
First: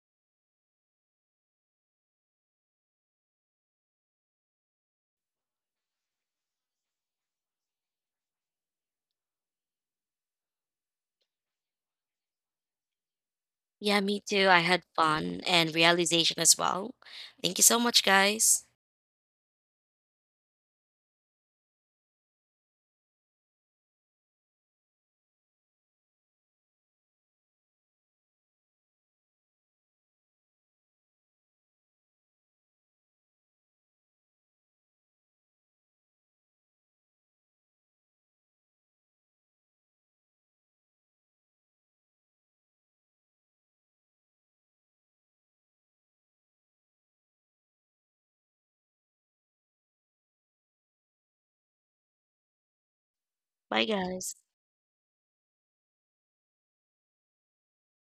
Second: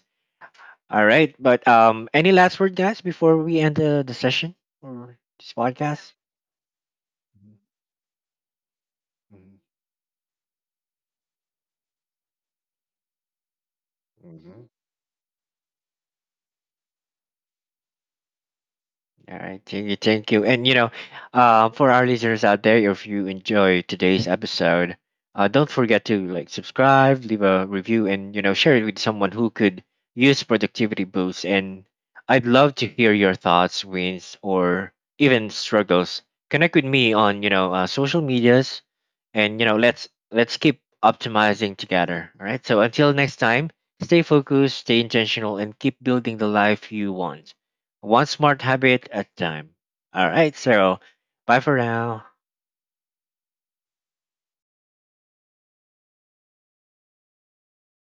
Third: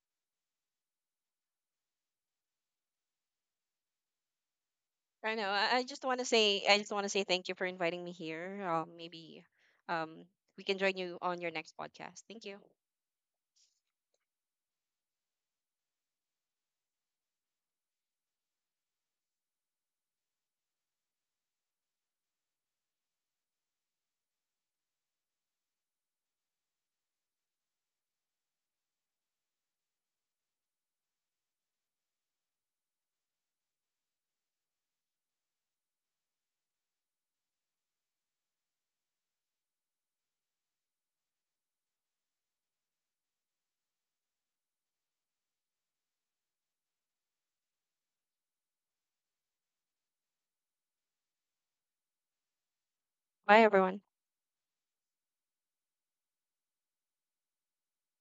Speaker 1: All right. But any last word, guys, before we end the session or
Speaker 2: I know.
Speaker 1: this podcast?
Speaker 2: I just want to say thank you for inviting me here. Maybe
Speaker 1: Mhm.
Speaker 2: um, we can join you on your next podcast. Thank you.
Speaker 3: Yeah, me too. I
Speaker 1: Mhm.
Speaker 3: had fun and realization as well. Thank you so much, guys.
Speaker 1: All right. Thank you. Thank you. And, you know, for our listeners out there, if you enjoy today's episode, don't forget to like subscribe, leave a review, and, you know, share it with someone who could use productivity boosts. And I'd love to hear your thoughts, wins, or even struggles. Connect with me on, you know, social medias and, you know, let's keep optimizing together. All right. So until next time, stay focused, stay intentional, and keep building the life you want. One smart habit at a time. All right, so bye for now.
Speaker 2: Bye,
Speaker 3: Bye,
Speaker 2: everyone.
Speaker 3: guys.